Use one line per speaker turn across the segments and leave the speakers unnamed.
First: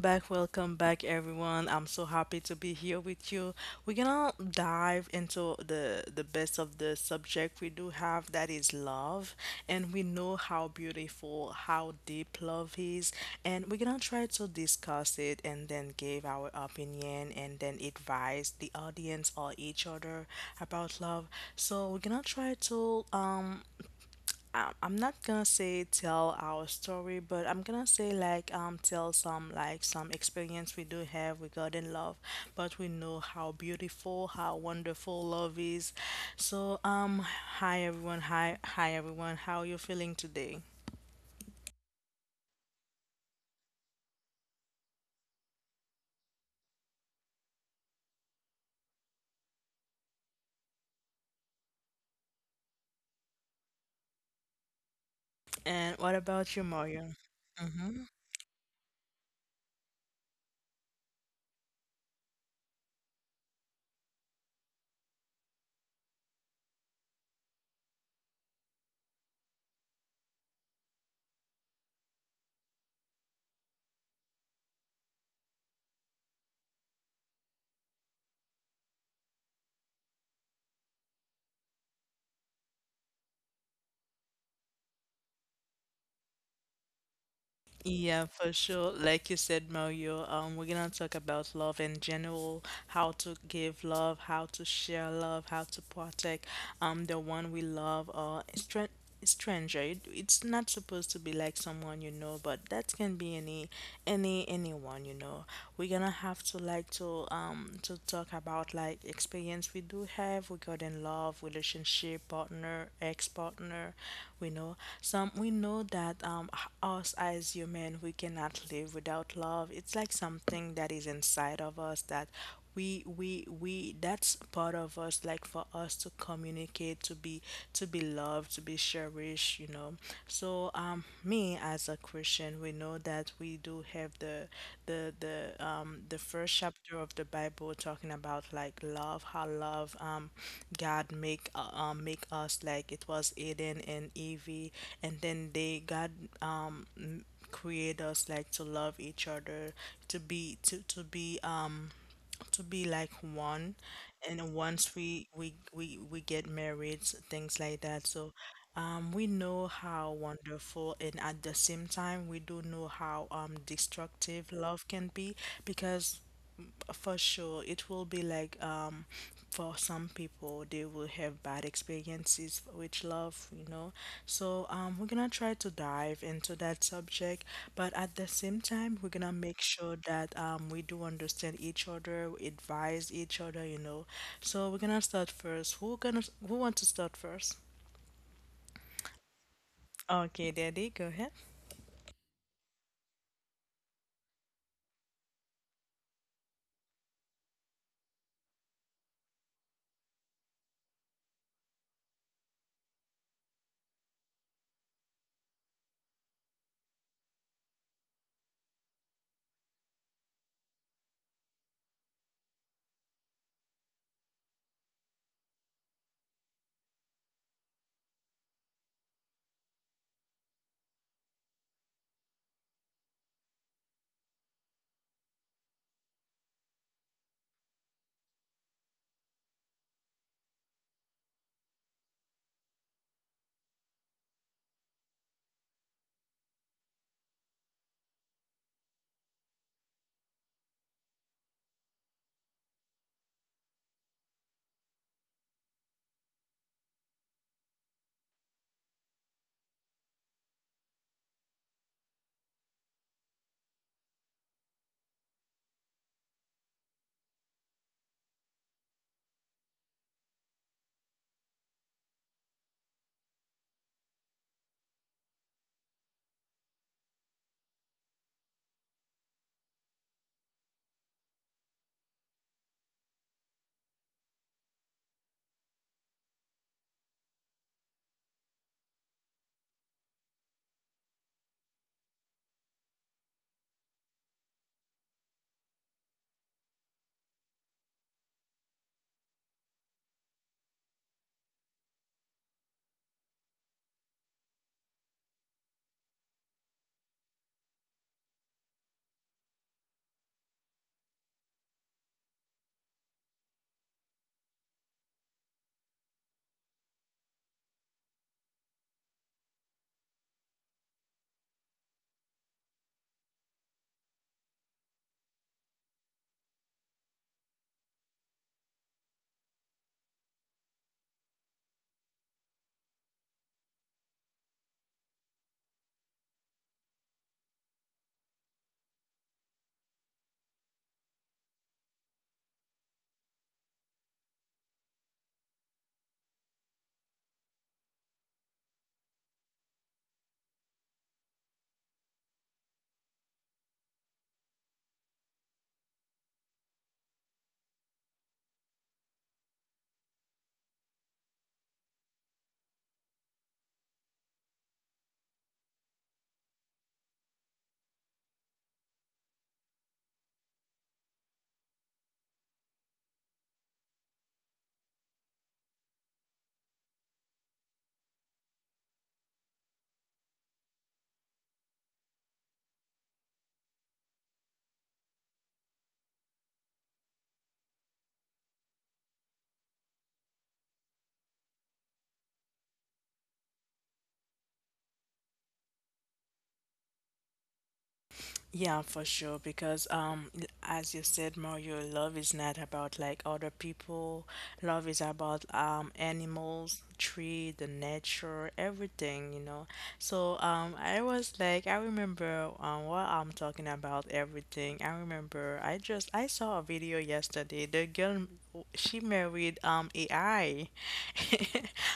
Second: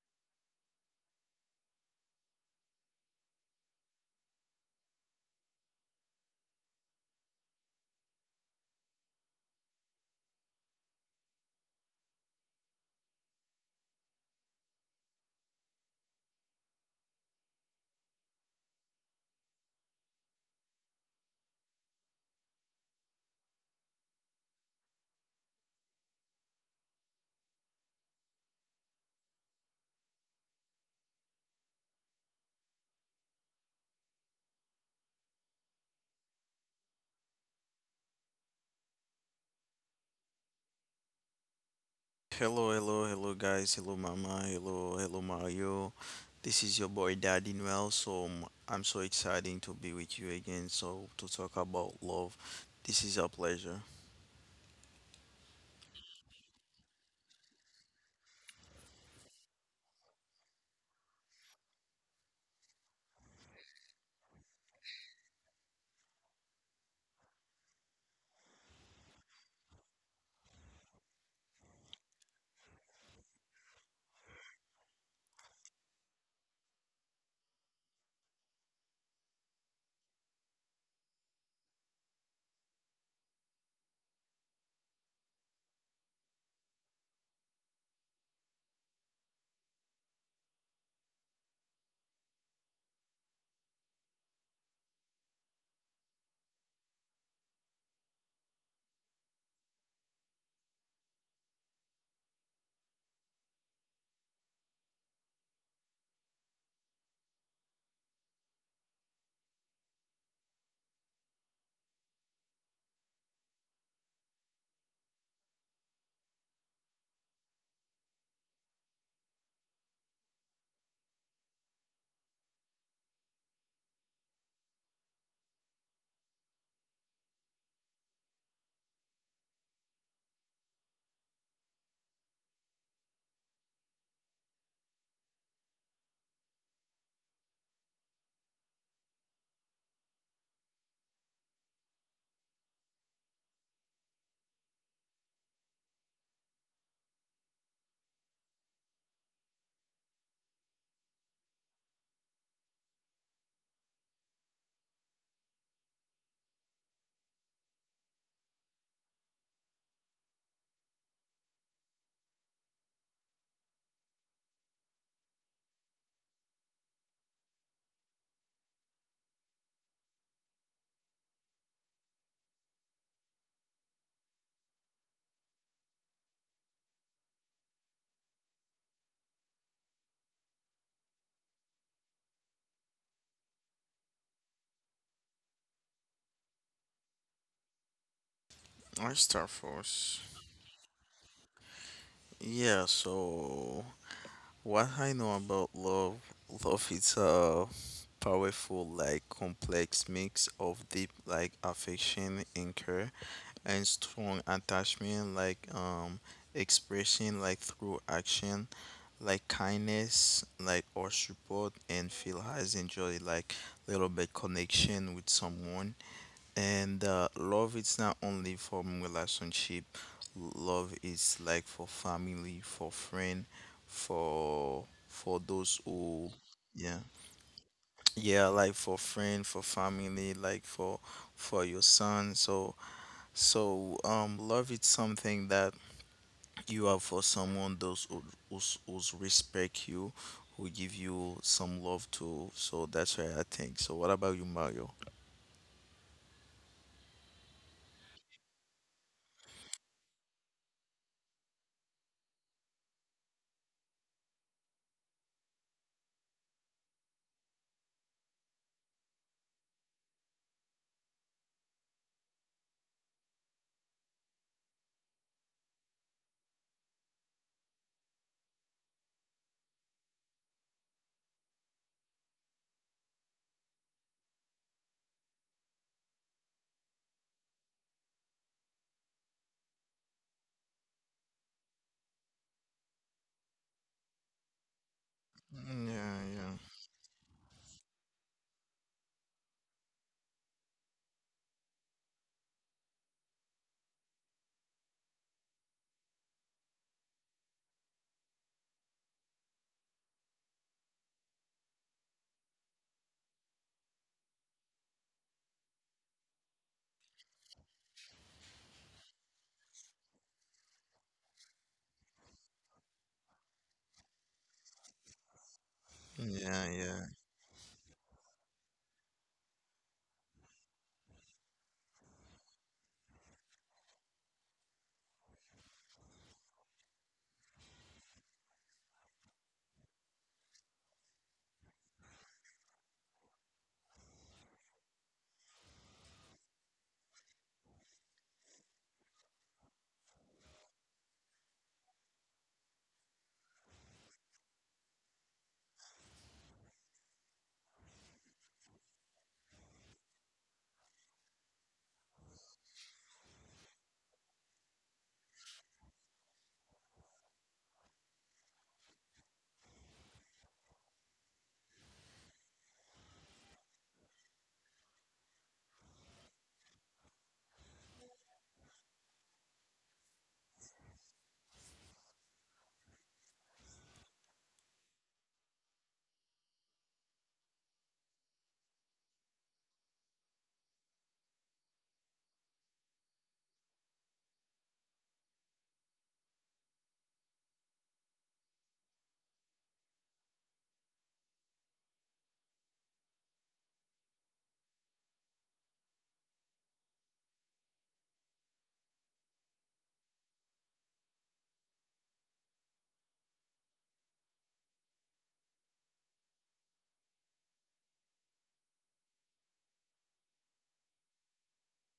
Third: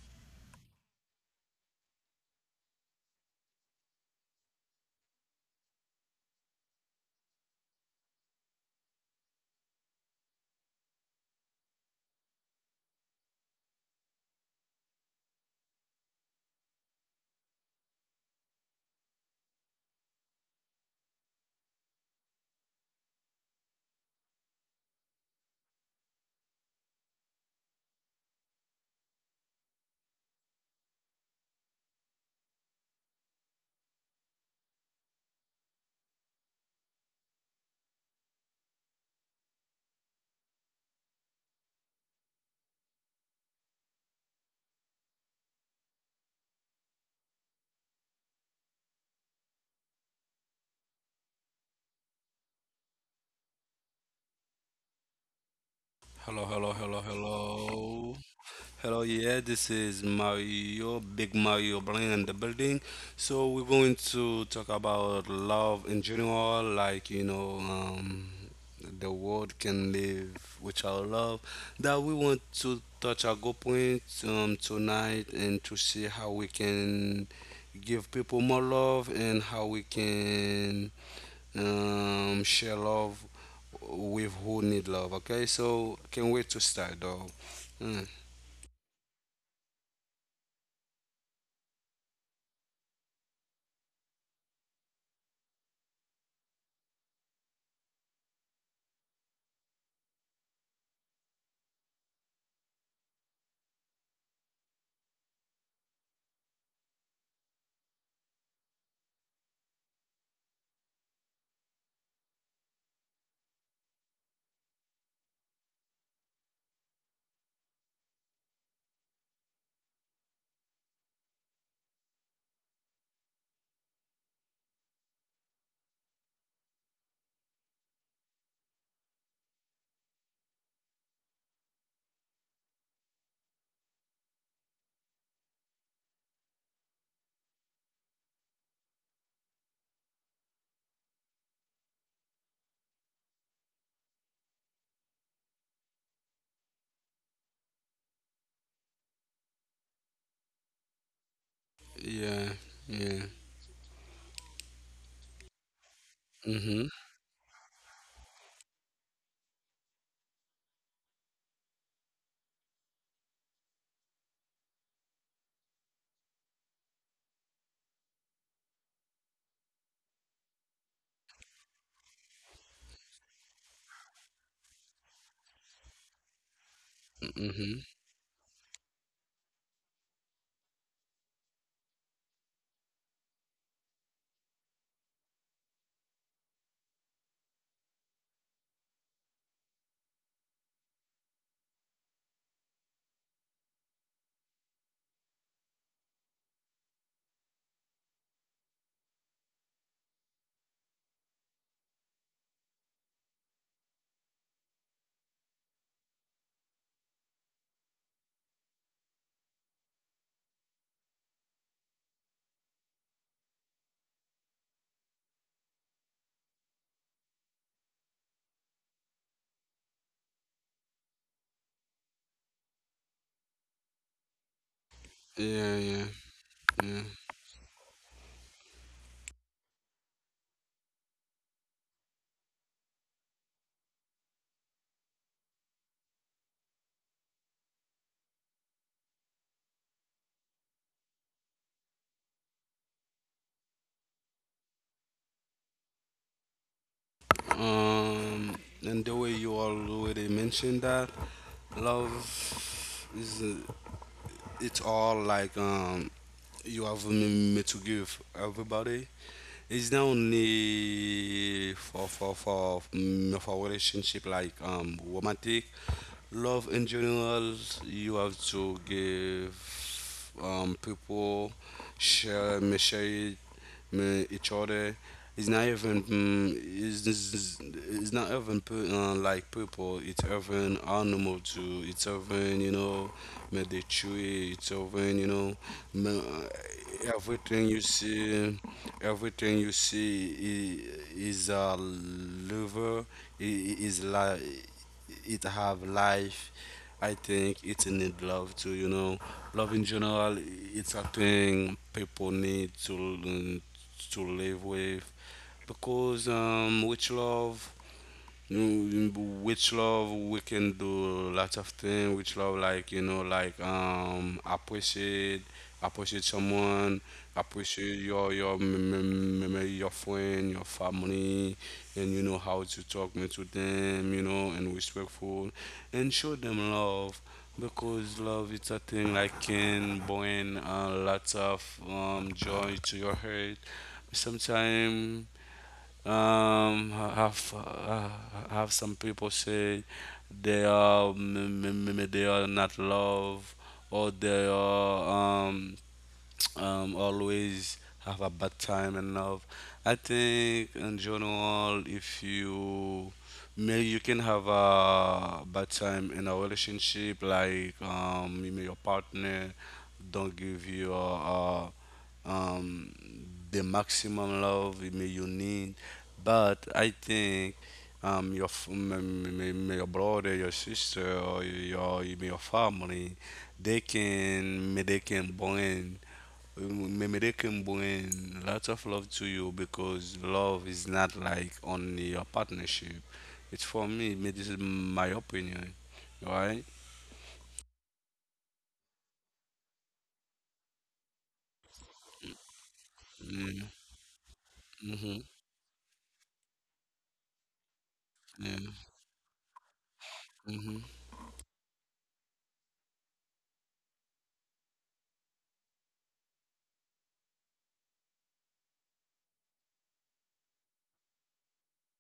Welcome back, everyone. I'm so happy to be here with you. We're gonna dive into the best of the subject we do have that is love, and we know how beautiful, how deep love is, and we're gonna try to discuss it and then give our opinion and then advise the audience or each other about love. So we're gonna try to I'm not gonna say tell our story, but I'm gonna say like tell some like some experience we do have regarding love, but we know how beautiful, how wonderful love is. So hi everyone, hi everyone, how are you feeling today?
Hello, hello, hello, guys. Hello, Mama. Hello, hello, Mario. This is your boy Daddy Noel. So I'm so excited to be with you again. So to talk about love, this is a pleasure.
And what
Hello,
about you,
hello, hello,
Mario? Mm-hmm.
hello. Hello, yeah, this is Mario, Big Mario Blaine in the building. So we're going to talk about love in general, like, the world can live without love. That we want to touch our good point tonight and to see how we can give people more love and how we can share love with who need love. Okay, so can't wait to start though. Mm,
Yeah, for sure. Like you said, Mario, we're gonna talk about love in general, how to give love, how to share love, how to protect the one we love or stranger. It's not supposed to be like someone you know, but that can be any anyone you know. We're gonna have to like to talk about like experience we do have regarding love, relationship, partner, ex partner. We know that us as human, we cannot live without love. It's like something that is inside of us that we that's part of us, like for us to communicate, to be loved, to be cherished, you know. So me as a Christian, we know that we do have the first chapter of the Bible talking about like love, how love God make make us. Like it was Eden and Evie, and then they God um create us like to love each other, to be to to be um to
yeah,
be like
yeah.
one. And once we get married,
Mhm,
things like that. So we know how wonderful, and at the same time we do know how destructive love can be, because for sure, it will be like, for some people they will have bad experiences with love, you know. So we're gonna try to dive into that subject, but
mhm.
at the same time, we're gonna make sure that we do understand each other, we advise each other, you know. So we're gonna start first. Who want to start first?
I start first.
Okay, Daddy, go ahead.
Yeah. So what I know about love, love is a powerful, like complex mix of deep, like affection and care and strong attachment like expression like through action like kindness like or support and feel has enjoyed like little bit connection with someone and love, it's not only for relationship. Love is like for family, for friend, for those
Yeah,
who
yeah,
yeah,
yeah.
yeah, like for friend, for family, like for your son. So so, love is something that you have for someone, those who's respect you, who give you some love too. So that's why I think. So, what about you, Mario?
Um, and the way you already mentioned that love is it's all like you have me to give everybody. It's not only for relationship like romantic love in general you have to give people share message man, each other. It's not even it's not even like people. It's even animal too. It's even man, they chew. It's even
Yeah,
man, everything you see, everything you see is a liver. Is like it have life. I think it need love too. You know, love in general. It's a thing people need to live with because with love, we can do lots of things. With love, like like appreciate,
yeah,
appreciate
yeah, yeah.
someone, appreciate your m- m- m- m- your friend, your family, and you know how to talk me to them, and respectful, and show them love because love is a thing like can bring lots of joy to your heart. Sometimes have some people say they are they are not love or they are always have a bad time in love. I think in general, if you maybe you can have a bad time in a relationship, like maybe your partner don't give you um, the maximum love you need. But I think your your brother, your sister, or your family, they can bring maybe they can bring lots of love to you because love is not like only a partnership. It's for me. This is my opinion, right?
Yeah, for sure. Because as you said, Mario, love is not about like
Mm-hmm.
other people. Love is about animals, tree, the nature,
Yeah.
everything, you know. So
Mm-hmm.
I was like, I remember what I'm talking about, everything. I remember I saw a video yesterday. The girl, she married AI,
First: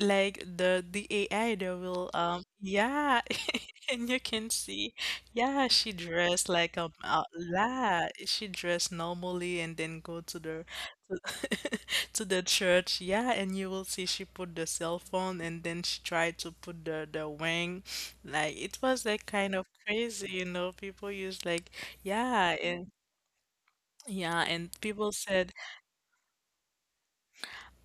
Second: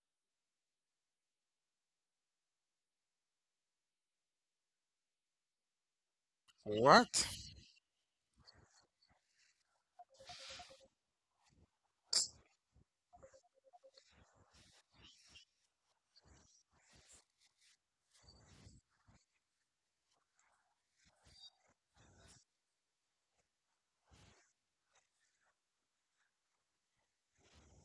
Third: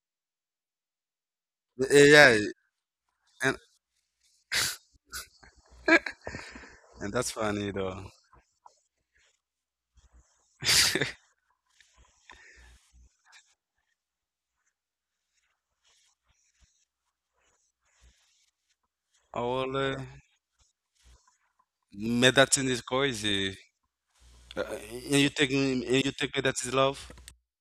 like the AI that will
Yeah,
yeah.
and
And you can see, yeah, she dressed like
and
a
What?
that's funny though.
la. She dressed normally and then go to the to, to the church. Yeah, and you will see she put the cell phone and then she tried to put the ring. Like it was like kind of
Olha,
crazy, you know. People use like yeah. And
medicine is crazy.
yeah, and
Uh,
people
and
said
you take me that is love?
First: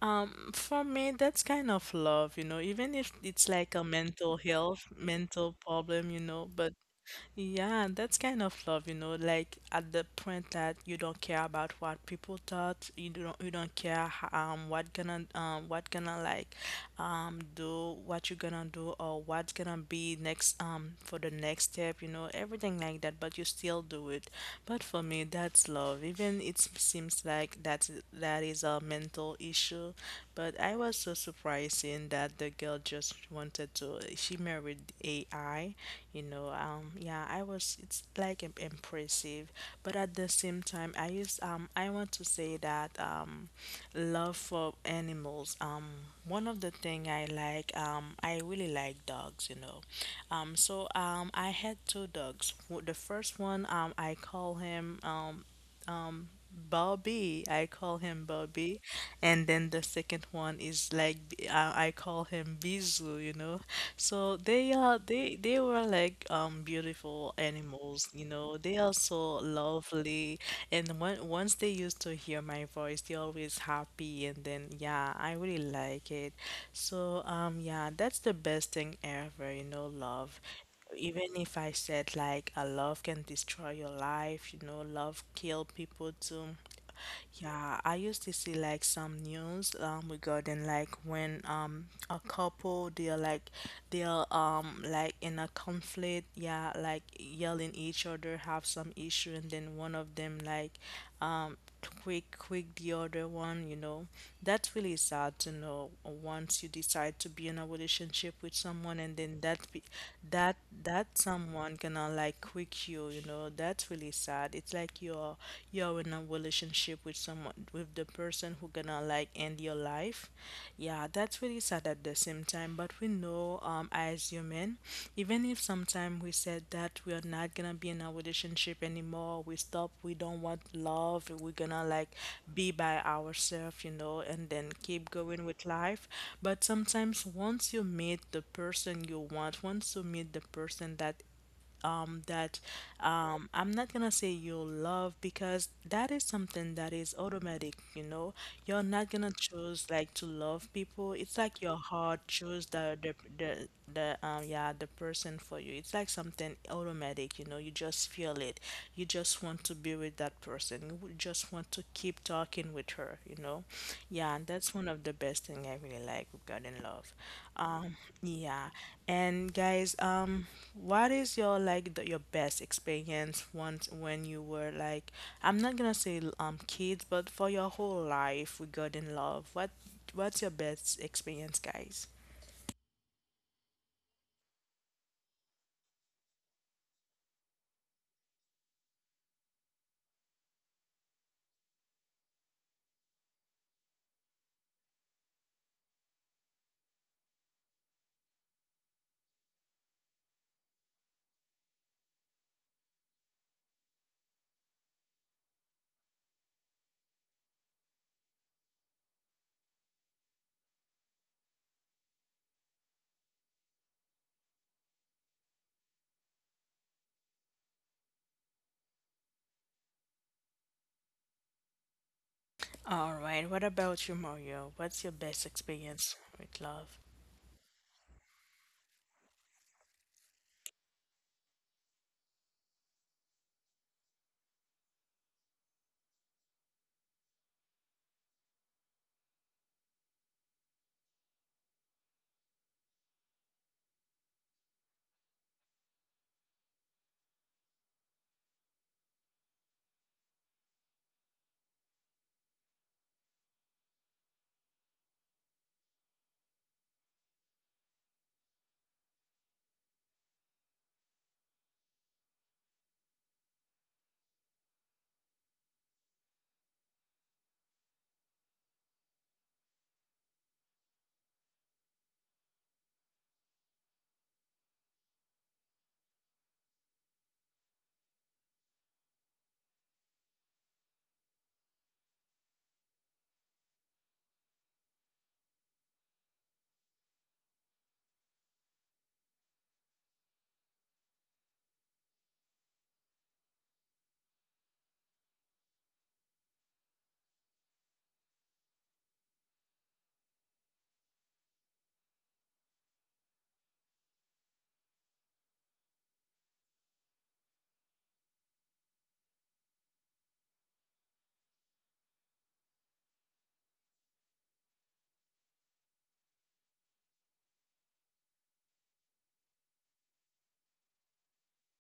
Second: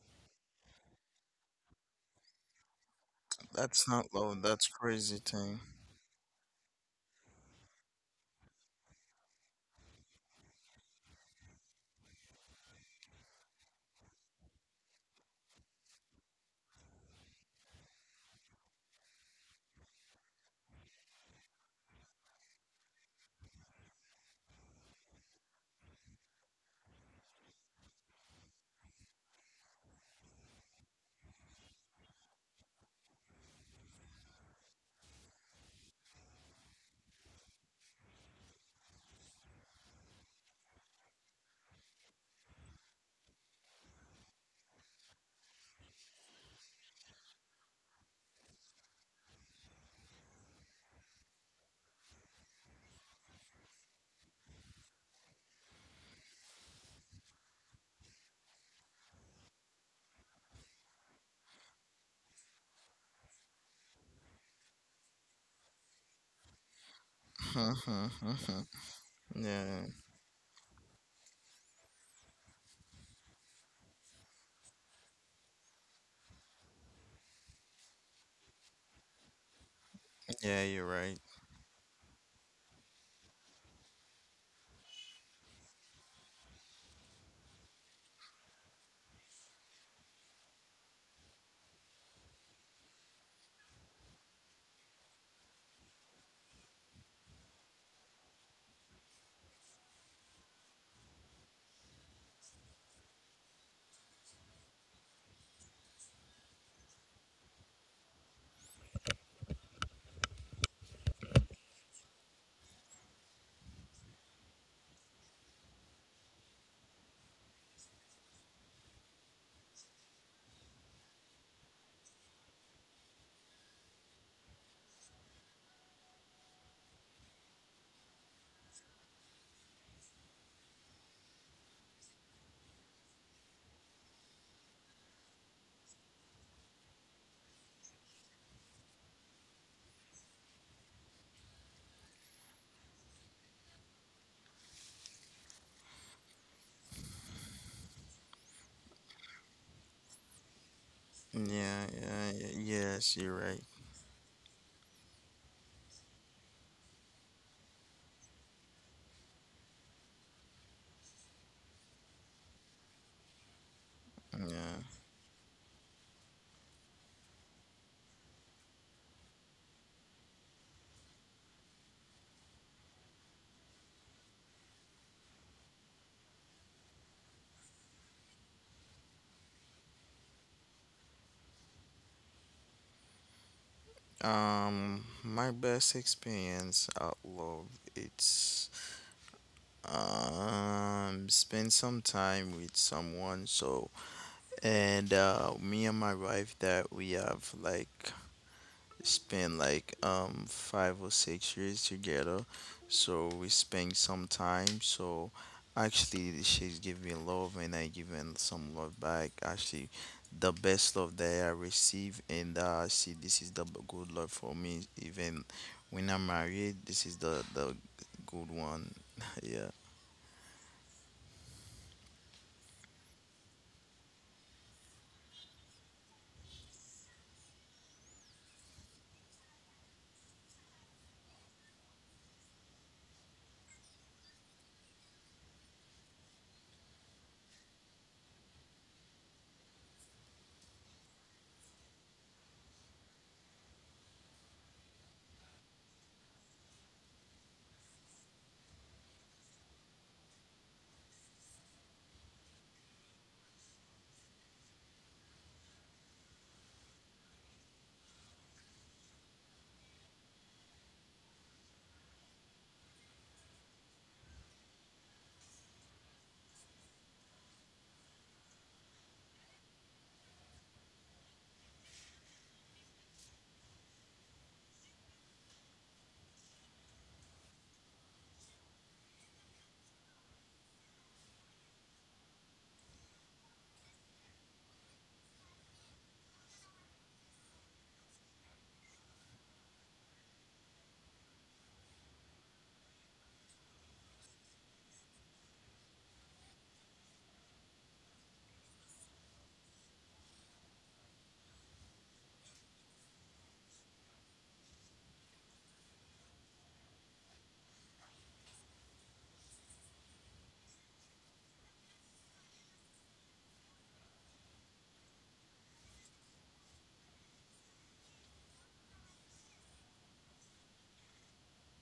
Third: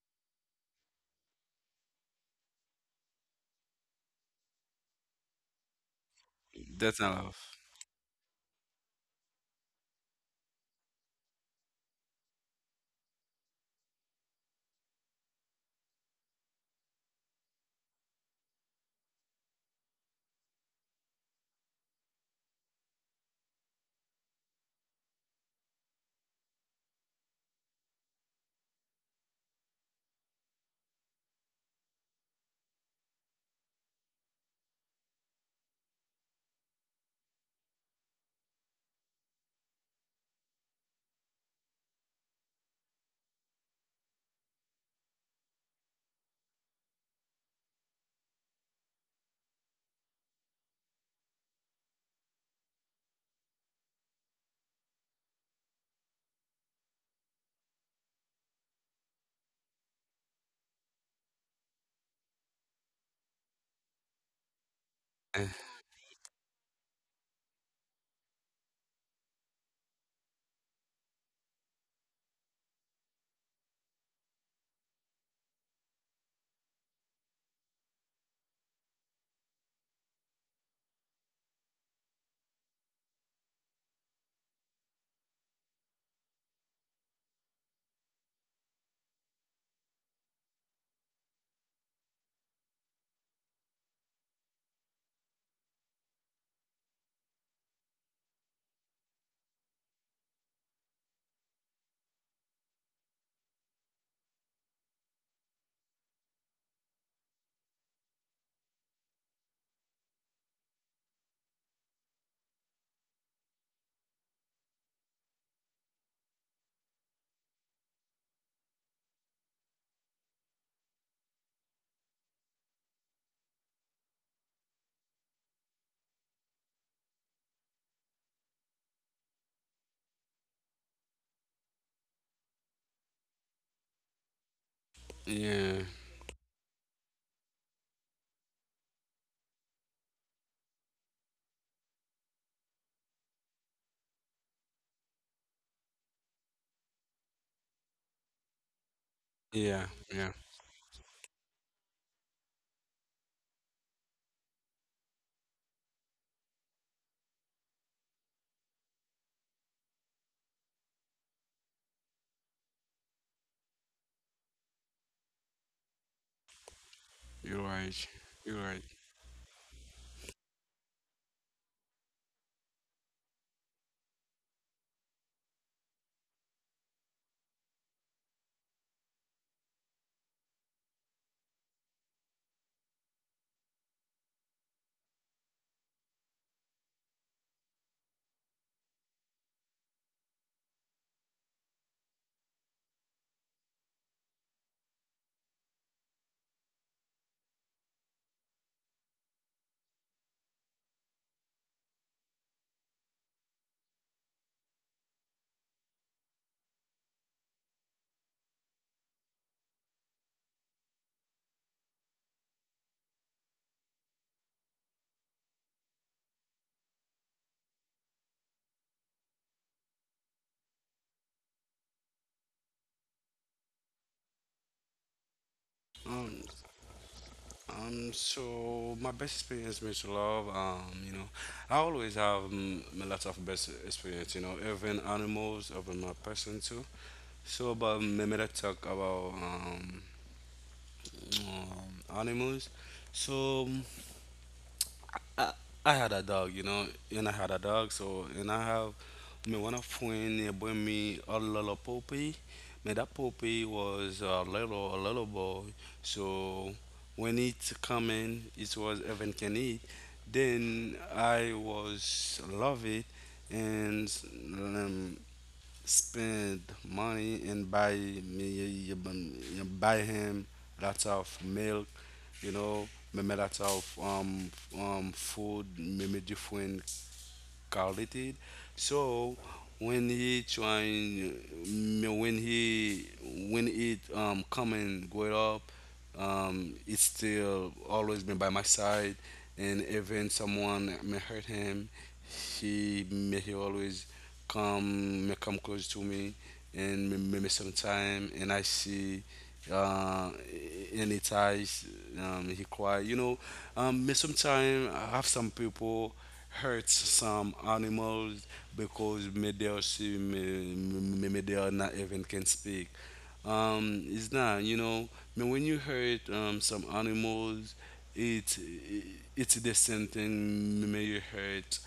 for me that's kind of love, you know, even if it's like a
That's not
mental
love. That's
health
crazy
mental
thing.
problem, you know. But
That's not love.
yeah, and that's kind of love, you know, like at the point that you don't care about what people thought, you don't care what gonna like do, what you're gonna do or what's gonna be next for the next step, you know, everything like that, but you still do it. But for me, that's love. Even it seems like that's that is a mental issue. But I was so surprised seeing that the girl just wanted to. She married AI, you know. Yeah, I was. It's like impressive, but at the same time, I used. I want to say that love for animals. One of the thing I like. I really like dogs, you know. So I had two dogs. The first one, I call him um, Bobby. I call him Bobby. And then the second one is like I call him Bizu, you know. So they are
Eh,
they were like beautiful animals, you know. They are so
Yeah,
lovely. And when, once they used to hear my voice, they're always happy, and then yeah, I really like it. So yeah, that's the best thing ever, you know. Love,
yeah, you're right.
even if I said like a love can destroy your life, you know, love kill people too. Yeah, I used to see like some news regarding like when a couple they're like in a conflict, yeah, like yelling each other, have some issue, and then one of them like um quick the other one, you know. That's really sad to know, once you decide to be in a relationship with someone and then that be, that that someone gonna like quit you, you know. That's really sad. It's like you're in a relationship with someone, with the person who gonna like end your life. Yeah, that's really sad at the same time, but we know as human, even if sometime we said that we are not gonna be in a relationship anymore, we stop, we don't want love, we're gonna like be by ourselves, you know, and then keep going
Yeah,
with life. But sometimes once you meet the person you want, once you meet the person that um, that I'm not gonna say you'll love, because that is something that is automatic, you know. You're not gonna
yeah,
choose
yeah.
like to love people. It's like your
Yeah,
heart
yeah, yeah,
chose
yes, you're right.
the yeah, the person for you. It's like something automatic, you know. You just feel it. You just want to be with that person. You would just want to keep talking with her, you know. Yeah, and that's one
Yeah.
of the best thing I really like regarding love.
You're right.
Um,
You're right.
yeah. And guys, what is your like your best experience once when you were like, I'm not gonna say kids, but for your whole life regarding love, what what's your best experience, guys?
My best experience at love, it's spend some time with someone. So, and me and my wife that we have like spent like 5 or 6 years together. So we spend some time. So actually, she's giving love and I giving some love back. Actually, the best love that I receive and see, this is the good love for me. Even when I'm married, this is the good one. yeah.
All right. What about you, Mario? What's your best
Um,
experience with love?
So my best experience with love, I always have a lot of best experience. You know, even animals, even my person too. So, but maybe let's talk about animals. So I, I had a dog, and I had a dog. So and I have me one of friend they bring me a little puppy. Man, that puppy was a little boy. So when it come in, it was even can eat. Then I was love it and um, spend money and buy him lots of milk you know, me met out of food, me different quality. So when he trying, when he when it come and growing up, it's still always been by my side. And even someone may hurt him, he always come close to me and may sometime and I see uh in his eyes he cry may sometime I have some people hurts some animals because maybe they are see- may they are not even can speak. It's not you know. But when you hurt some animals, it it's the same thing. May you hurt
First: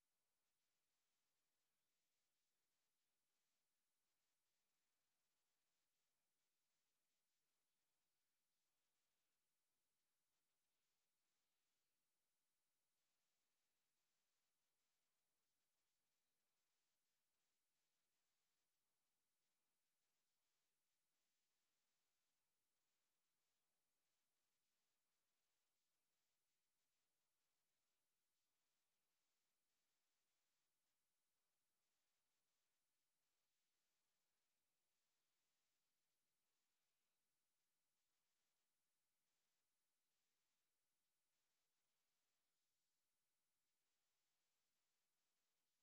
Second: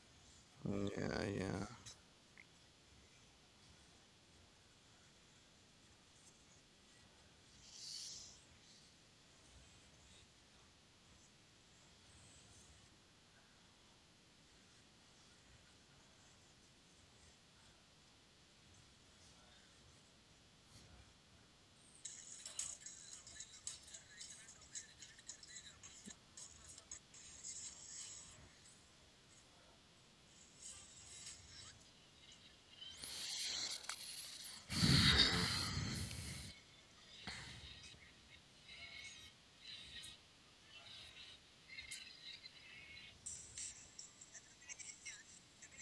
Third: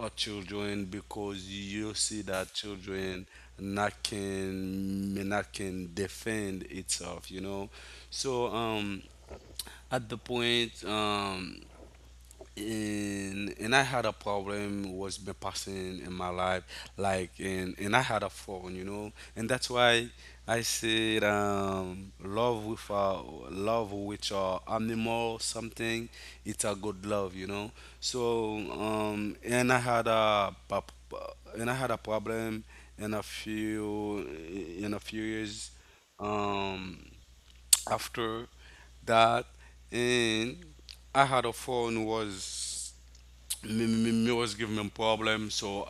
our children
Yeah,
because
yeah.
you see that children not can defend itself. You know, so at the point. And I had a problem was been passing in my life like and I had a phone and that's why I said love with a animal something it's a good love so and I had a problem in a few in a few years um after that and I had a phone was me was giving me problem so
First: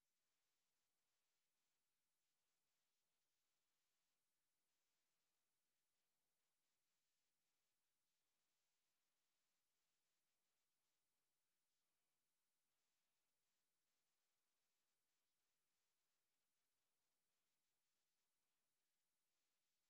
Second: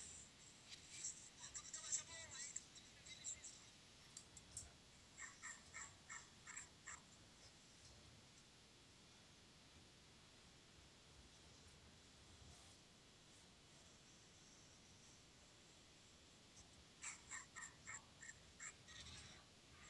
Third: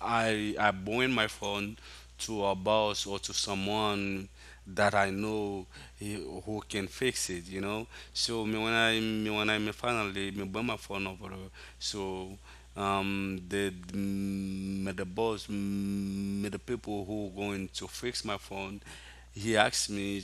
I bring my phone to a boss or to someone that I know who can fix it so me when I me when I me finally me bring my phone over there. So the me the boss me the people who going to fix my phone he asked me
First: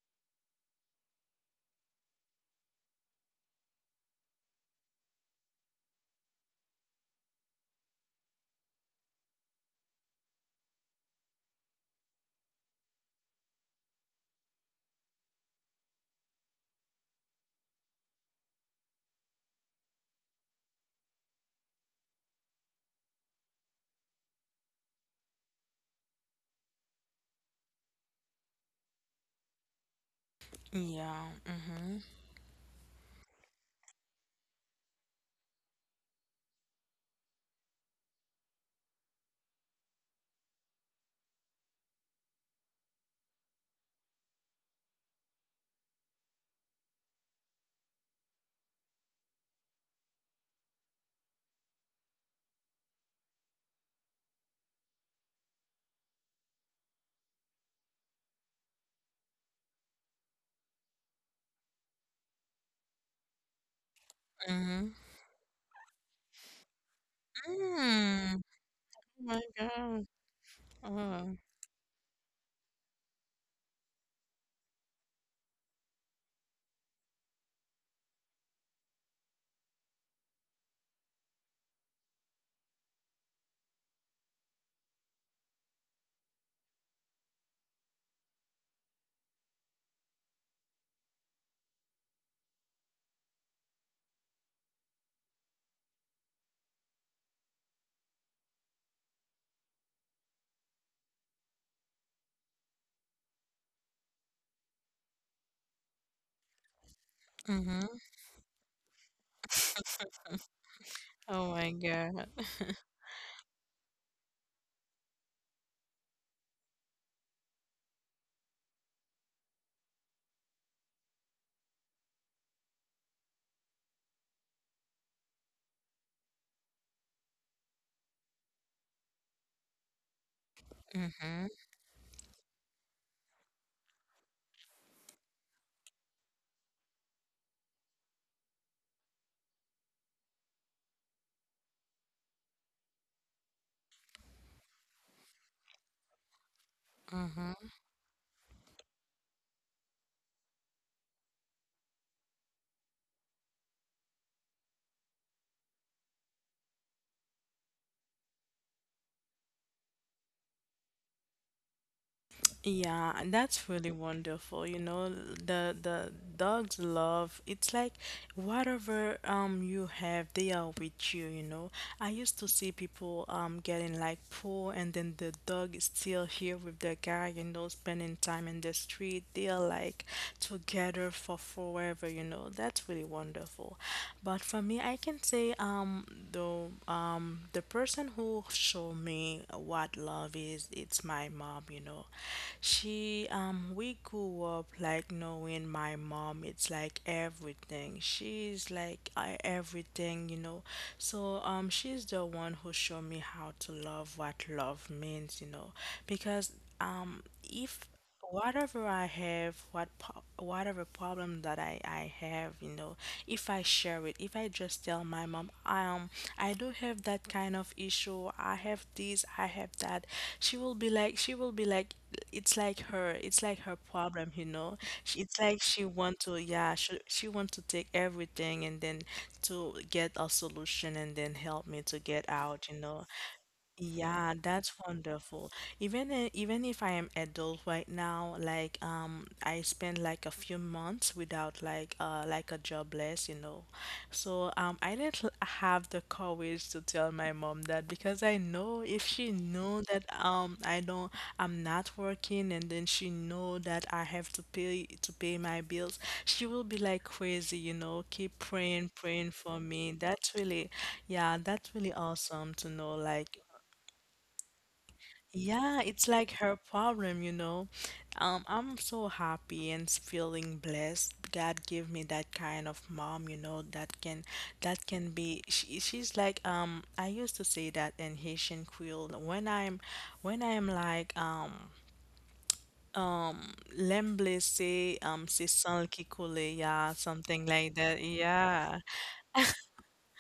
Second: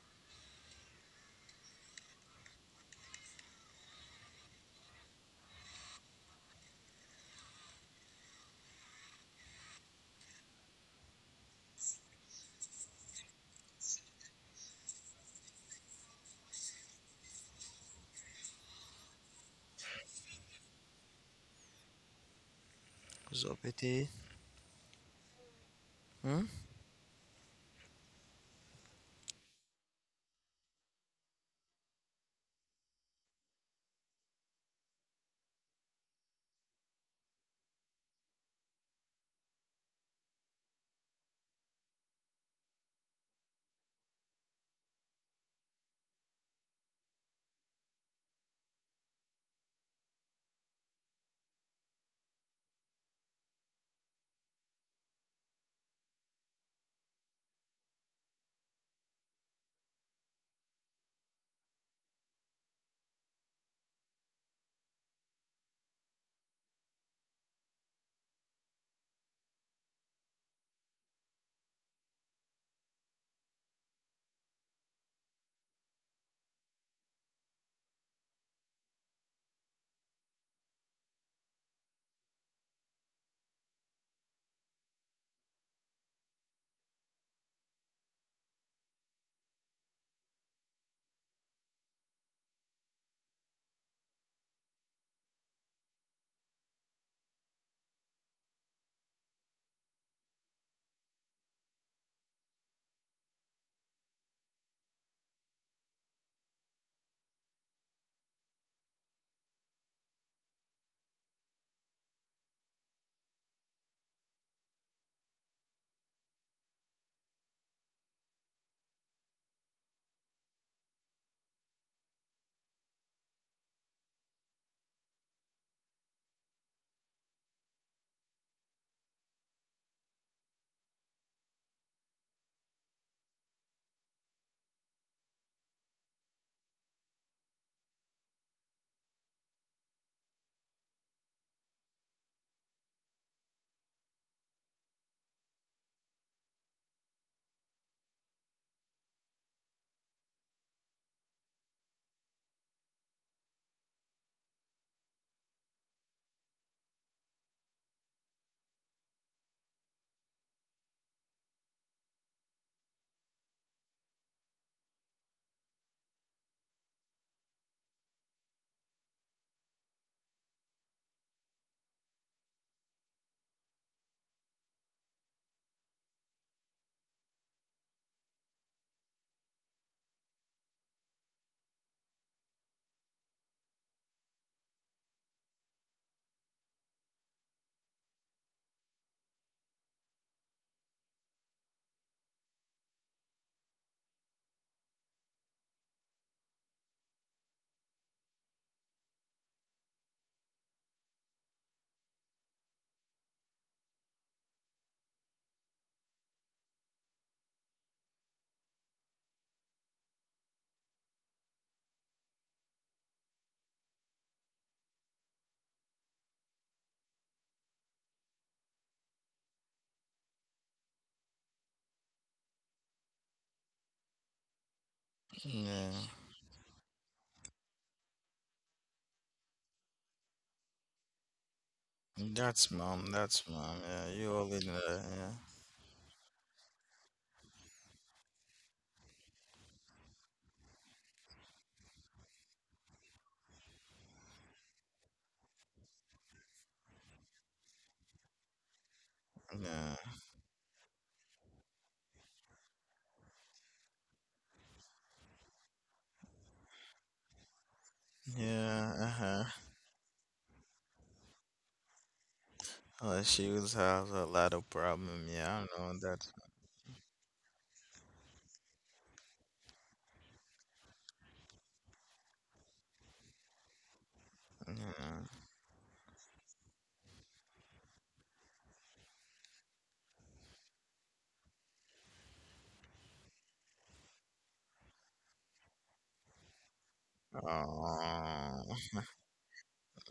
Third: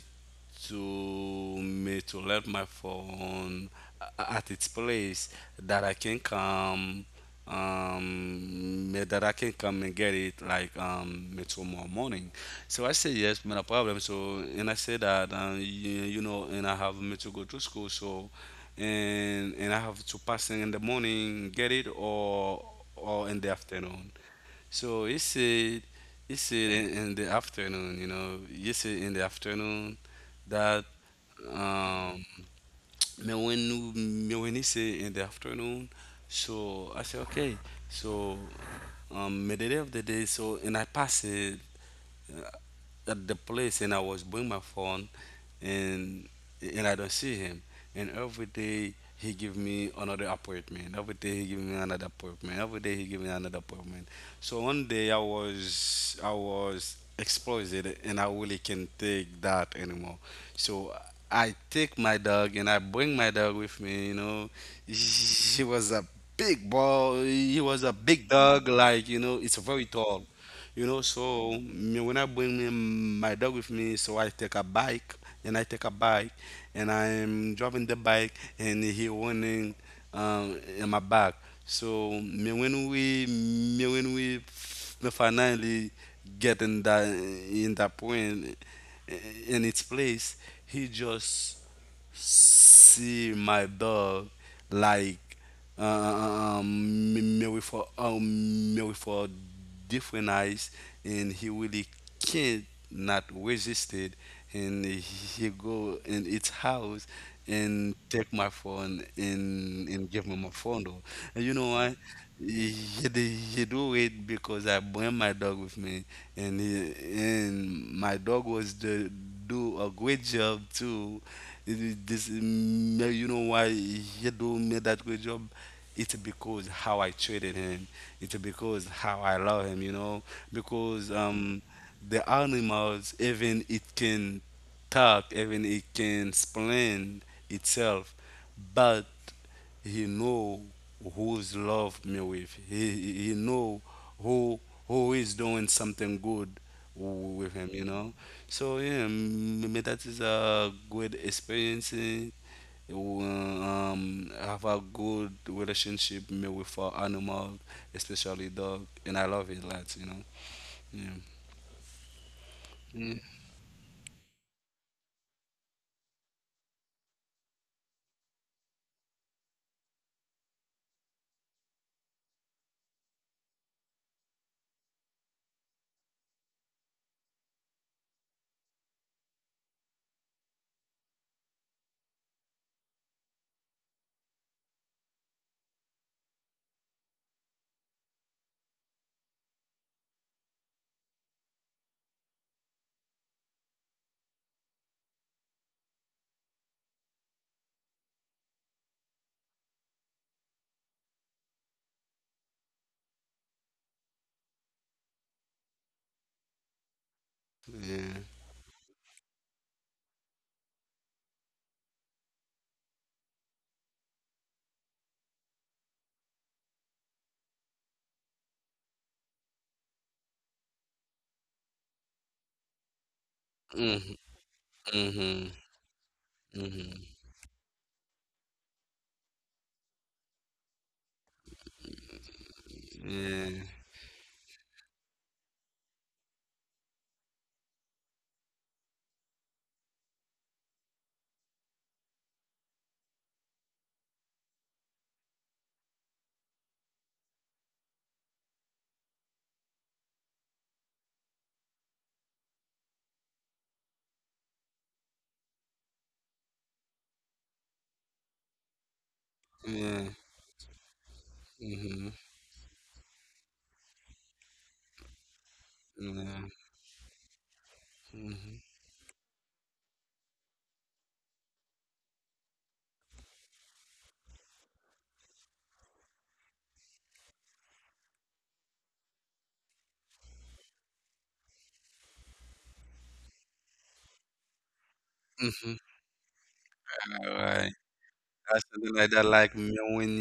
to me to let my phone at its place that I can come me- that I can come and get it like me tomorrow morning. So I say yes, man, no problem. So and I say that and I have me to go to school so and I have to pass in the morning get it or in the
Zopete.
afternoon. So he
Hmm?
said in the afternoon, that,
Yeah. Mm-hmm.
um, me when he said in the afternoon, so I said, okay, so, me the day of the day, so, and I passed it uh, at the place and I was bring my phone and and I don't see him. And every day he give me another appointment. Every day he give me another appointment. Every day he give me another appointment. So one day I was exploded and I really can't take that anymore. So I take my dog and I bring my dog with me. You know,
Mm-hmm.
he was a big boy. He was a big
Mm.
dog. Like
Oh my
it's very
God.
tall.
Oh.
So me, when I bring me, my dog with me, so I take a bike and I take a bike and I'm driving the bike and he running in my back. So me when we f- me finally get in that point in its place, he just see my dog like me with a different eyes, and he really can't not resist it, and he go in its house
Mm-hmm.
and take my phone and and give me my phone though. And
Oh
you
my
know why?
God.
He do it because I bring my dog with me and he- and my dog was the do a great job too. This you know why he do made that great job. It's because how I treated him. It's because how I love him. You know because
Mm-hmm.
the animals even it can talk even it can explain itself, but he know who's love me with. He know who who is doing something good with
Mm-hmm.
him. You know. So yeah, that is a good experience. Have a good relationship me with our animal, especially dog, and I love it lots. You know. Yeah.
Yeah,
Yeah.
and that's really wonderful. You know, the dogs love. It's like whatever you have, they are with you, you know. I used to see people getting like poor, and then the dog is still here with the guy, you know, spending time in the street. They are like together for forever, you know. That's really wonderful. But for me, I can say the person who showed me what love is. It's my mom, you know. We grew up like knowing my mom. It's like everything. She's like everything, you know. So, she's the one who showed me how to love, what love means, you know, because. Um, if
Yeah.
whatever I have, whatever problem that I have, you know, if I share it, if I just tell my mom, I do have that kind of issue. I have this, I have that. She will be like, it's like her
Mhm.
problem, you know.
Mhm.
It's like she
Yeah.
want to, yeah,
Mhm.
she want to take everything and then to get a solution and then help me to get out,
That's
you know.
mom, that's
Yeah.
mom. Yeah,
Yeah,
you already
that's
know that, yeah.
wonderful. Even even if I am adult right now, like I spend like a few months without like like a jobless, you know. So I didn't have the courage to tell my mom that, because I know if she know that
Yeah.
I don't, I'm not working, and then she know that I have to pay my bills, she will be like crazy, you know, keep praying,
Yeah,
praying
uh-huh.
for me.
Yeah.
That's really yeah, that's really
Mhm.
awesome to know,
Well,
like
she was have a lot of problem, yeah,
yeah,
I know
it's like
that.
Yeah.
her problem, you know.
Mhm.
I'm so happy and feeling blessed. God give me that kind of mom, you know, that can
Yeah.
she's like I used to say that in Haitian Creole when I'm like l'emblessé c'est
Mhm.
sans qui coule, yeah,
All
something
right.
like that.
Or
Oh,
Yeah.
something like that. Like when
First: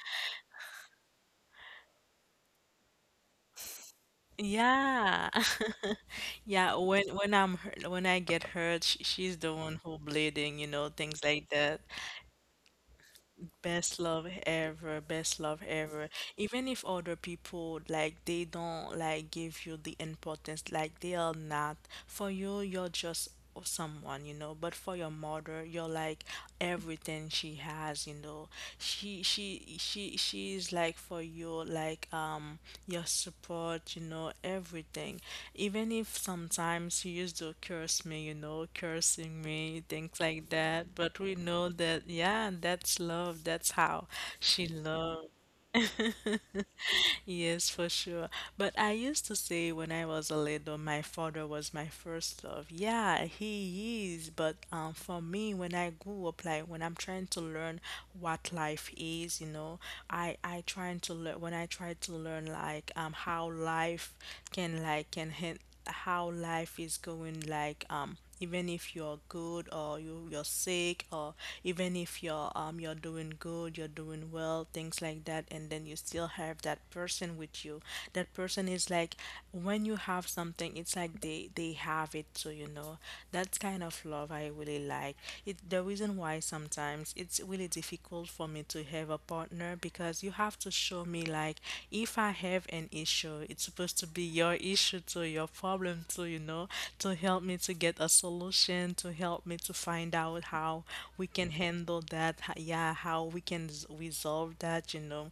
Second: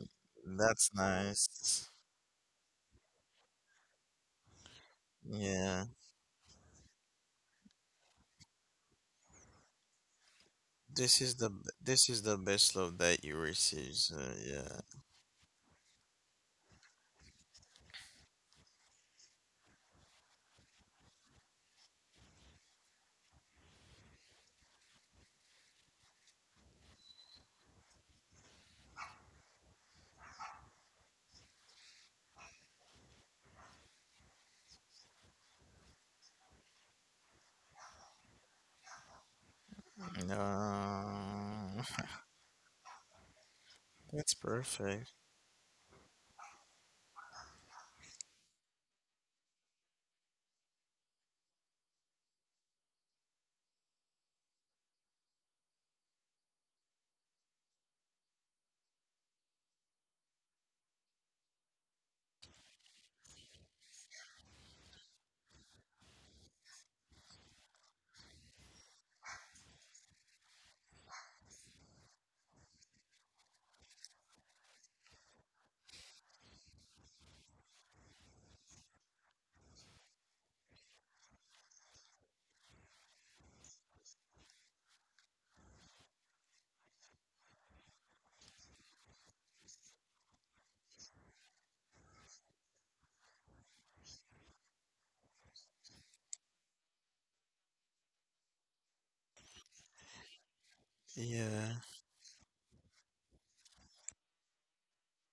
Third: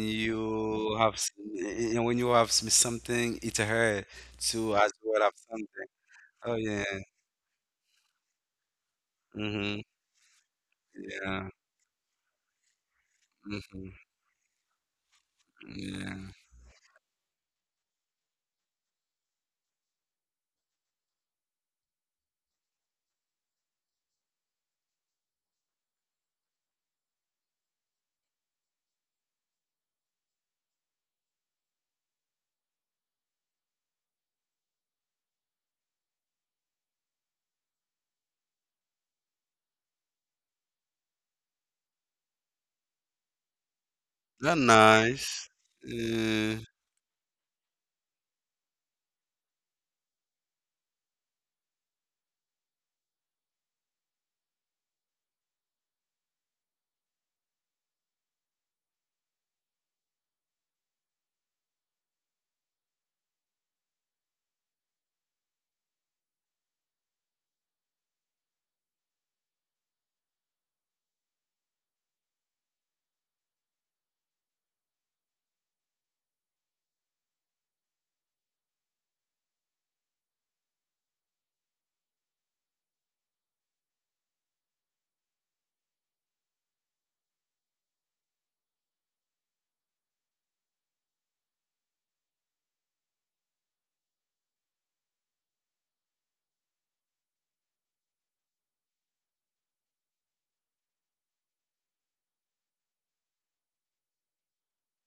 that's
you have,
nice.
when you have something, it hurt to as well
Yeah.
have
Yeah.
something. Oh
Yeah,
yeah.
when I'm hurt, when I get hurt, sh she's the
Mm-hmm.
one who bleeding, you know,
This
things
is the
like
Yeah.
that.
this is the best love that you
Mm-hmm.
receive,
Best love
so yeah.
ever, best love ever.
Yeah.
Even if other people like they don't like give you the importance, like they are not. For you, you're just someone, you know. But for your mother, you're like everything she has, you know. She's like for your like your support, you know, everything. Even if sometimes she used to curse me, you know, cursing me, things like that, but we know
No,
that, yeah, that's love. That's how
that's
she
That's
perfect.
loved.
nice. Yeah.
Yes, for sure. But I used to say when I was a little, my father was my first love. Yeah, he is. But for me, when I grew up, like when I'm trying to learn what life is, you know, I trying to learn, when I try to learn, like how life can like can hit, how life is going, like even if you're good or you're sick, or even if you're you're doing good, you're doing well, things like that, and then you still have that person with you. That person is like, when you have something, it's like they have it, so you know, that's kind of love I really like it. The reason why sometimes it's really difficult for me to have a partner, because you have to show me like, if I have an issue, it's supposed to be your issue to your problem to you know, to help me to get a solution, to help me to find out how we can
Yeah.
handle that, yeah, how we can resolve that, you know.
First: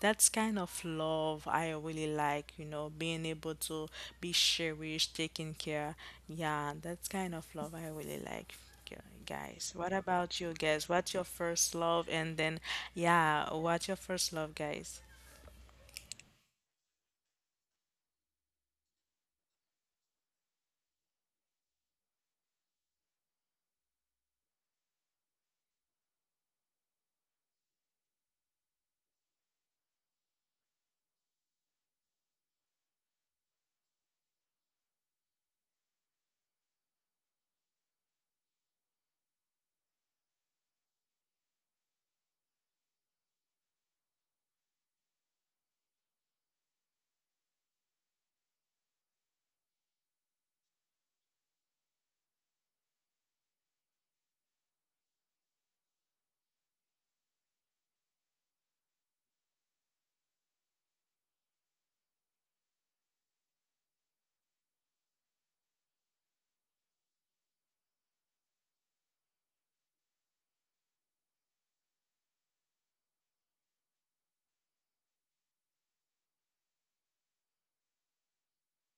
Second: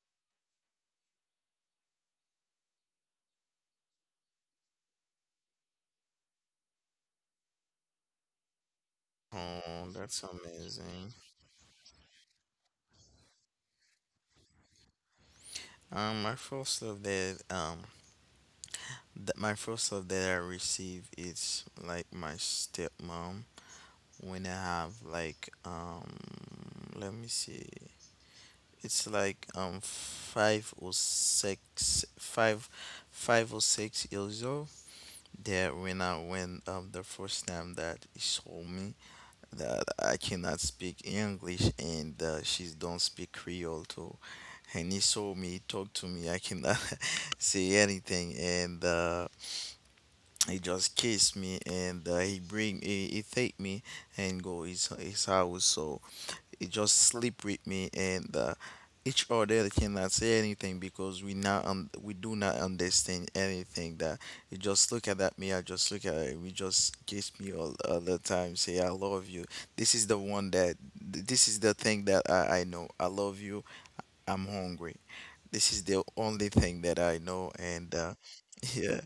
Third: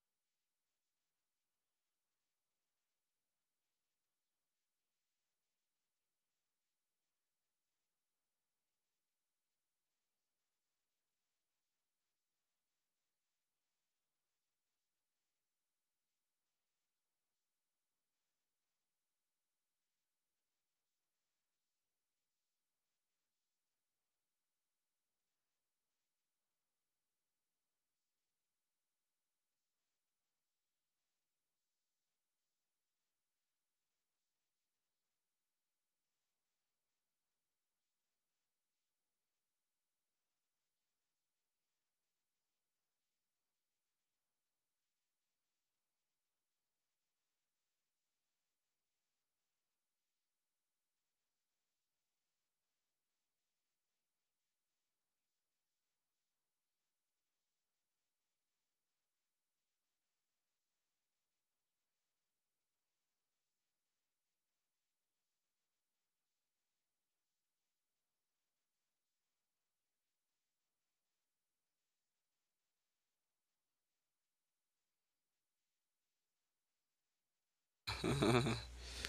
That's kind of love I really like, you know, being able to be cherished, taken care. Yeah, that's kind of love I really like. gu- Guys,
Oh,
what
that's
about you, guys?
amazing.
What's your first love? And then, yeah, what's your first love, guys?
Um, my first love that um my first love that I receive is like my stepmom, when I have like let me see, it's like five or 6 years old. That when I went the first time that he saw me, that I cannot speak English and she don't speak Creole too. And he saw me, talk to me. I cannot say anything. And he just kissed me and he bring, he take me and go his house. So it just sleep with me and each other cannot say anything, because we now we do not understand anything. That you just look at that, me I just look at it, we just kiss me all the time, say I love you. This is the one that this is the thing that I know I love you, I'm hungry. This is the only thing that I know. And yeah,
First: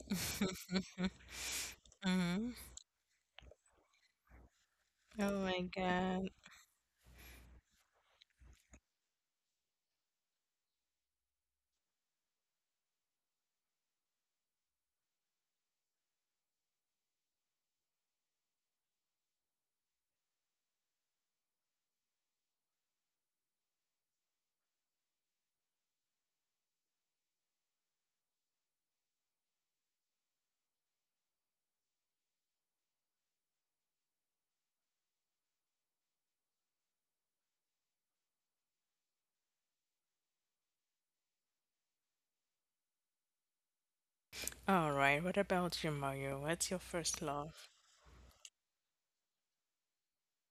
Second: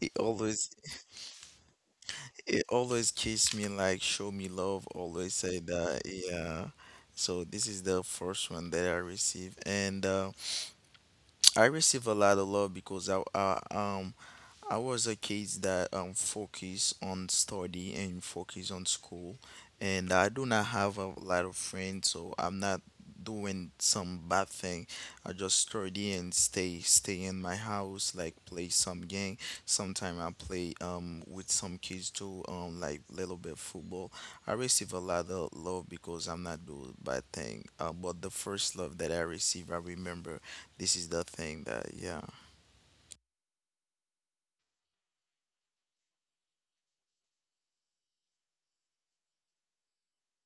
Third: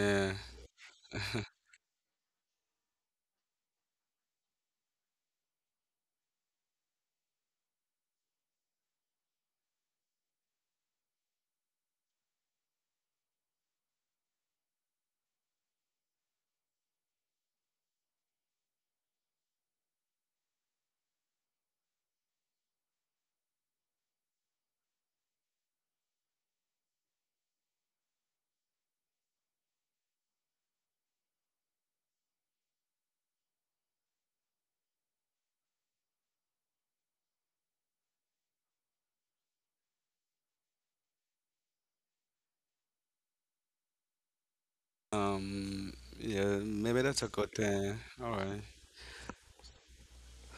it always
Hmm.
it always kiss me like, show me love,
Oh
always say
my
that,
god.
yeah. So this is the first one that I receive. And I receive a lot of love because I was a kid that focused on study and focused on school, and I do not have a lot of friends, so I'm not doing some bad thing. I just study and stay in my house, like play some game. Sometimes I play with some kids too, like little bit football. I receive a lot of love because I'm not doing bad thing. But the first love that I receive, I remember. This is the thing that yeah,
All right. What about
Um.
you, Mario?
Yeah.
What's your
Maybe that's
first
a good
love?
thing. All right.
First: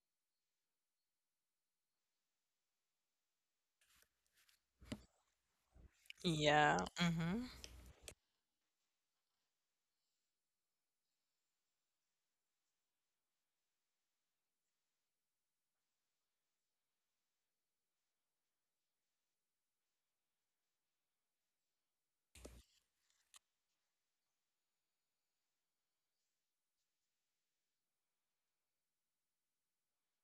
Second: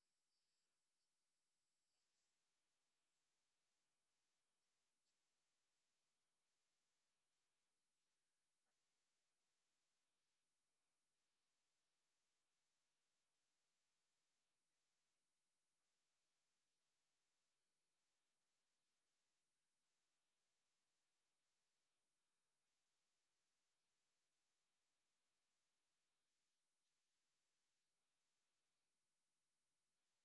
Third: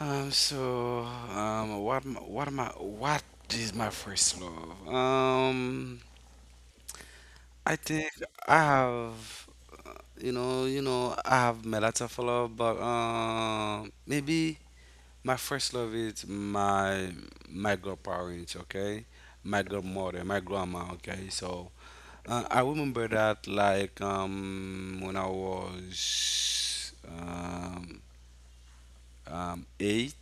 So. What? What am I? What is my first love?
Yeah. Mm-hmm.
I think I have, uh, you know, I have my lots of love, but maybe my first love is my grandparents, okay, my grandmother, my grandma, okay. So I remember that like when I was eight,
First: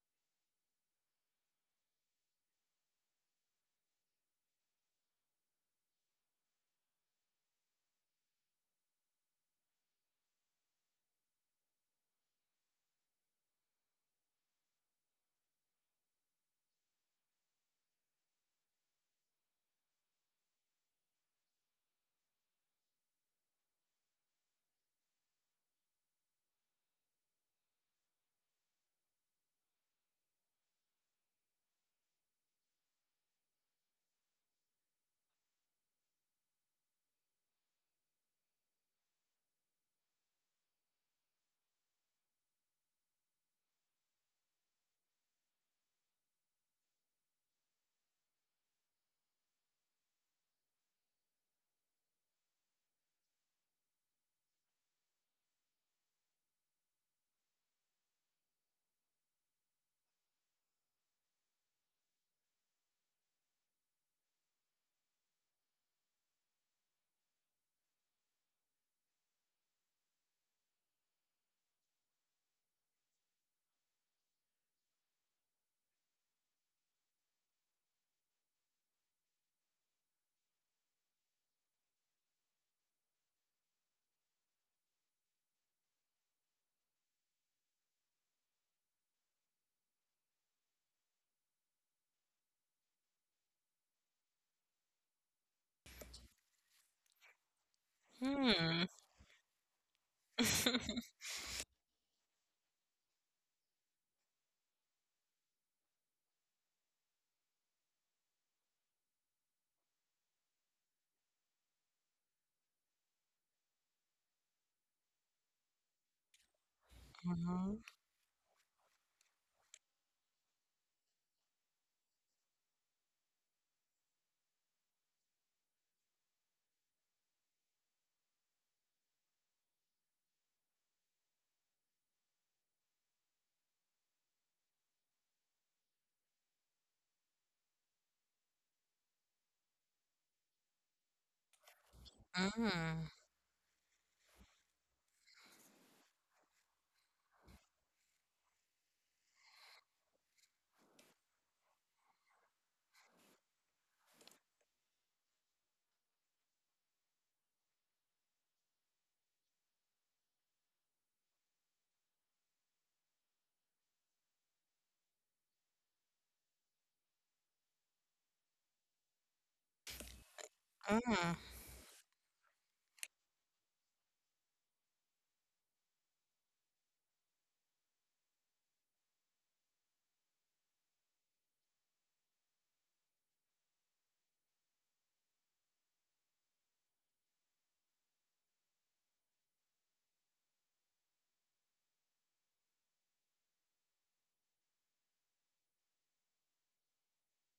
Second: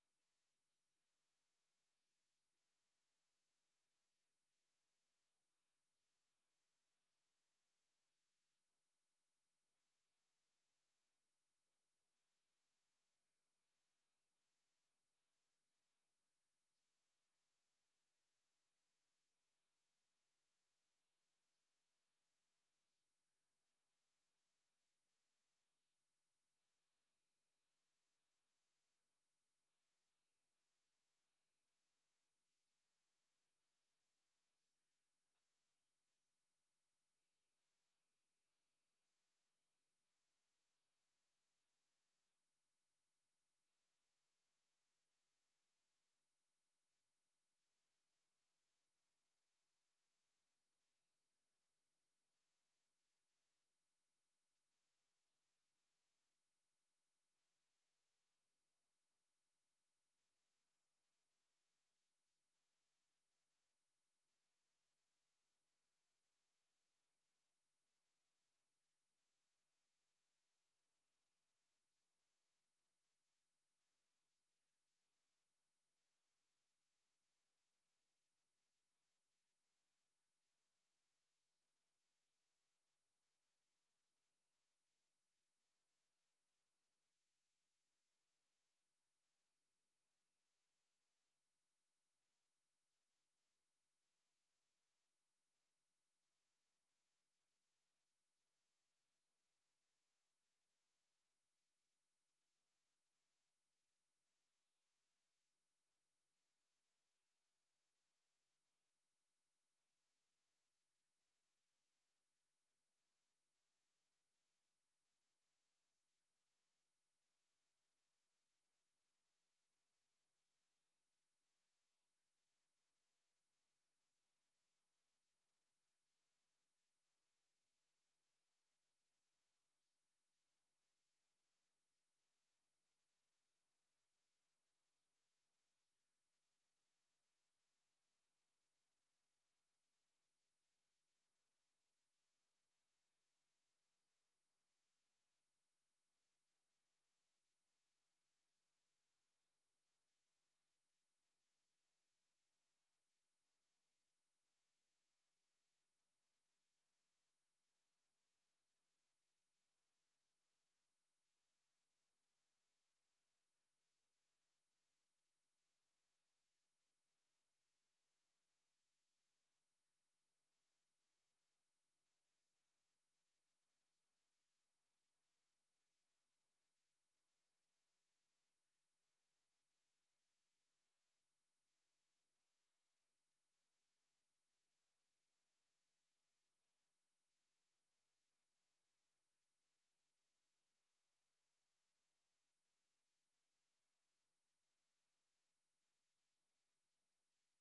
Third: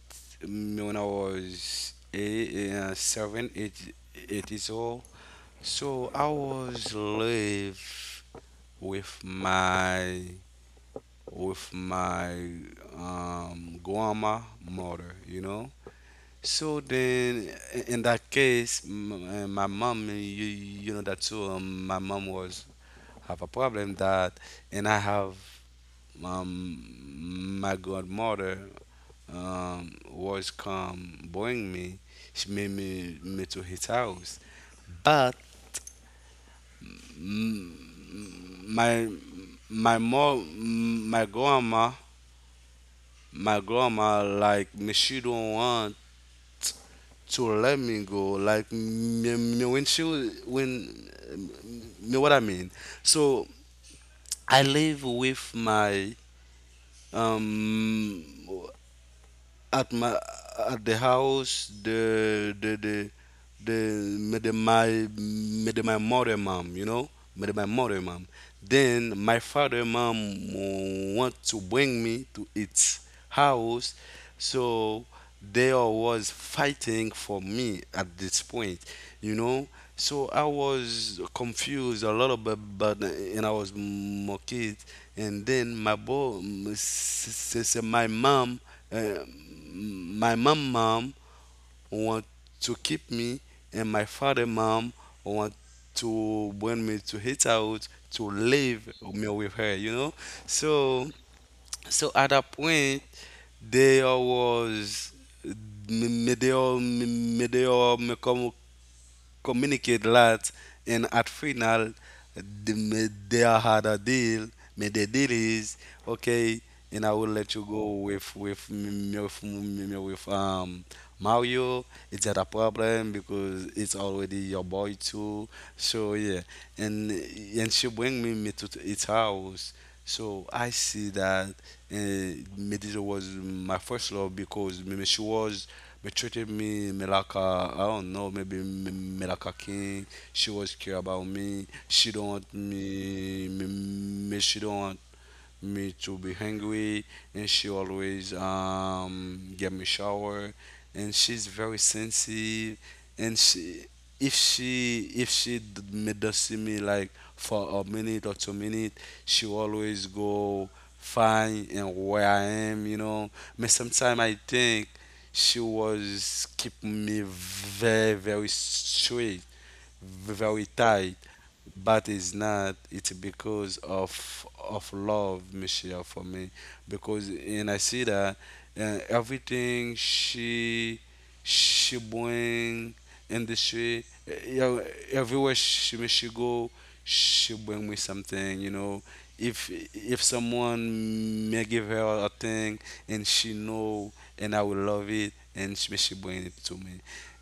when I was eight, seven, eight, 8 years old. So I was live with my with my grandma mother, you know. So then, in that case, my mom, you know that too. My mom was have a problem that, and I have my godmother was come bring me. She made me to his house, but mm, my my mom, my grandma like me she don't want to let me go. Like me, me when she when me what I mean. So I live with my um at my at the house the made my mother mom made my mother mom. Then my father mom want to bring me to its house, so they all was fighting for me at this point, you know. So I was confused a little bit, but and I was more kid. And then my boy, my mom, uh, my mom want to keep me, and my father mom want to bring me to his house to live
Mm.
me with her, you know. So so at that point there was me me- they all me come communicate lots, and at final, they had a deal. Made the deal is okay, and I will let you
Mm-hmm.
go with m- m- with Mario. It's not a problem because it's already your boy too. So yeah, and she bring me, me to its house. So I see that Medina was my first love because me she was. But treated me, me like a, I don't know, maybe me, me like a king. She was care about me. She don't want
Mm.
me, me, me she don't want me to be hungry, and she always get me shower, and she's very sensitive, and she if she d- me does see me like for a minute or 2 minutes, she always go find and where I am, you know. But sometimes I think she was keep me very very straight, very tight.
Mm.
But it's not it's because of love michelle for me, because and I see that everything she bring in the street, you know, everywhere she go she bring me something, you know. if if someone may give her a thing and she know and I will love it, and may she bring it to me.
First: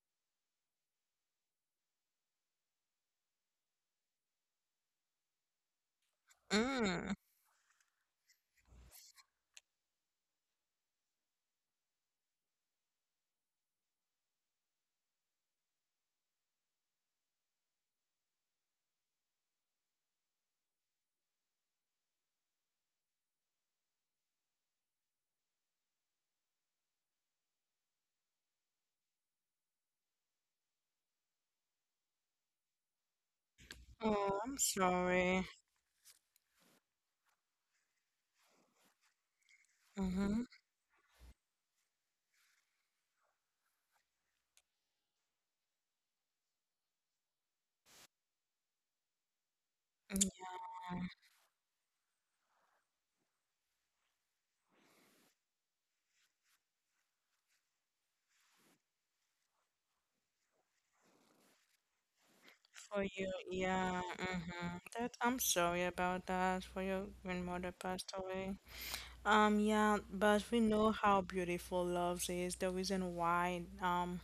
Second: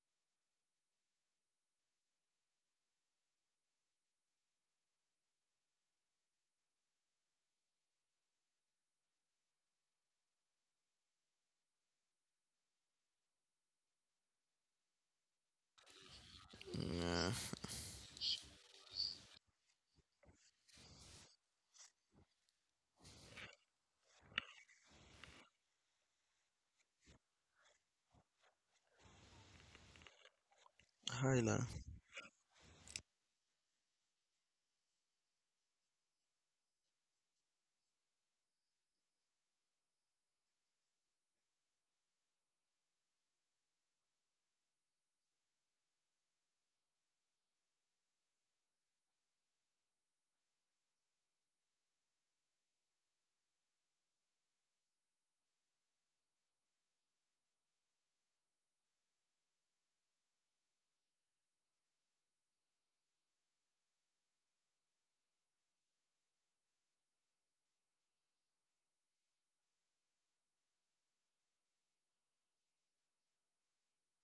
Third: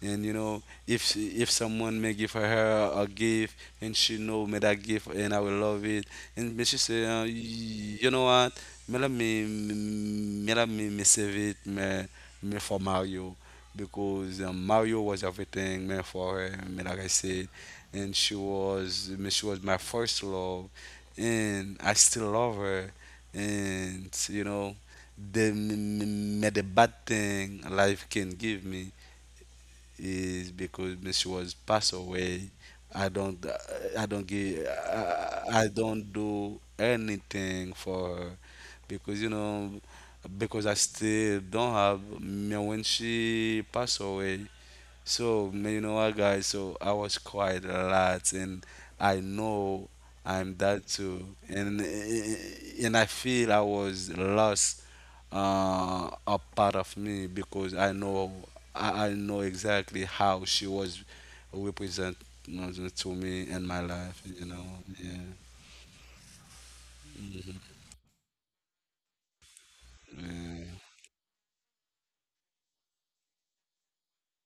And you know, if someone may give her a gift and she know me that gift and I will love it. And me she say,
Mm.
you know what? Me save it me me for Mario, because Mario was everything man for her. Me like I said,
yeah.
and she was me she was my first love, and I still love her. And you know, the me the bad thing life can give me is because when she was
Hi.
passed away. I don't,
Oh, I'm sorry.
I don't do anything for her, because you know,
Mm-hmm.
because I still don't have. Me When she passed away, so you know what, guys? So I was quiet a lot, and I know I'm
Mm.
that too, and and I feel I was lost a part of me because I know I know exactly how she was represent, you know, to
For
me
you,
in my life.
yeah.
You know,
Mm-hmm.
yeah,
That I'm sorry about that. For your
yeah,
grandmother passed away. Yeah, but we know how beautiful love is. The reason why,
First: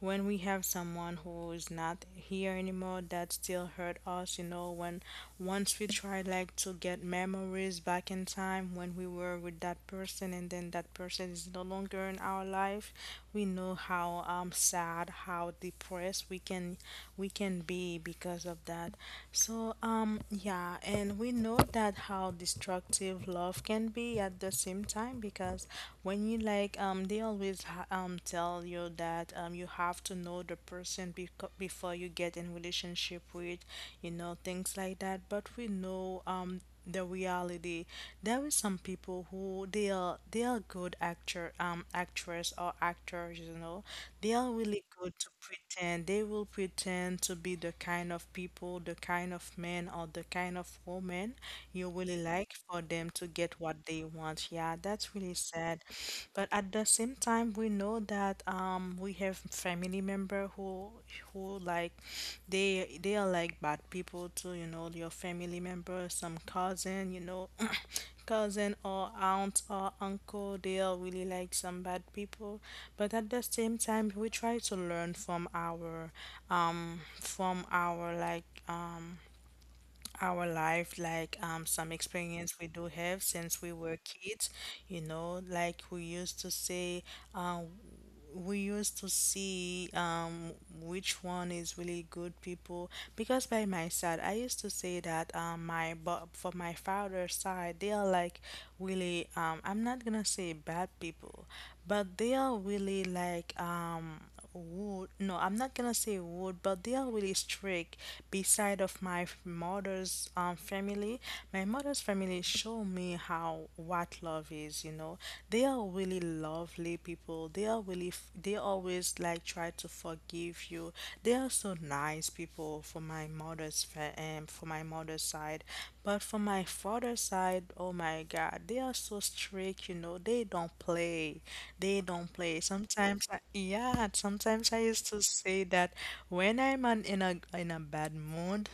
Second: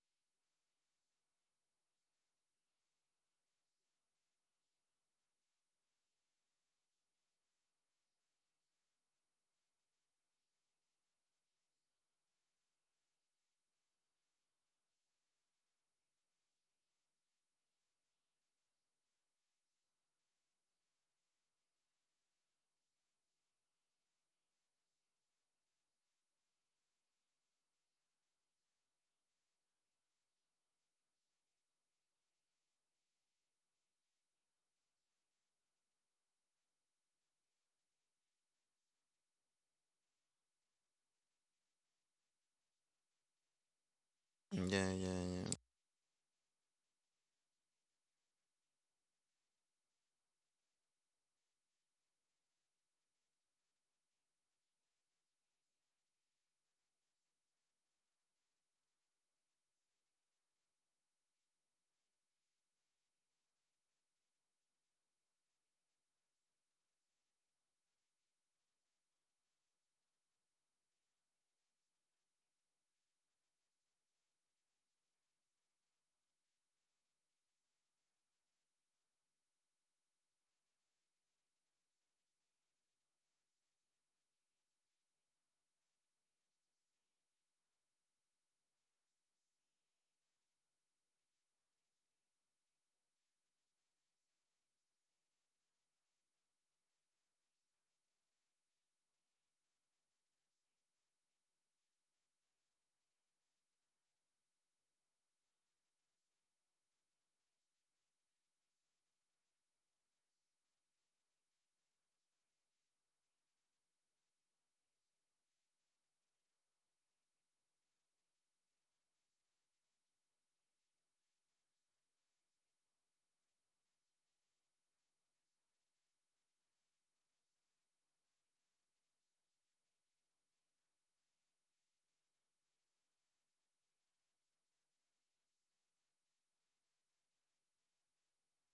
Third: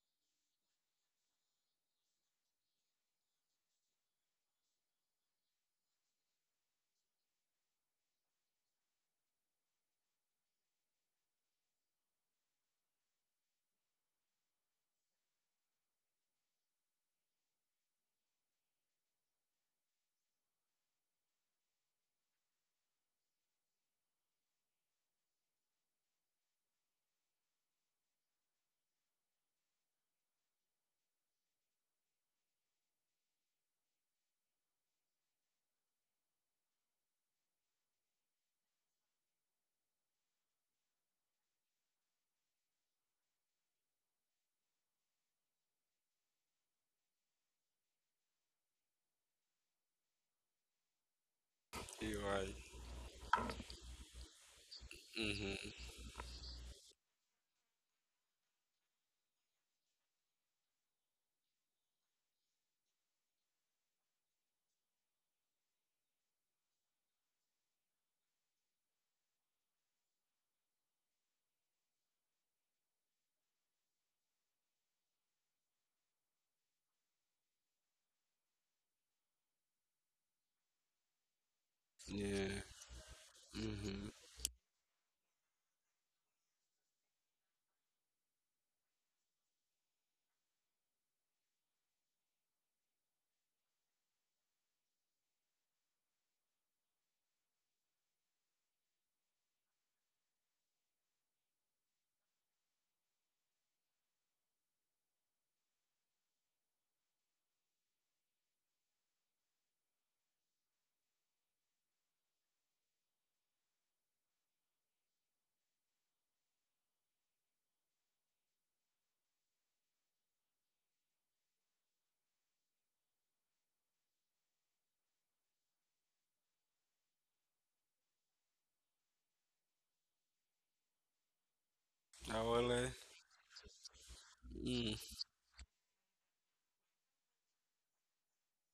when we have someone who is not here anymore, that still hurt us, you know. When once we try like to get memories back in time, when we were with that person, and then that person is no longer in our life, we know how sad, how depressed we can be because of that. So yeah, and we know that how destructive love can be at the same time, because when me, like they always tell you that you have to know the person, before you get in relationship with, you know, things like that. But we know the reality. There is some people who they are good actor, actress or actors, you know. They are really
Yeah, yeah,
good to
yeah.
pretend. They will pretend to be the kind of people, the kind of men, or the kind of woman you really
you're
like,
right.
for them to get what they want. Yeah, that's really
Hmm.
sad. But at the same time, we know that we have family member who like they are like bad people too. You know, your family member, some cousin. You know, cousin or aunt or uncle, they are really like some bad people. But at the same time, we try to learn from our um, from our like our life, like some experience
Yeah.
we do have since we were
Hmm.
kids, you know, like we used to say uh, we used to see which one is really good people. Because by my side, I used to say that my, but for my father's side, they are like really I'm not gonna say bad people, but they are really like would, no, I'm not gonna say would, but they are really strict. Beside of my mother's family, my mother's family show me how what love is. You know, they are really lovely people. They are really they always like try to forgive you. They are so nice people for my mother's for my mother's side, but for my father's side, oh my God, they are so strict. You know, they don't play. They don't
I
play.
will.
Sometimes I, yeah, sometimes I used to say that when I'm on, in a bad mood,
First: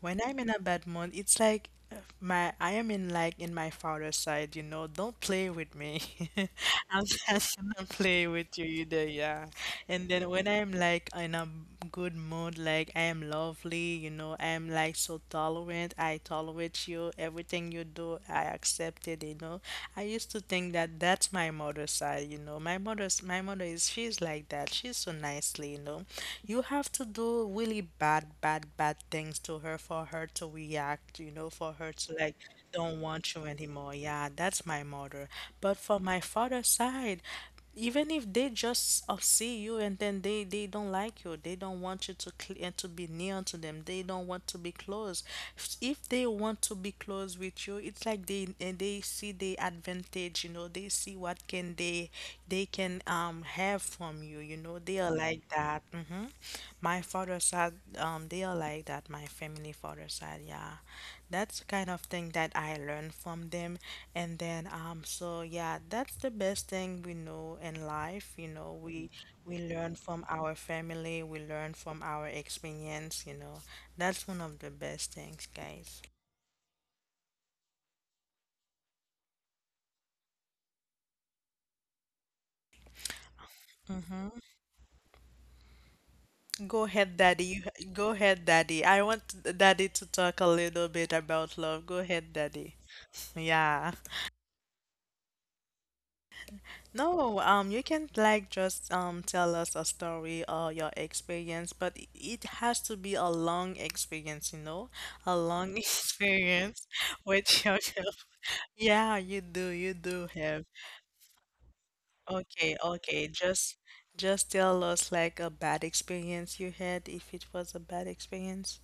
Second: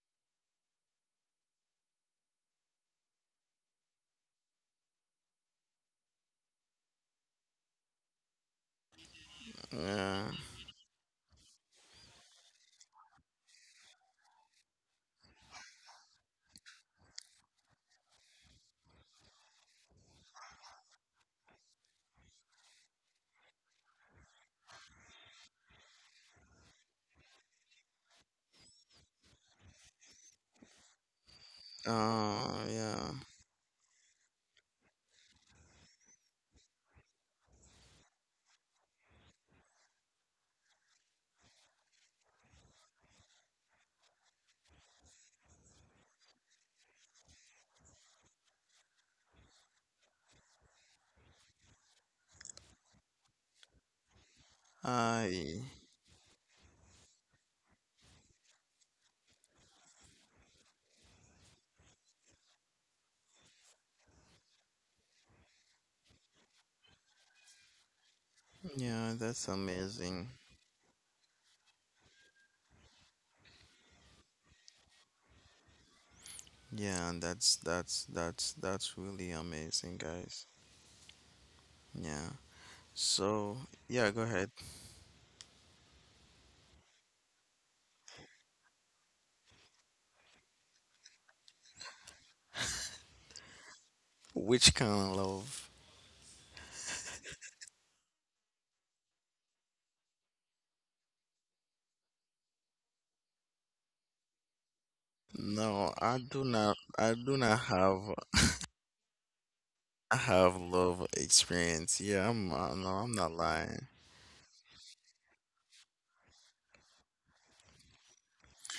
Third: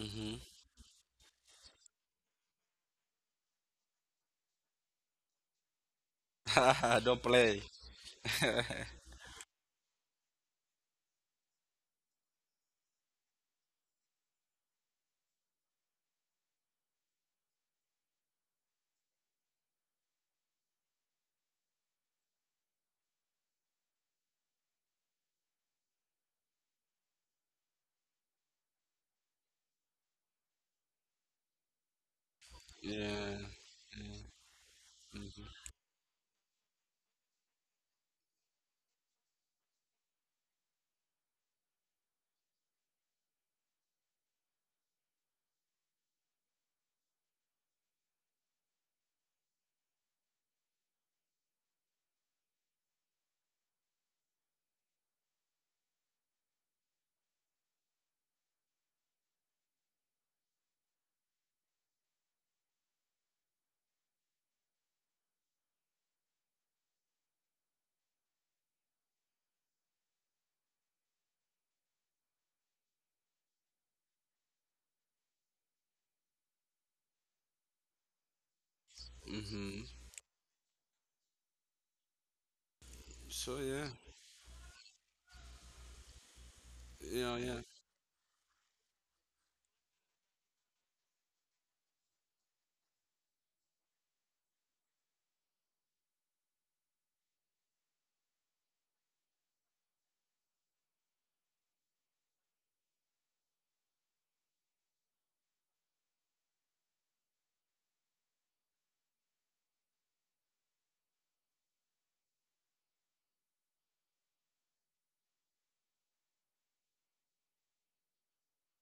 when I'm in a bad mood, it's like my, I am in like in my father's side, you know, don't play with me. I'm
Don't
not
play.
gonna play with you either, yeah. And then
Yeah.
when I'm like in a good mood, like I am lovely, you know, I am like so tolerant, I tolerate you, everything you do, I accept it, you know. I used to think that that's my mother's side, you know. My mother's, my mother is, she's like that. She's so nicely, you know. You have to do really bad, bad, bad things to her for her to react, you know, for her to like
Oh,
don't
yeah.
want
Yeah.
you anymore. Yeah, that's my mother.
Mhm.
But for my father's side, even if they just see you, and then they don't like you, they don't want you to to be near to them, they don't want to be close. If they want to be close with you, it's like they, and they see the advantage, you know, they see what can they can have from you, you know, they are like
I,
that. Hmm. My father side, they are like that. My family father side, yeah. That's the kind of thing that I learned from them. And then, so yeah, that's the best thing we know in life. You know,
yeah, that's
we learn from
amazing.
our family. We learn from our experience. You know, that's one of the best things, guys.
Yeah, that's really
Mhm.
amazing, guys. Yeah. So,
So yeah,
yeah, go
Mm-hmm.
ahead.
Go ahead,
yeah,
Daddy.
yeah.
Go ahead, Daddy. I want Daddy to talk a little bit about love. Go ahead, Daddy. Yeah.
Which kind of love?
No, you can like just tell us a story or your experience, but it has to be a long experience, you know, a long
No, I do not
experience
I do not
with
have
yourself. Yeah, you
I
do
have
have.
love experience. Yeah, I'm
Okay,
no, I'm
okay,
not lying.
just tell us like a bad experience you had, if it was a bad experience.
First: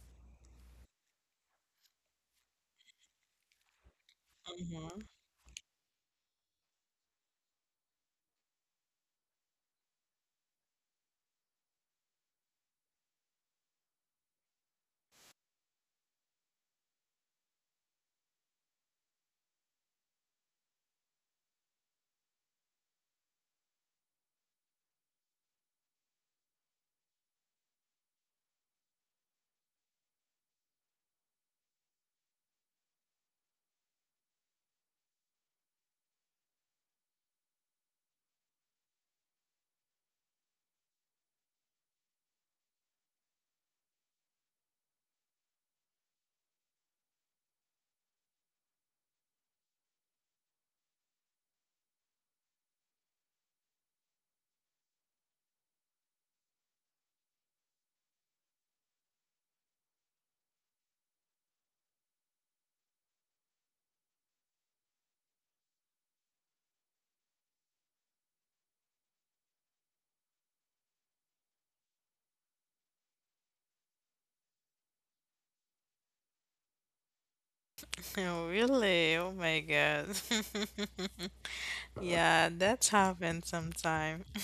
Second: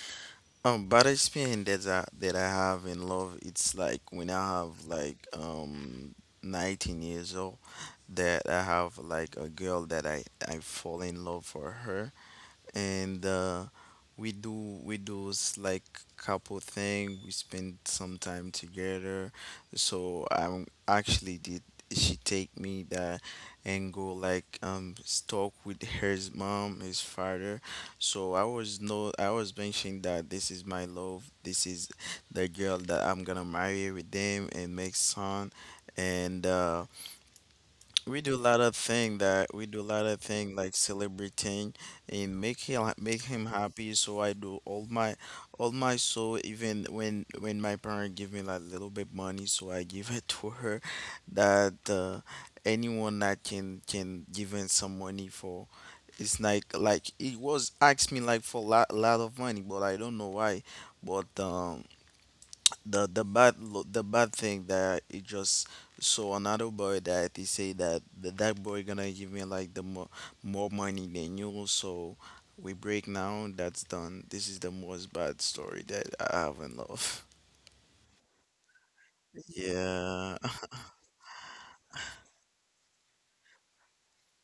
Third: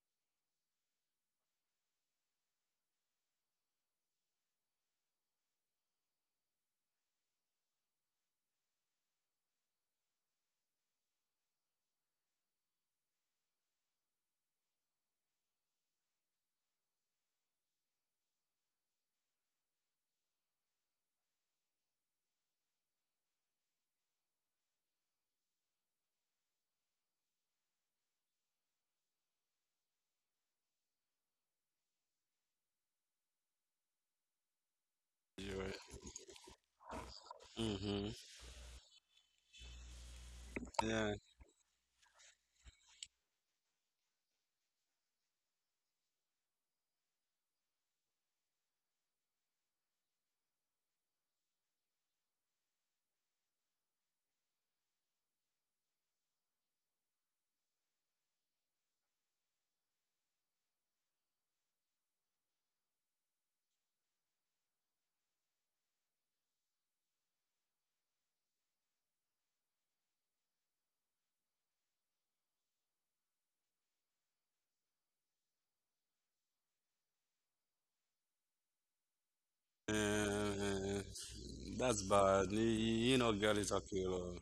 Bad experience that I, have in love, it's like when I have
Mm-hmm.
like 19 years old, that I have like a girl that I fall in love for her, and like couple thing. We spend some time together. So I'm actually did she take me there and go like talk with her mom, his father. So I was, no, I was mentioning that this is my love. This is the girl that I'm gonna marry with them and make son
You're right.
and. We
Mhm.
do a lot of thing, that we do a lot of thing like
Yeah.
celebrating and make him make him happy. So I do all my, soul. Even when my parent give me like little bit money, so I give it to her. That anyone that can give in some money for, it's like it was asked me like for lot of money, but I don't know why. But the bad thing that it just saw another boy, that he say that that boy gonna give me like the more money than you. So we break now, that's done. This is the most bad story that I have in love.
Oh, really? Oh my God.
Yeah,
Uh, that's
Yeah,
bad. You,
that's
you know,
happened
girl is a
sometime.
killer.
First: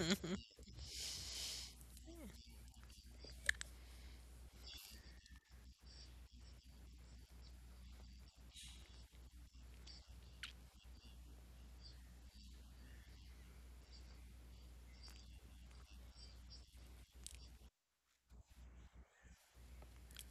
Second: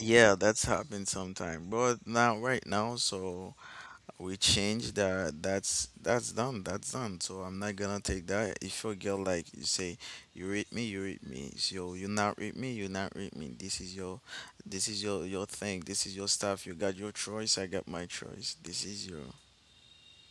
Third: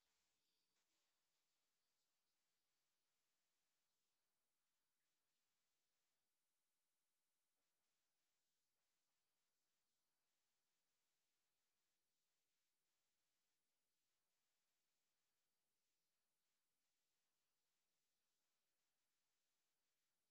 yeah. That's happened sometime, but not right now. So we change that, that's done, that's done. So I'm not gonna take that. If your girl, like, you say you read me, you read me, so you not read me, you not read me, this is your, this is your thing, this is your stuff, you got your choice, I got my choice, this is your,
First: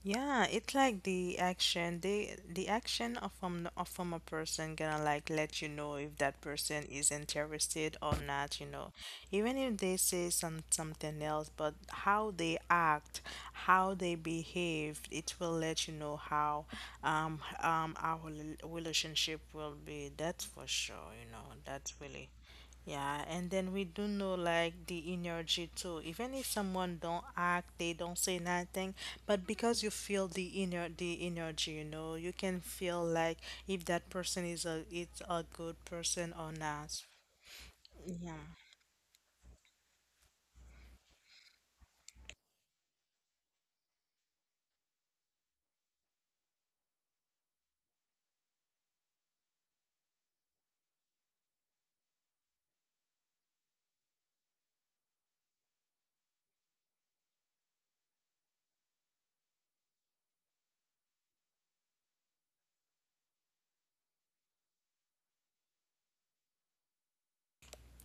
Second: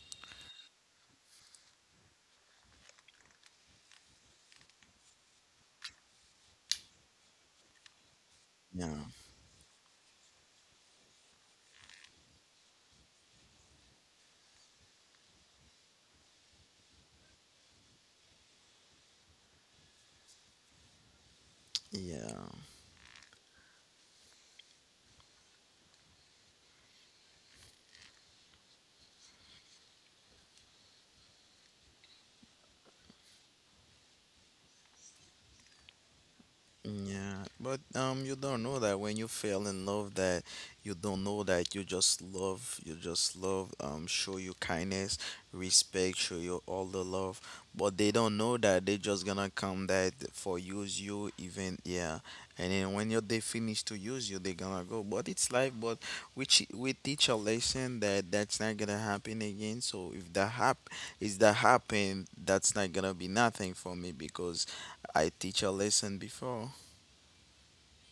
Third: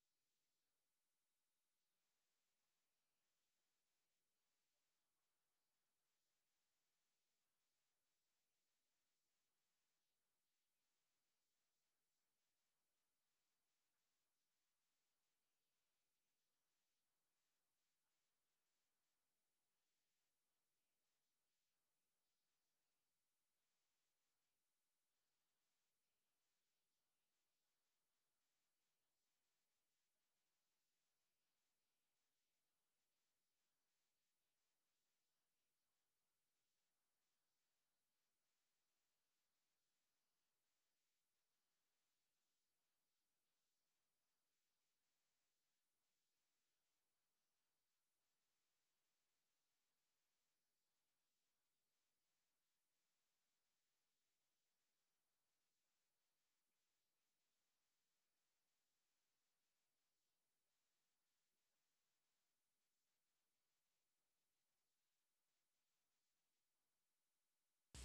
Yeah, it's like the action, they the action of from a person gonna like let you know if that person is interested or not, you know.
yeah,
Even if they say some something else, but how they act, how they behave, it will let you know how our relationship will be. That's for sure, you know. That's really.
yeah.
Yeah, and then we do know like the energy too. Even if someone don't act, they don't say nothing, but because you feel the inner the energy, you know, you can feel like if that person is a, it's a good person or not.
Yeah, but you
Yeah.
don't know that when you fell in love, that you don't know, that you just love, show you kindness, respect, show you all the love, but they don't know that they just gonna come that for use you, even yeah. And then when you, they finish to use you, they gonna go. But it's life. But we we teach a lesson that that's not gonna happen again. So if that hap is that happen, that's not gonna be nothing for me because I teach a lesson before.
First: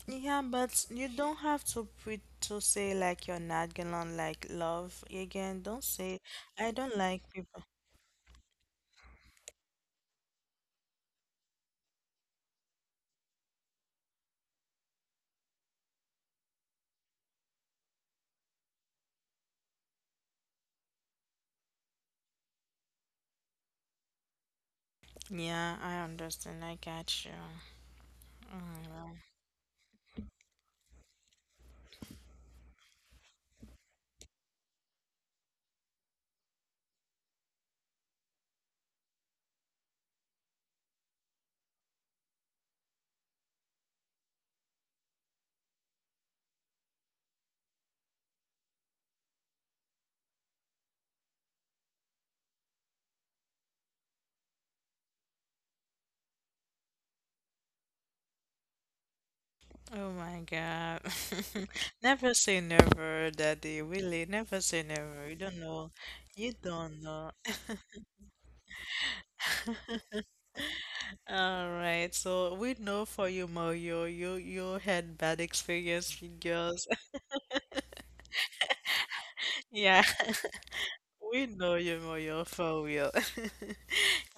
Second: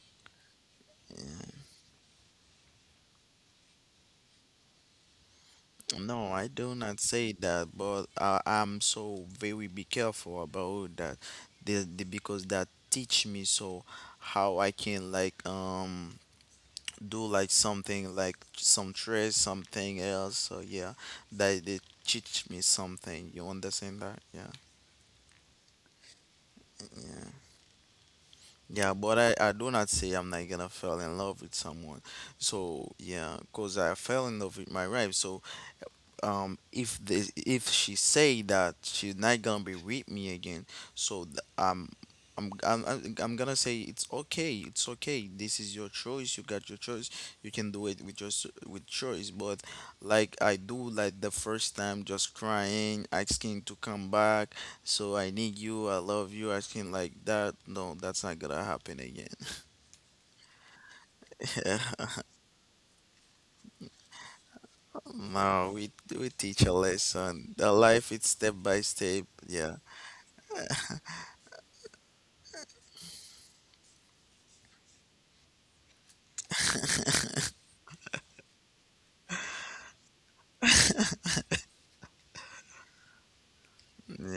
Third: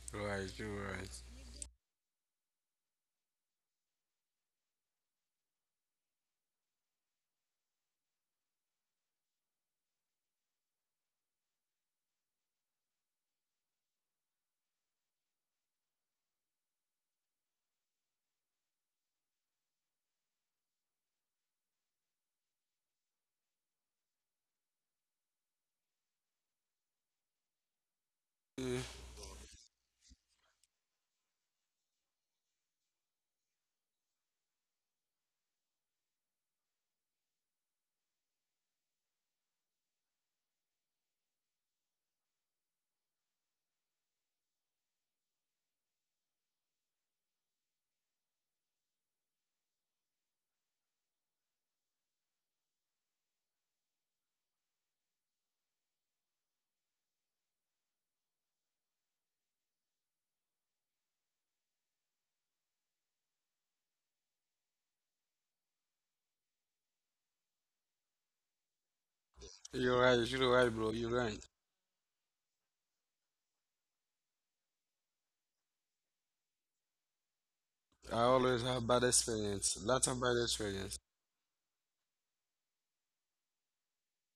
Yeah,
Right. You're
but you
right.
don't have to pre to say like you're not gonna like love again. Don't say
No, I do
I don't
not say
like people.
that, but I'm so very be careful about that, because that teach me so how I can like do like something, like some trade, something else. So yeah, that they teach me something. You understand that? Yeah,
Yeah, I understand. I got you.
yeah,
Yeah,
Mm,
yeah. But
yeah.
I do not say I'm not gonna fall in love with someone. So yeah, cause I fell in love with my wife. So if this if she say that she's not gonna be with me again, so I'm gonna say it's okay, it's okay, this is your choice, you got your choice, you can do it with with choice. But like I do, like the first time, just crying, asking to come back, so I need you, I love you, asking like that, no, that's not gonna happen again.
Oh my God. Never say never, Daddy. Really, never say never. You don't
No,
know.
we
You
teach a
don't know.
lesson. The life, it's step by step, yeah,
you're right. You're right, bro. You're right.
All right. So we know for you, Mario, you had bad experience with girls.
I always have bad experience.
Yeah.
Lots of bad experience.
We know you, Mario, for real.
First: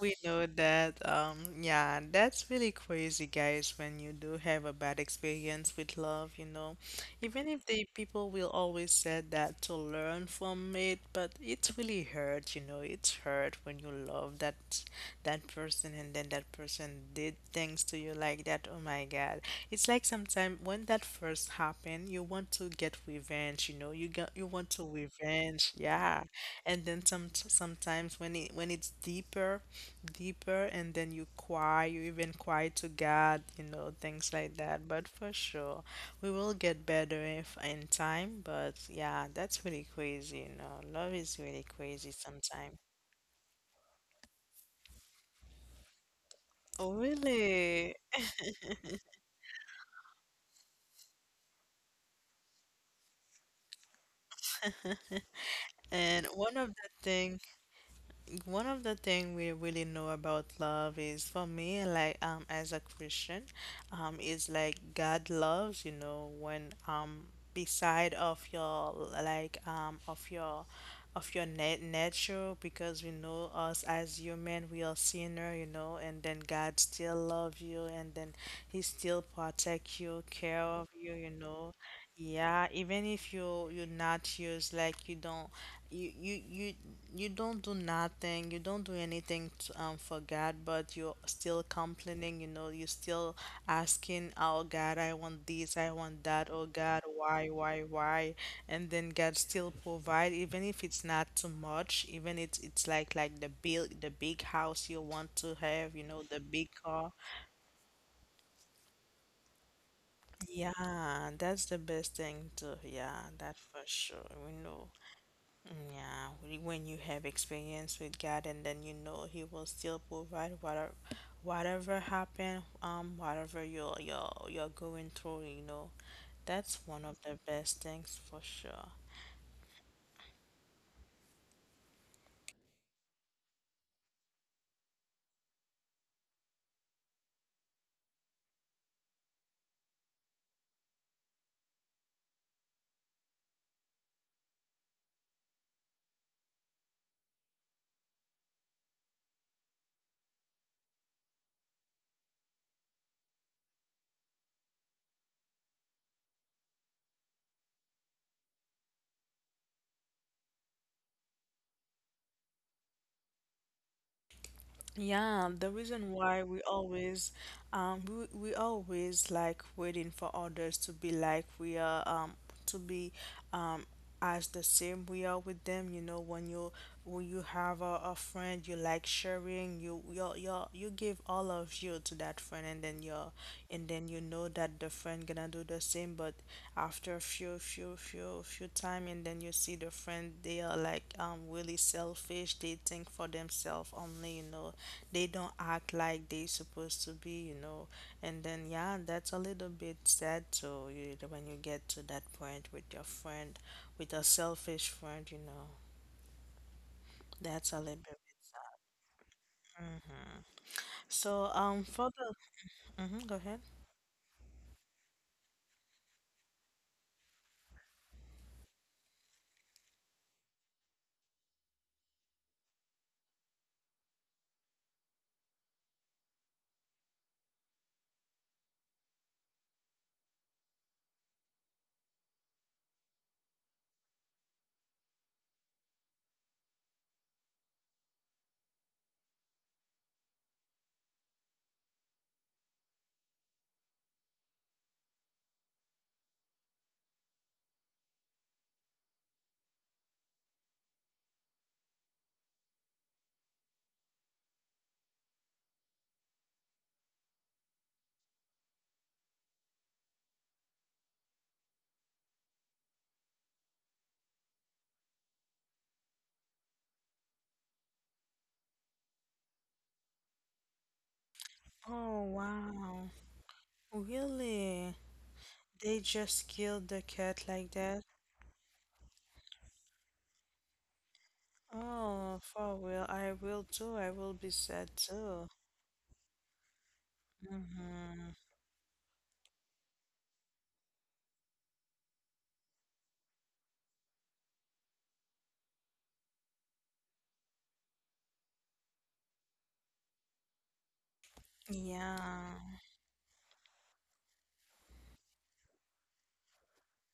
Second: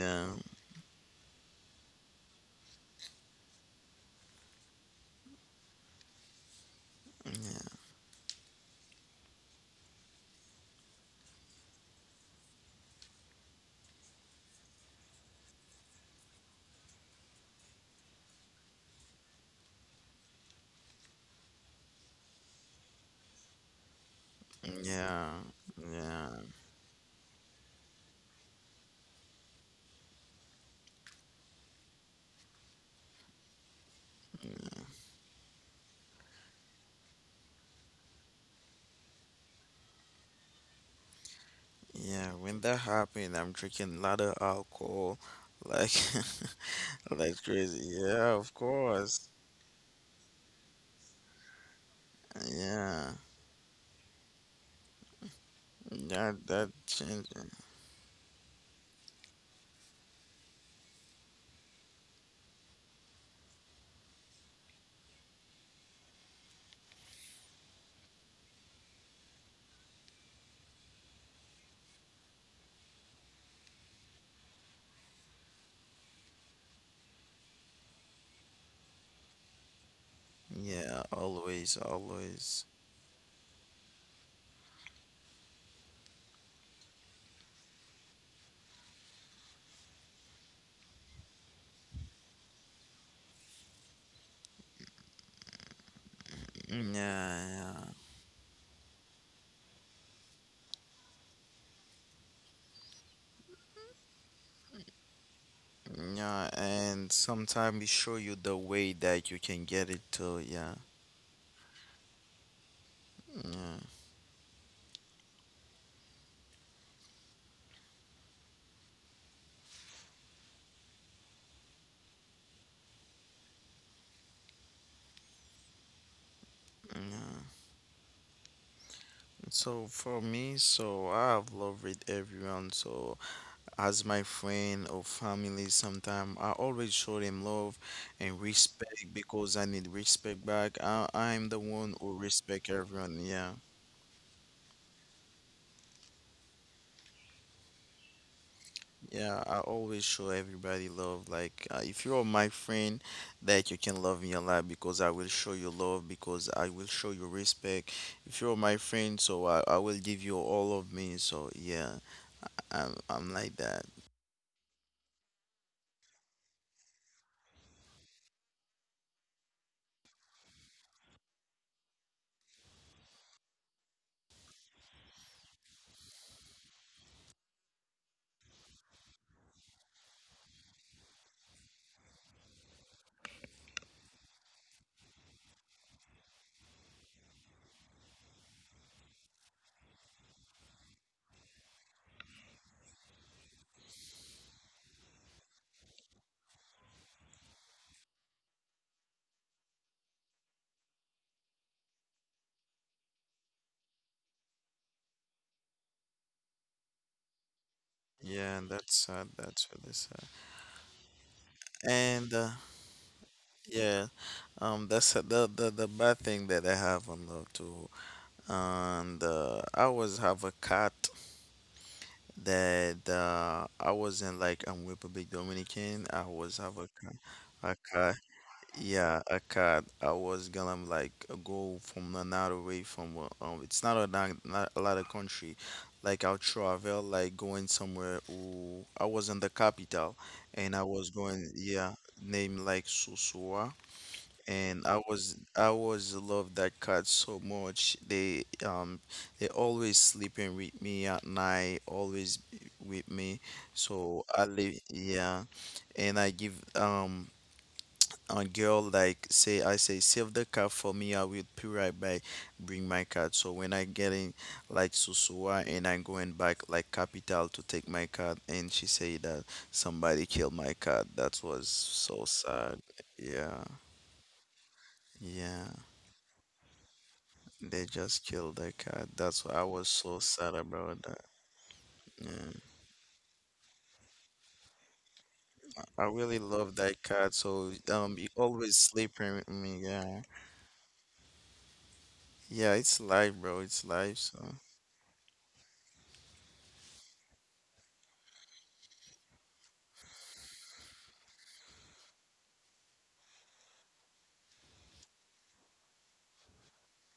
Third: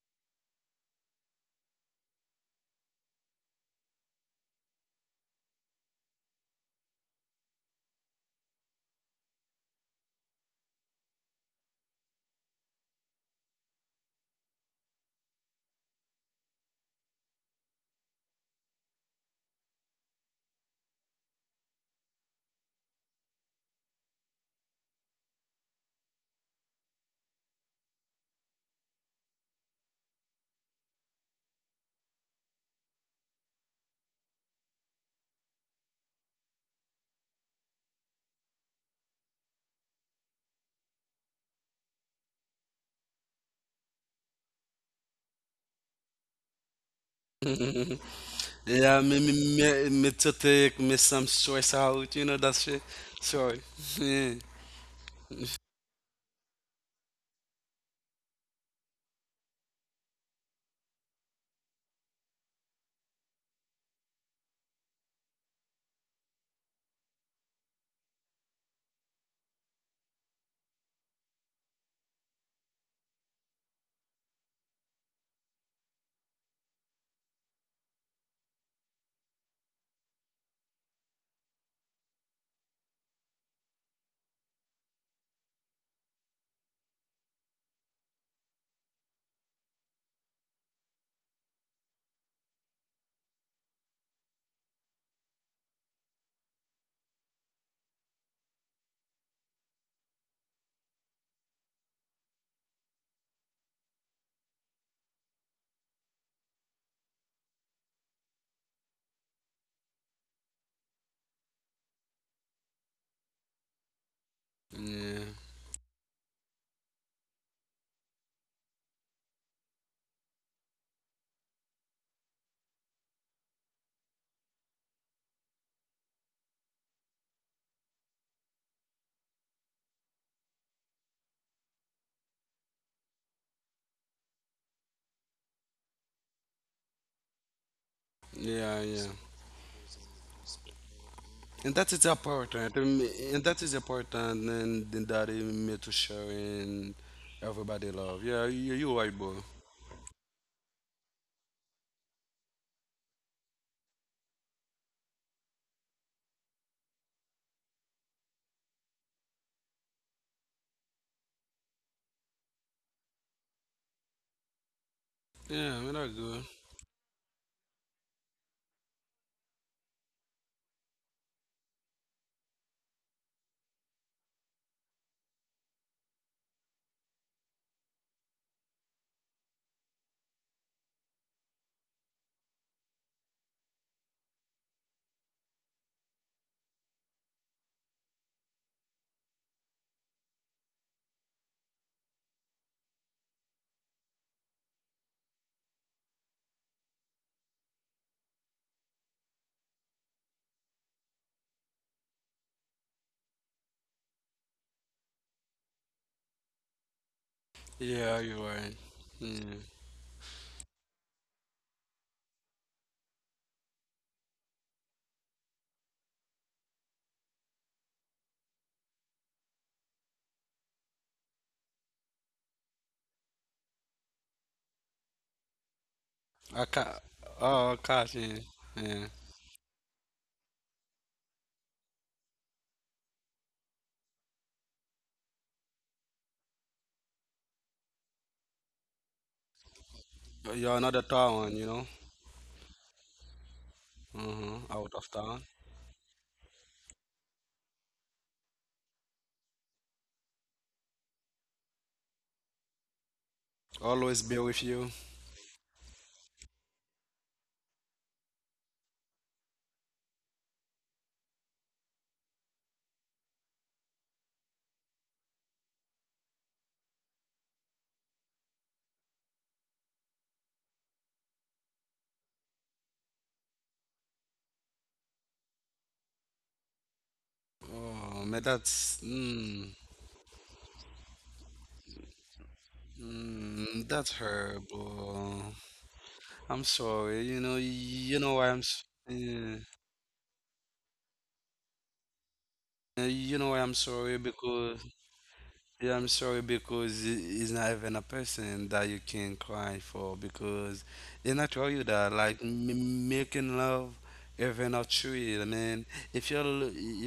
We know that, yeah, that's really crazy, guys, when you do have a bad experience with love, you know. Even if the people will always say that to learn from it, but it's really hurt, you know. It's hurt when you love that that person, and then that person did things to you like that. Oh my God. It's like sometimes when that first happened, you want to get revenge, you know. You want to
Yeah,
revenge, yeah.
yeah,
And then some sometimes when it, when it's deeper deeper, and then you cry, you even cry to God, you know, things like that. But for sure, we will get better if in time. But yeah, that's really crazy, you know. Love is really crazy
yeah. When
sometimes.
that happened, I'm drinking a lot of alcohol, like,
Oh,
like crazy.
really?
Yeah, of
Yeah,
course.
me to take me some stress out. You know that shit.
Yeah,
Sorry.
And
that
one
that
of the
changed.
things, one of the thing we really know about love is, for me, like as a Christian, is like God loves, you know, when beside of your like of your nature, because we know us as human, we are sinner, you know, and then God still love you, and then he still protect you, care of
Yeah,
you, you know.
always, always.
Yeah, even if you you're not used, like you don't you you don't do nothing, you don't do anything to, for God, but you're still complaining, you know, you're still asking, "Oh God, I want this, I want that. Oh
Mm,
God,
yeah, yeah,
why, why?" And then God still provide, even if it's not too much, even it's like the big the big house you want to have, you know, the
yeah.
big
And
car.
sometimes it show you the way that you can get it to. Yeah,
Yeah, that's the best thing too. Yeah, that
yeah,
for sure. We know.
Yeah.
Yeah, when you have experience with God and then you know He will still provide whatever happened, whatever you're going through, you know, that's one of the
yeah.
best things for sure.
So for me, so I have loved with everyone. So as my friend or family, sometime I always show them love and
Yeah. Yeah.
respect,
Yeah.
because I need respect back. I'm the
And that
one
is
who respect
important.
everyone,
And
yeah.
that is important, and that is made to share and everybody love. Yeah, you right, bro.
Yeah, I always show everybody love. Like if you're my friend, that you can love me a lot, because I will show you love, because I will show you respect. If you're my friend, so I will give you all of me, so yeah, I'm like that.
Yeah, the
Yeah, we're
reason
not
why
good.
we always, we always like waiting for others to be like we are, to be, um, as the same we are with them, you know. When you when you have a friend you like sharing, you give all of you to that friend, and then you know that the friend gonna do the same, but after a few time, and then you see the friend they are like really selfish. They think for themselves only, you know. They don't act like they supposed to be, you know. And then yeah, that's a little bit sad. So you when you get to that point with your friend, with a selfish friend, you know, that's a little
Yeah,
bit
you
Yeah,
right.
sad.
that's sad,
Yeah,
that's really sad.
So, for
And
mm-hmm, go ahead.
yeah, that's the bad thing that I have on love too. And I always have a cat, that I was in like Republic Dominican. I always
I
have
ca—
a
oh,
cat,
Cassie. Yeah.
yeah, a cat. I was gonna like go from another way, from it's not a lot of country. Like I'll travel, like going somewhere. Ooh, I was in the capital,
Yeah,
and
you're
I
another
was going,
town, you know.
yeah, name like Susua,
Uh-huh.
and
Out
I
of
was
town.
I was love that cat so much. They always sleeping with me at night, always be with me.
Always
So
be
I
with
live,
you.
yeah, and I give a girl, like, say, I say, save the cat for me. I will be right back, bring my cat. So when I get in like Susua and I'm going back like capital to take my cat, and she say that somebody killed my cat. That was
Oh,
so sad.
wow.
Yeah,
Really?
yeah.
They just killed the cat like
They
that?
just
Oh, man,
killed that
that's
cat. That's why I was so sad about that.
Oh, for real. I will too. I
that's
will be sad
horrible.
too.
I really
I'm
love that
sorry.
cat, so
You
you
Mm-hmm.
know why I'm.
always sleeping with
Yeah.
me. Yeah, yeah, it's life,
You know
bro.
why I'm
It's life.
sorry,
So
because yeah, I'm sorry because it- it's not even a person that you can cry for because they not tell you
Yeah.
that like m making love. Even a tree. I mean, if you are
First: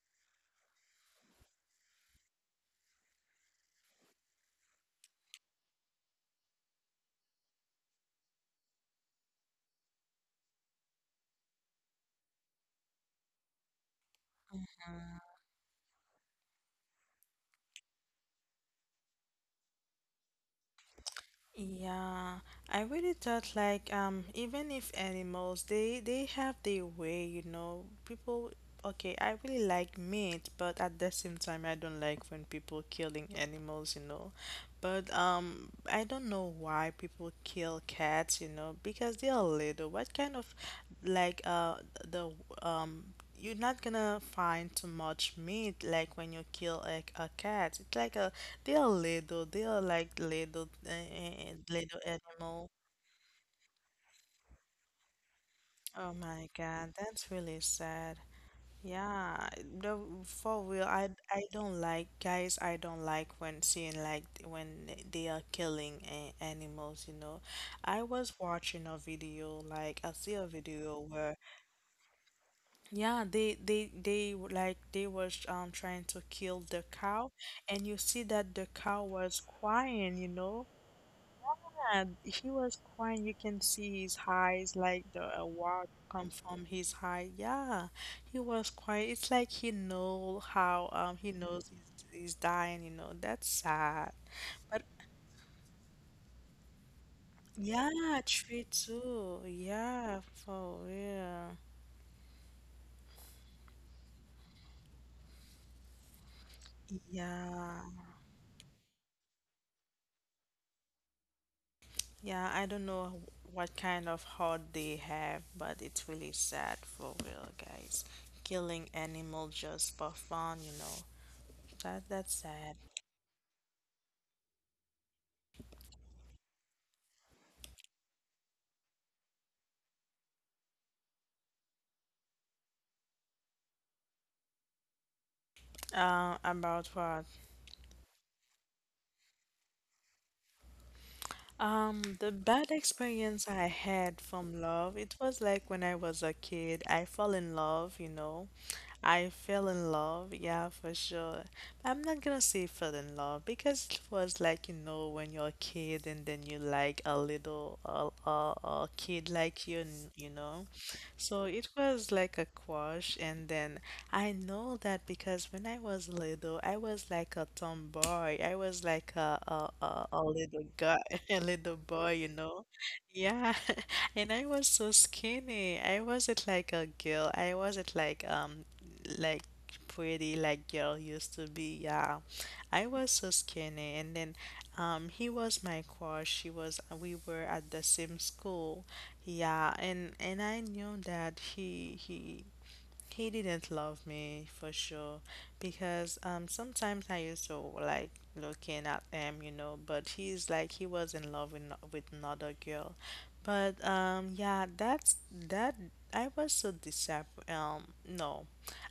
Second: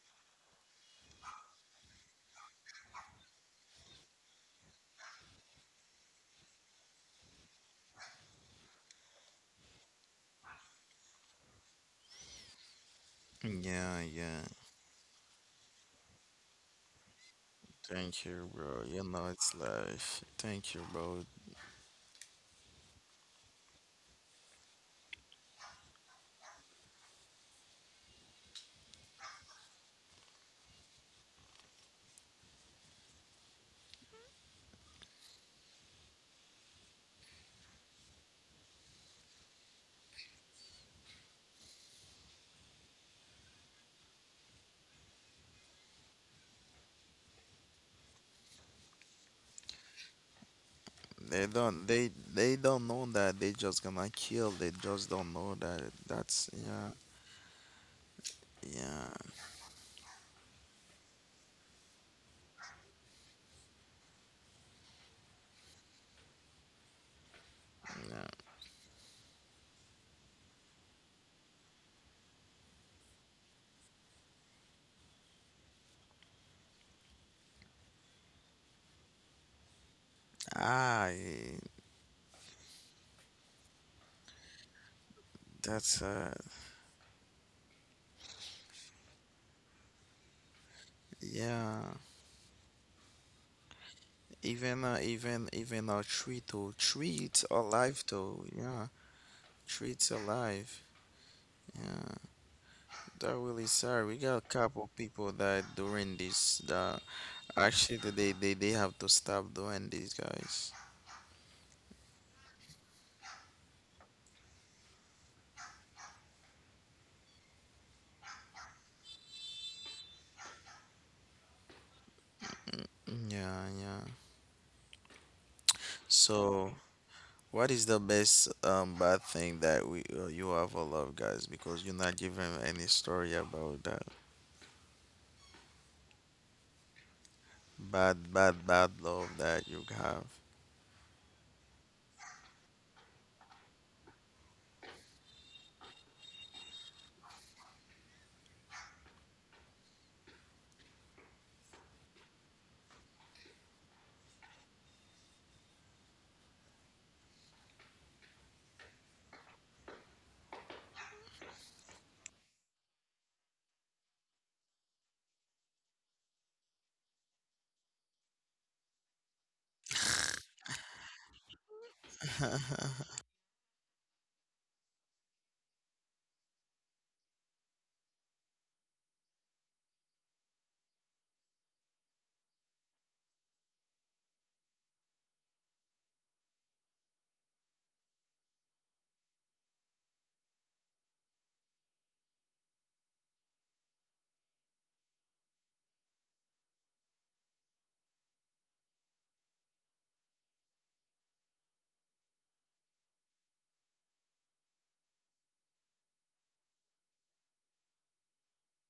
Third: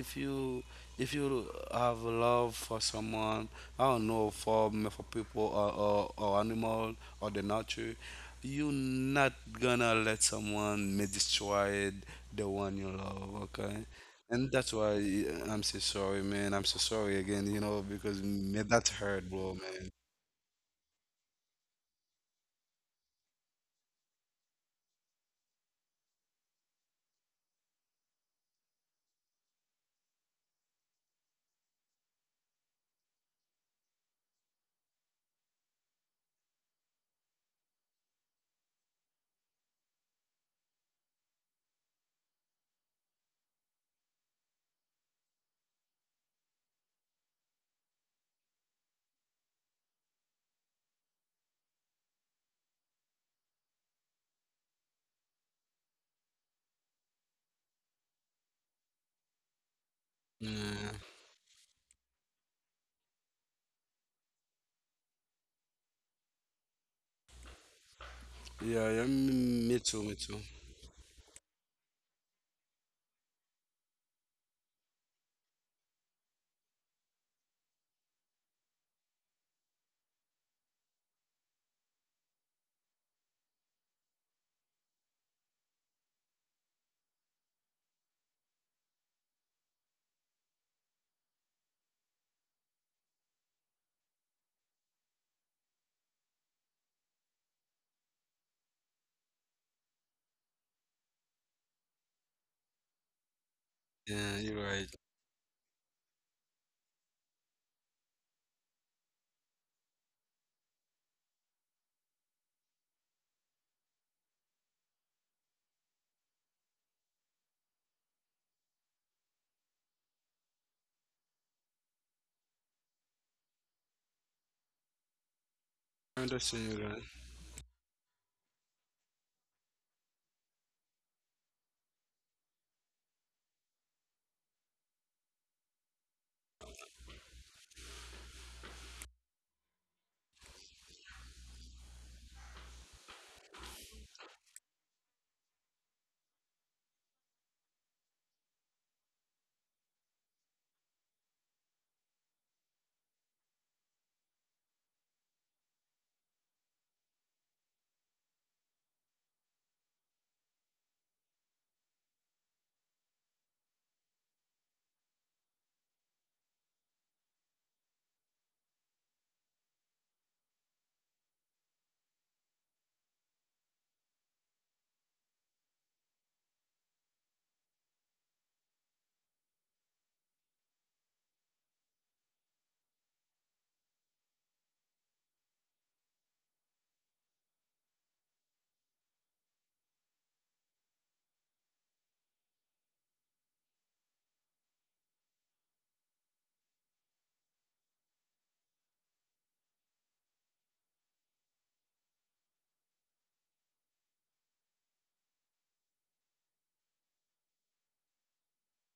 if you if you have love for someone, I don't know for for people or animal or the nature, you not gonna let someone may destroy the one you love. Okay,
yeah, yeah.
and that's why I'm so sorry, man. I'm so sorry again, you know, because
Thank you,
man,
bro.
that's
You know
hard,
it's
bro, man.
life. Thank you, bro.
Yeah, I really thought like even if animals, they have their way, you know. People okay, I really like meat, but at the same time I don't like when people killing animals, you know. But I don't know why people kill cats, you know, because they are little. What kind of like the you're not gonna find too much meat like when you kill a cat. It's like a they're little, they're like little
They don't.
little
They
animal.
don't know that. They just gonna kill. They just don't know that.
Oh
That's
my
yeah,
God, that's really sad.
yeah,
Yeah, the, for real,
Yeah,
I don't like, guys. I don't like when seeing like when they are killing a animals, you know. I was
yeah.
watching
yeah,
a
yeah,
video,
me
like
too,
I
me
see
too.
a video where yeah, like they was trying to kill the cow, and you see that the cow was crying, you know?
Ah,
Yeah, he was crying. You can see his eyes, like the water
that's
come from his eye. Yeah, he was crying. It's like he know how he knows
yeah.
he's dying, you know. That's sad. But
Even even a tree though, treats alive
yeah,
though,
tree
yeah,
too.
treats
Yeah,
alive.
for real.
Yeah, that really sad. We
Yeah,
got a
you're right.
couple people that during this that
Yeah.
actually they have to stop doing these guys.
Yeah, I don't know what kind of heart they have, but it's really sad for real, guys. Killing animal just for fun, you know. That's sad.
Yeah, yeah.
I understand
So,
you, right.
what is the best bad thing that we you ever love, guys? Because you're not giving any story about that
About what?
bad love that you have.
The bad experience I had from love, it was like when I was a kid, I fell in love, you know. I fell in love, yeah, for sure. I'm not gonna say fell in love because it was like, you know, when you're a kid, and then you like a little a kid like you, you know. So it was like a crush, and then I know that because when I was little, I was like a tomboy. I was like a a little guy, a little boy, you know. Yeah. And I was so skinny. I wasn't like a girl. I wasn't like like pretty like girl used to be. Yeah, I was so skinny, and then he was my crush. He was we were at the same school. Yeah, and I knew that he didn't love me for sure, because sometimes I used to like looking at him, you know, but he's like he was in love with, with another girl. But yeah, that's that I was so disappointed. No.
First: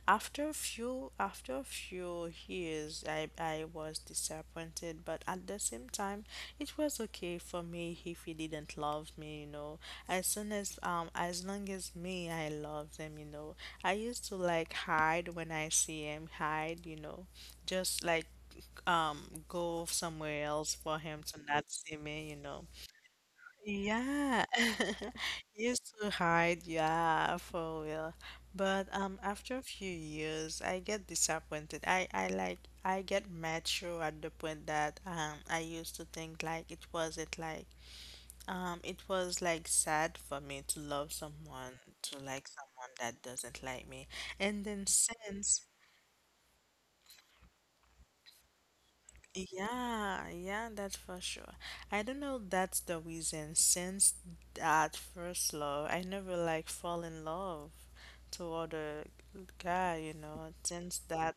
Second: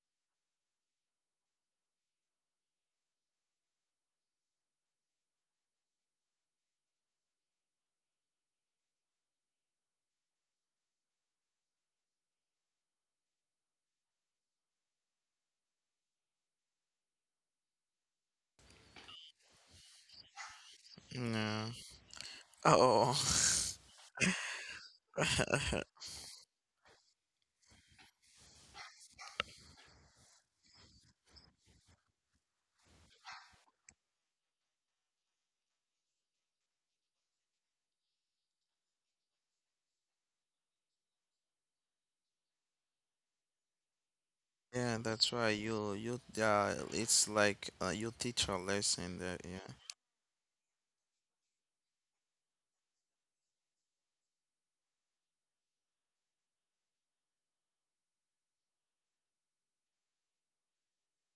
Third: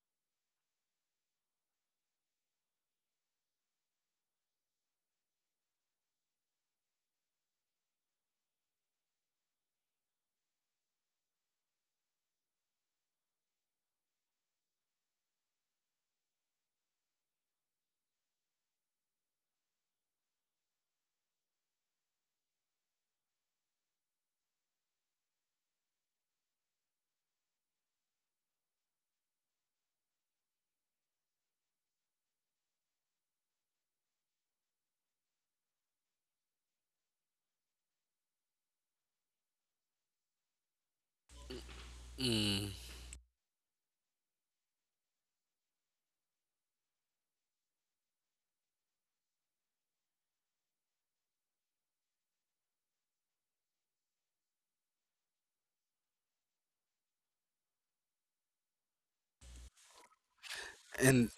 After a few years I was disappointed, but at the same time it was okay for me if he didn't love me, you know. As soon as long as me I love them, you know. I used to like hide when I see him, hide, you know, just like go somewhere else for him to not
Yeah.
see me, you know.
Oh.
Yeah. Used to hide, yeah, for real. But after a few years I get disappointed. I like I get mature at the point that I used to think like it wasn't like it was like sad for me to love someone, to like
Mm.
someone that doesn't like me. And then
Yeah, that's right.
since,
You it's like you teach a lesson that yeah.
yeah, yeah, that's for sure. I don't know if that's the reason. Since that first love, I never like fall in love to other guy, you know. Since
And
that,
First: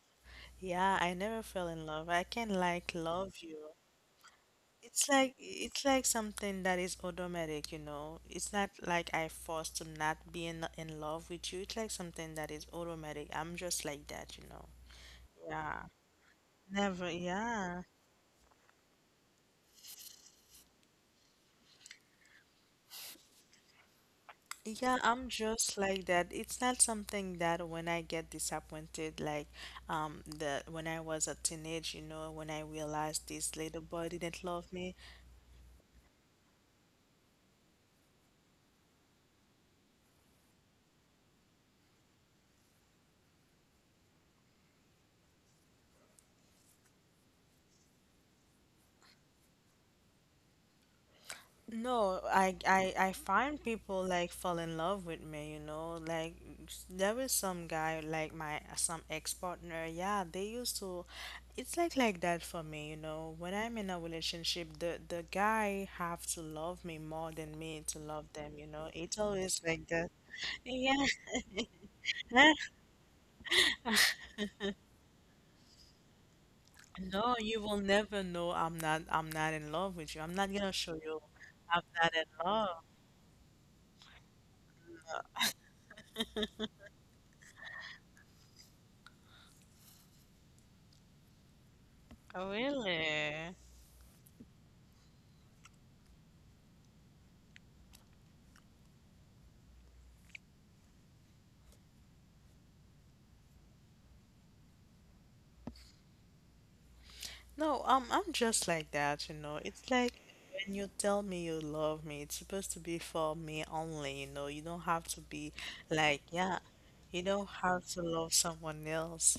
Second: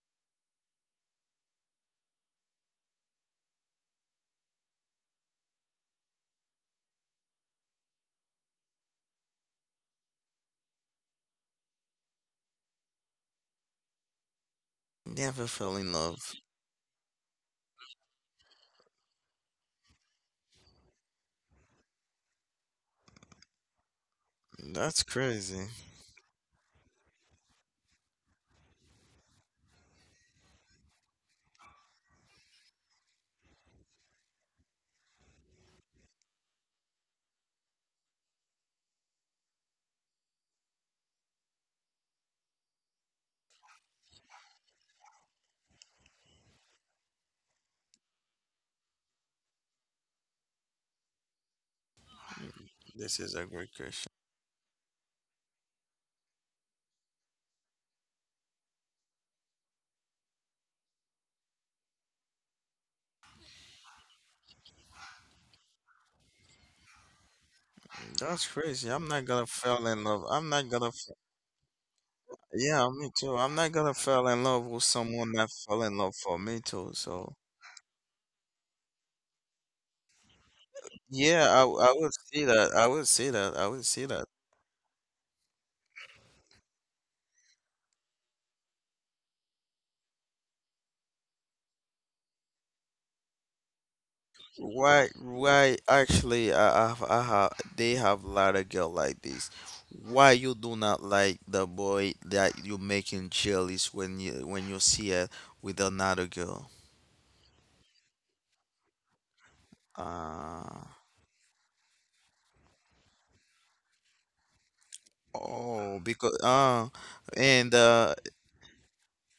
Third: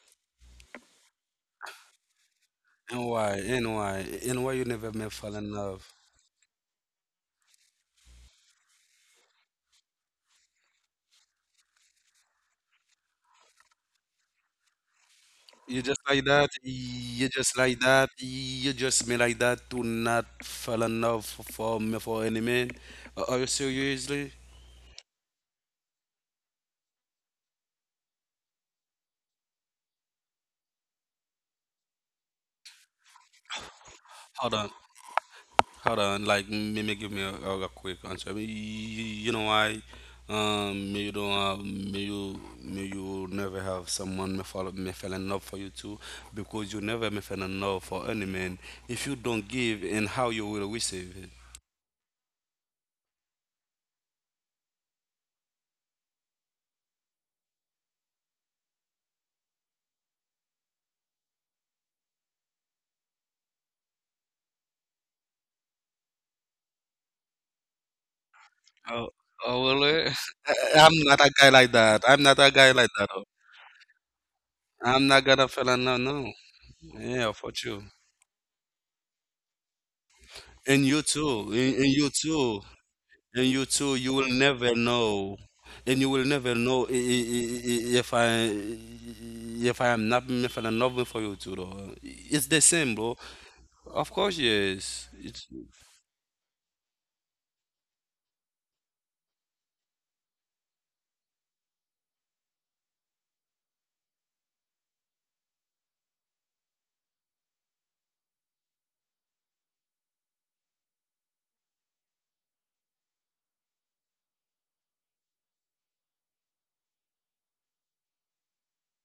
yeah, I never fell in love. I can like
why?
love you.
And why? And why you never may fall in
It's
love?
like something that is automatic, you know. It's not like I forced to not be in love with you. It's like something that is automatic. I'm just like that, you know.
Never fell
You
Yeah.
in
just like
love.
that.
Never,
You just like
yeah.
that. You just me like that to not fall in love for for any man. Are you seriously?
Yeah,
That's
I'm
crazy.
just like that. It's not something that when I get disappointed, like the when I was a teenage, you know, when I realized this little boy didn't
Hold
love
on.
me,
Hold on, like maybe give me a, quick answer. I mean, you know why? May you don't have, may you never have someone may fall, may fell in love for you too, because you never may fell in love for any man if you don't give and how you will receive it.
no, I
This is a
find
great
people
question.
like fall in love with me, you know. Like there was some guy like my some ex-partner. Yeah, they used to it's like that for me, you know. When I'm in a relationship, the guy have to love me more than me to love
That's
them, you
crazy.
know.
I'm
Oh,
It's
not gonna
oh,
always
will
fall
like
in
that.
it?
love. I'm not gonna
Yeah.
I'm
f
not a guy like that. I'm not a guy
yeah,
like
me
that.
too. I'm not gonna fall in love with
I'm not
someone
gonna
that
fell
fell
in
in
love.
love
No,
for me too.
yeah,
So
No,
for
you will
you.
never know I'm not in love with you. I'm not gonna
And
show
you
you
yeah,
too.
I'm
And
I
you
would
not in
see
too.
that.
love.
I would see
And
that.
you
I would
too,
see
you
that.
will never know. And you will never know if I am not if I'm not for you too though. It's
Oh,
the same, bro.
really?
Of course,
Why,
yes. It's,
why, actually, they have a lot of girl like this. Why you do not like the boy that you making jealous when you see her with another girl?
No, I'm just like that, you know. It's like when
Uh,
you tell me you love me, it's supposed to be for me only, you know. You don't have to be
oh,
like,
because
yeah, you don't
and
have to love someone else.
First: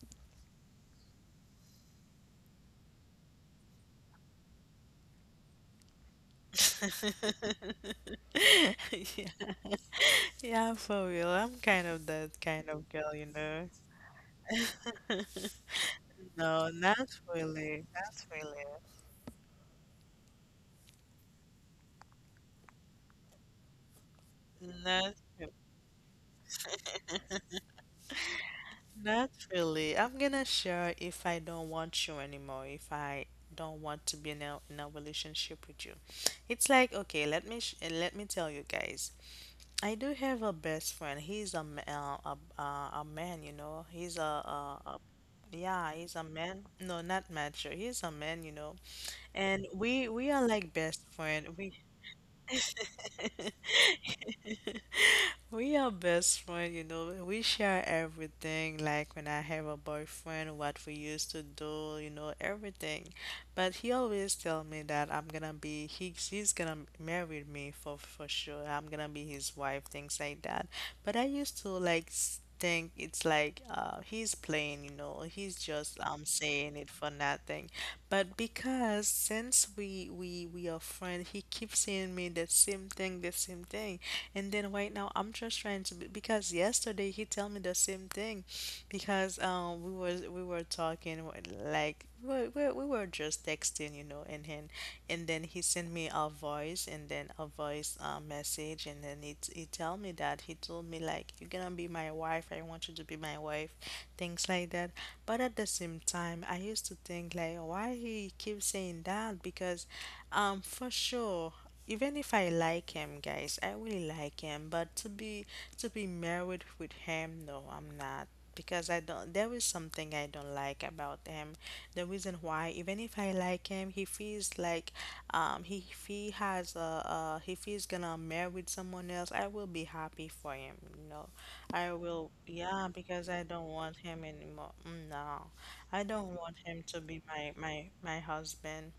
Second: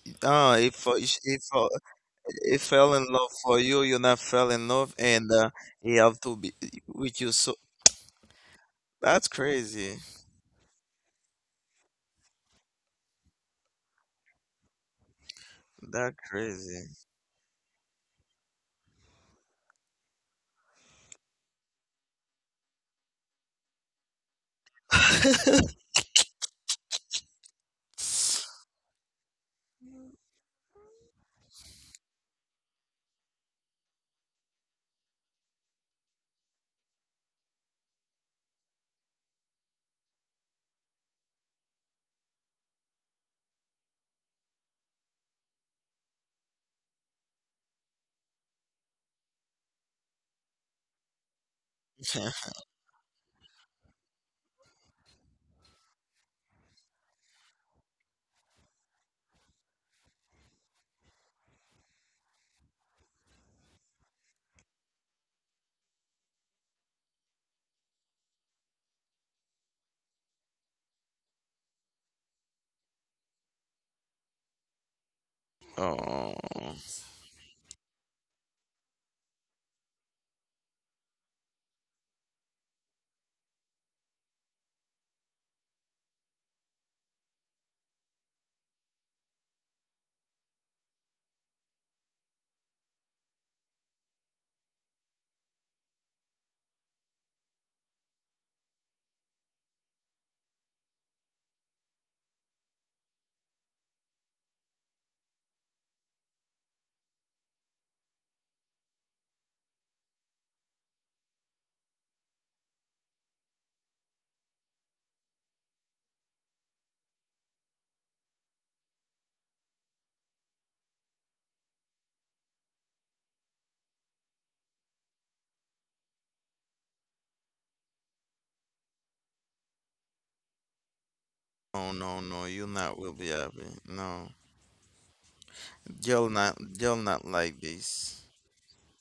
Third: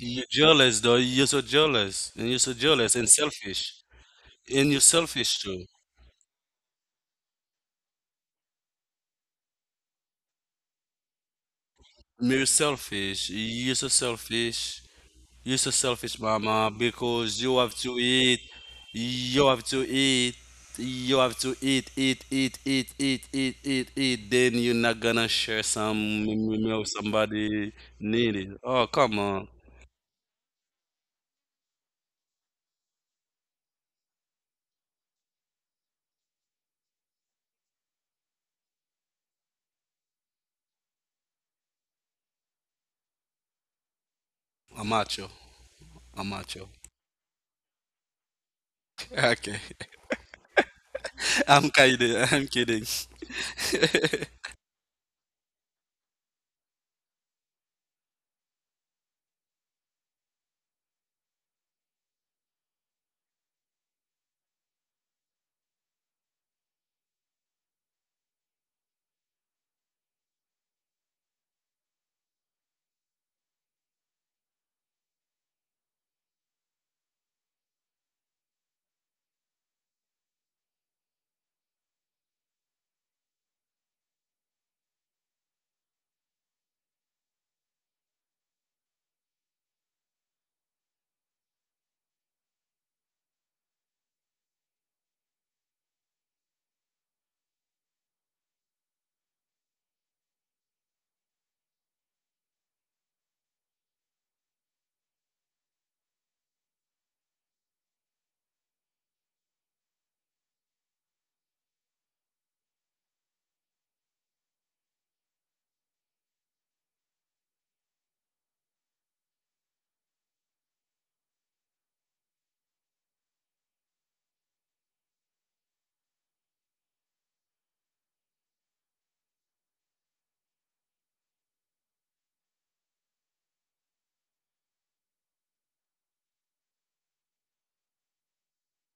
you're jealous though. You're
if
so jealous, and you're so
he fell
jealous
in
and
love for
selfish,
you, you not fell in
and you're
love, and
selfish
uh,
too.
he have to be with you. So
Yeah.
that's crazy.
Yeah, for real. I'm kind of that
You're
kind of girl, you
selfish.
know.
You're so selfish. You're so
That
selfish,
No,
crazy.
mama,
not
because you
really.
have to
Not
eat.
really.
You have to eat. You have to eat, eat, eat, eat, eat, eat, eat, eat. Then you're not
Not
gonna share some meal somebody needed. Oh, come on.
Naturally, I'm gonna share if I don't want you anymore, if I don't want to be in a relationship with you. It's like, okay, let me let me tell you guys. I do have a best friend. He's a a man, you know. He's a,
I'm macho.
yeah, he's a
I'm
man.
macho.
No, not mature. He's a man, you know. And
Okay.
we are like best friend. We
I'm kidding. I'm kidding.
We are best friend, you know. We share everything, like when I have a boyfriend, what we used to do, you know, everything. But he always tell me that I'm gonna be he's gonna marry me for sure. I'm gonna be his wife, things like that. But I used to like think it's like he's playing, you know. He's just
Oh.
saying it for nothing. But because since we are friends, he keeps saying me the same thing, the same thing. And then right now I'm just trying to be, because yesterday he tell me the same thing because we were talking like we were just texting, you know. And then he sent me a voice, and then a voice message, and then he tell me that he told me like you're gonna be my wife. I want you to be my wife, things like that. But at the same time, I used to think like why he keeps saying that, because for sure, even if I like him, guys, I really like him, but to be married with him, no, I'm not, because I don't there is something I don't like about him. The reason why, even if I like him, he feels like he if he has a if he's gonna marry with someone else, I will be happy for him, you know. I
No, no,
will
no, you
yeah,
not will
because
be
I
happy.
don't want him
No,
anymore. Mm, no. I don't want him
you'll
to be
not
my
like this.
husband.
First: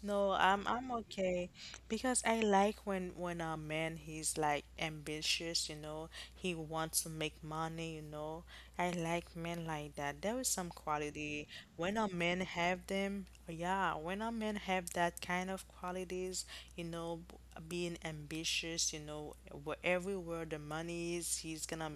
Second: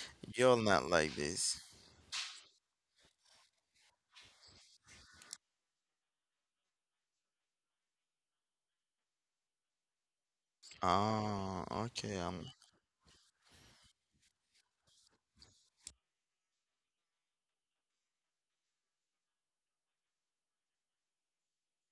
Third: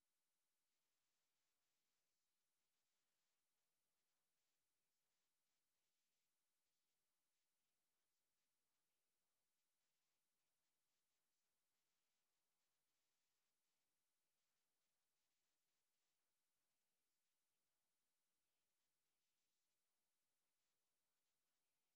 No,
You'll not
I'm
like
okay
this.
because I like when a man he's like ambitious, you know, he wants to make money, you know. I like men like that. There is some quality
Oh,
when a
okay.
man have them. Yeah, when a man have that kind of qualities, you know, being ambitious, you know, where everywhere the money is,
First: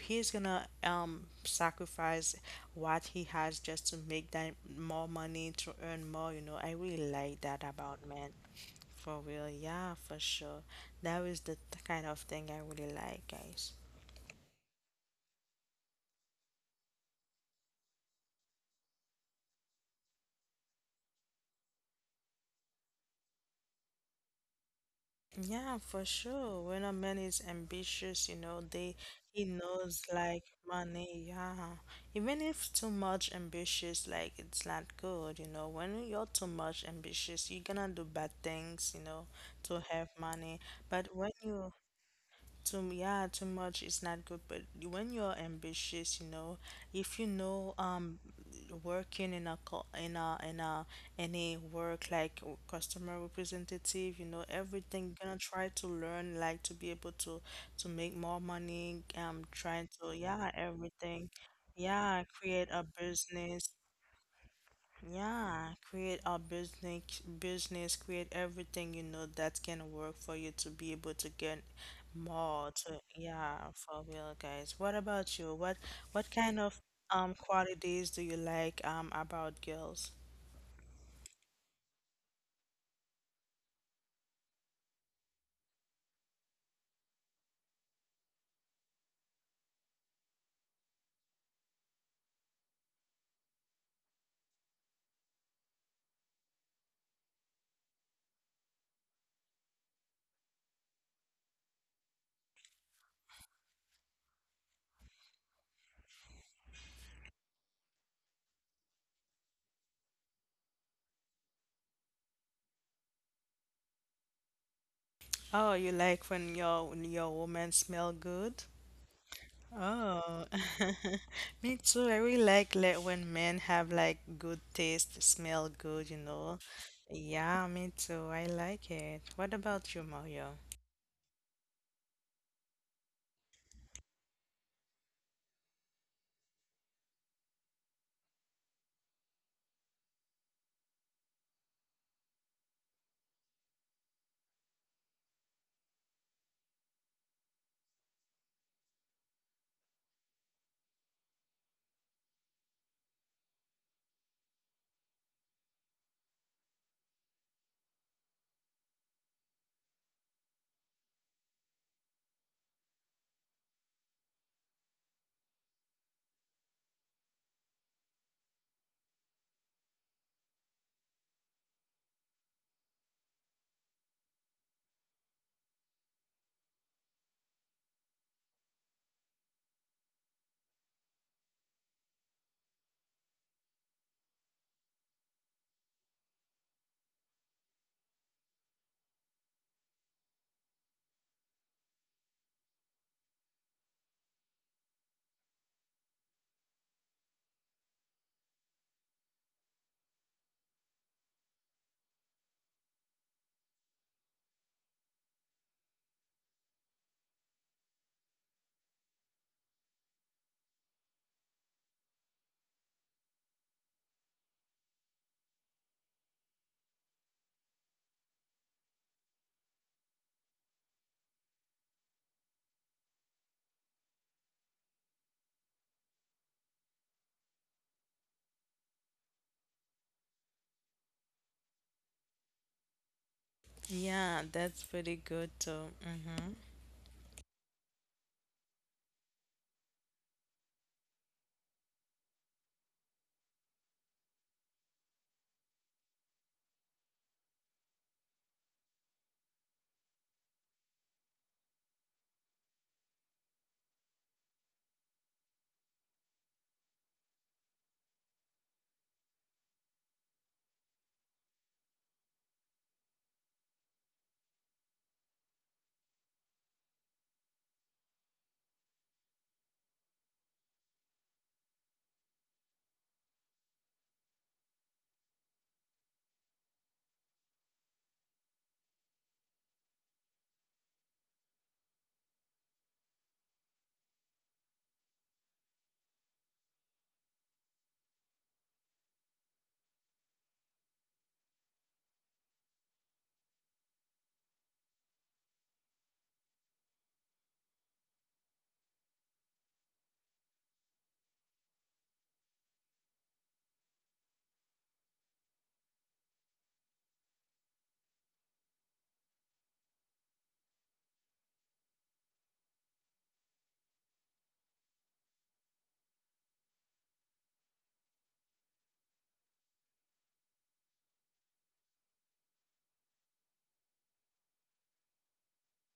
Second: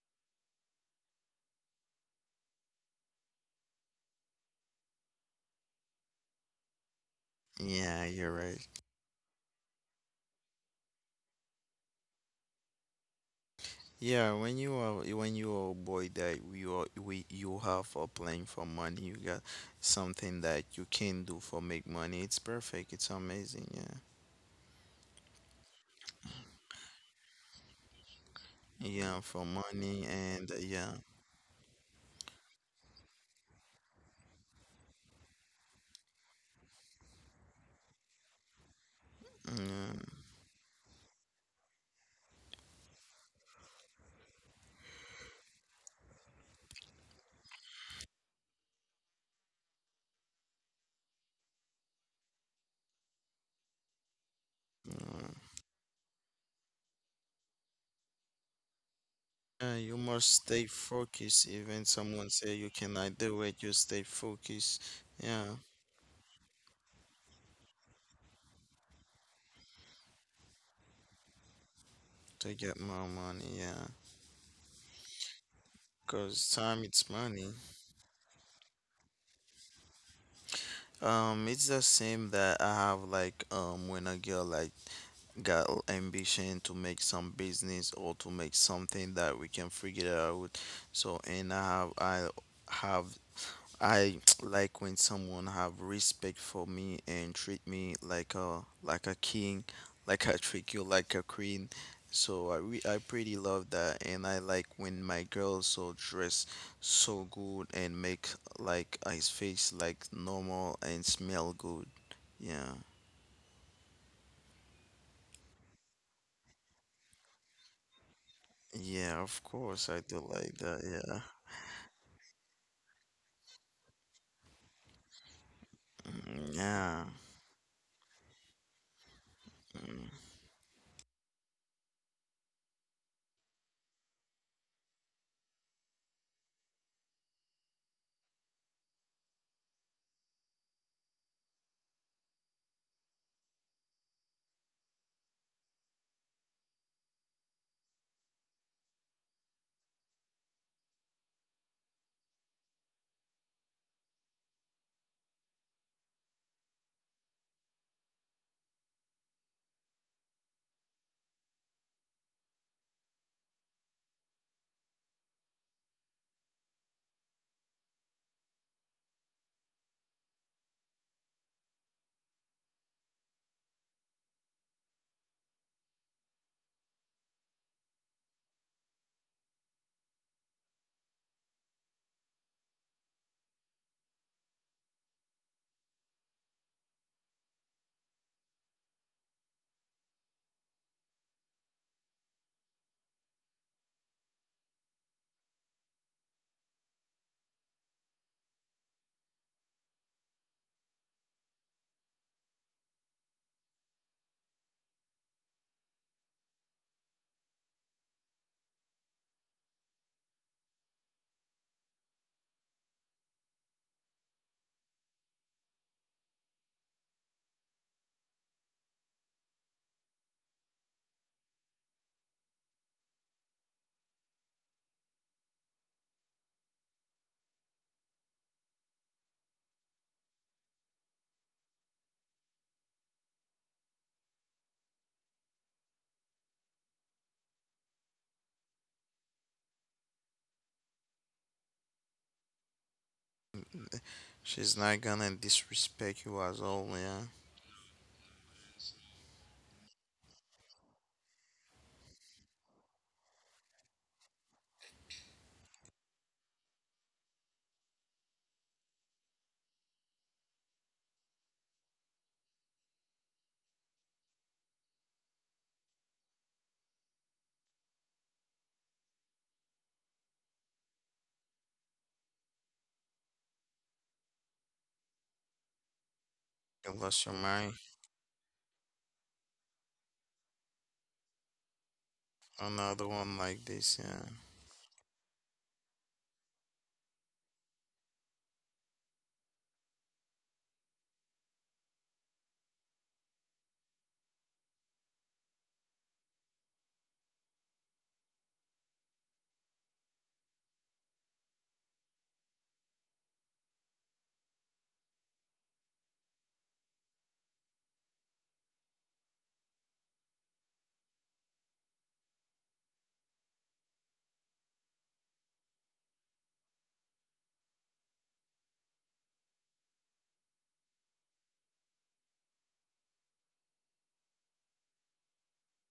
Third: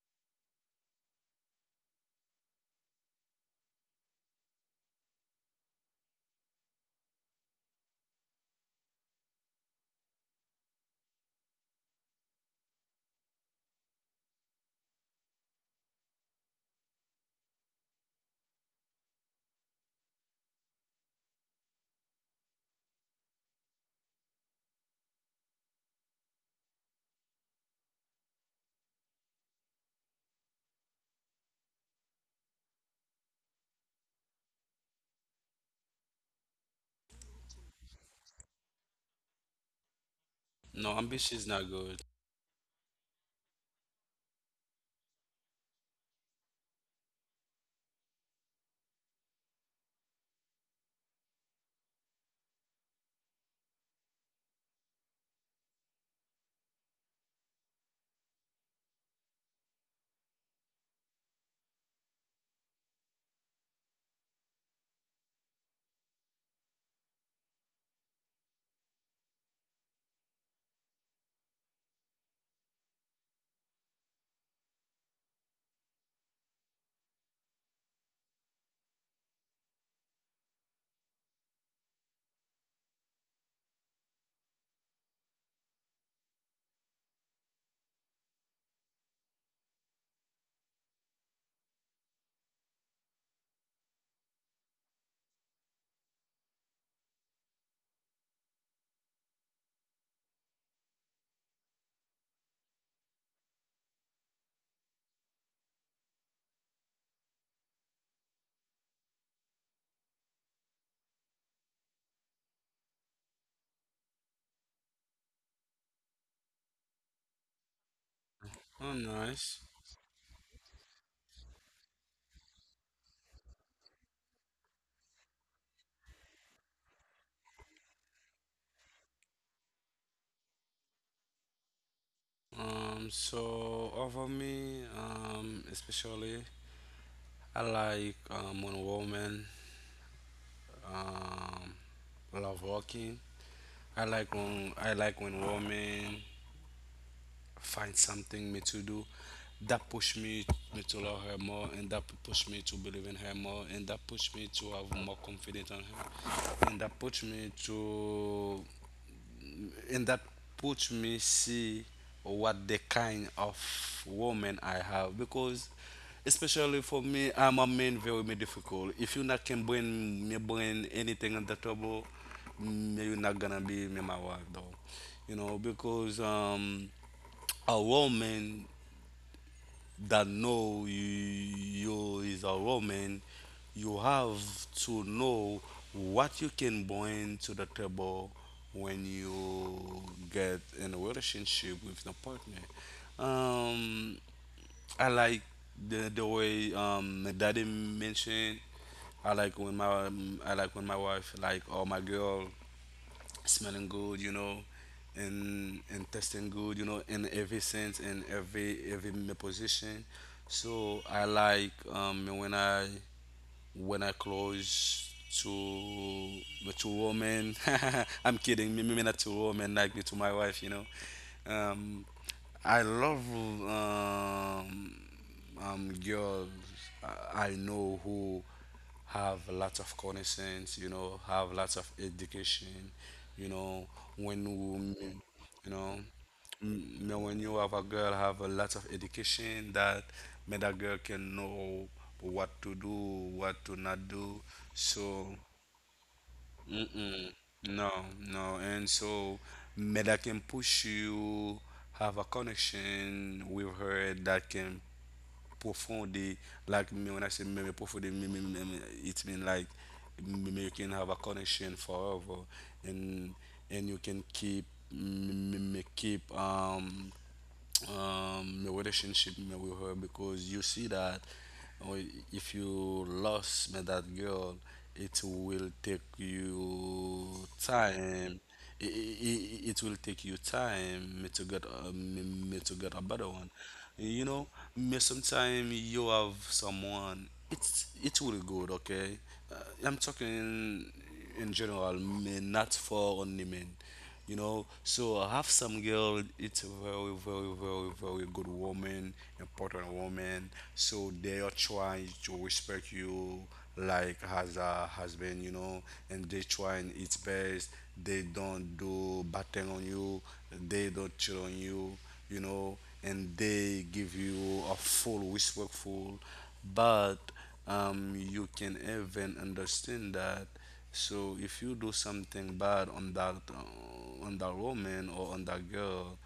he's gonna sacrifice what he has just to make that more money, to earn more, you know. I really like that
Yeah,
about men,
you're right.
for real. Yeah, for sure. That is the kind of thing I really like, guys.
Yeah, when you are a boy that you are we you have for playing for money, you got something that you can do for make money. It's perfect. It's amazing. Yeah,
Yeah, for sure. When a man is ambitious, you know, they
yeah,
he
for
knows
money
like
and yeah,
money. Yeah, even if too much ambitious, like it's not good, you know. When you're too much ambitious, you're gonna do bad things, you know, to have
mm,
money,
No,
but
ambition
when
is not
you
good.
too, yeah, too much is not good, but when you're ambitious, you know, if you know, working in a any work like customer representative, you know, everything gonna
yeah.
try to learn, like to be able to make more money. Trying
You
to,
must
yeah,
stay
everything,
focused. Even
yeah,
someone say
create
you
a
cannot do it,
business.
you stay focused. Yeah,
Yeah, create a business, business, create everything you know that can work for you to be able to get
to
more,
get
to
more money.
yeah,
Yeah,
for real guys. What about you? What
cause
kind of
time it's money.
qualities do you like about girls?
It's the same that I have like when a girl like ambition to make some business or to make something that we can figure out. So and have I like when someone have respect for me and treat me like a king, like I treat you like a queen. So I pretty love that, and I like when my girls so dress so good and make like his face like normal and smell good. Yeah,
Oh, you like when your woman smell good?
Oh,
yeah,
nice.
of course I do
Oh,
like that. Yeah,
me too. I really like when men have like good taste, smell good, you know.
yeah.
Yeah, me too. I like it. What about you, Mario?
So over me, especially I like one woman. Um, I love walking. I like when women find something me to do that push me me to love her more, and that push me to believe in her more, and that push me to have more confidence on her, and that push me to and that puts me see what the kind of woman I have, because especially for me I'm a man very me difficult. If you not can bring me bring anything on the table, me you not gonna be me my wife though. You know, because a woman that know you, you is a Roman, you have to know what you can bring to the table when you get in a relationship with the partner. Um, I like the way my daddy mentioned. I like when my I like when my wife like or my girl smelling good, you know, and tasting good, you know, in every sense, in every position. So I like when I close to to woman. I'm kidding, me, me not to woman like me to my wife, you know. Um, I love um girls I know who have lots of connaissance, you know, have lots of education, you know, when
Yeah,
you,
that's pretty
you
good
know,
too. Mm-hmm.
when you have a girl have a lot of education that made a girl can know what to do, what to not do.
She's
So,
not gonna disrespect you as all.
mm-mm,
Yeah,
no, no. And so, made that can push you have a connection with her that can profoundly like me when I say me profoundly me, it means like me, you can have a connection forever, and and you can keep keep your relationship me with her, because you see that uh, if you lost me that girl, it will take
you
you
lost your mind.
time. It will take you time me to get me to get a better
Another
one.
one like
You
this.
know,
Yeah.
me sometime you have someone. It's it will good, okay. Uh, I'm talking in general, me not for only men, you know. So I have some girl. It's a very, very, very, very good woman, important woman. So they are trying to respect you like as a husband, you know, and they trying its best. They don't do bad thing on you. They don't cheat on you, you know, and they give you a full respectful. But you can even understand that so if you do something bad on that woman or on that girl,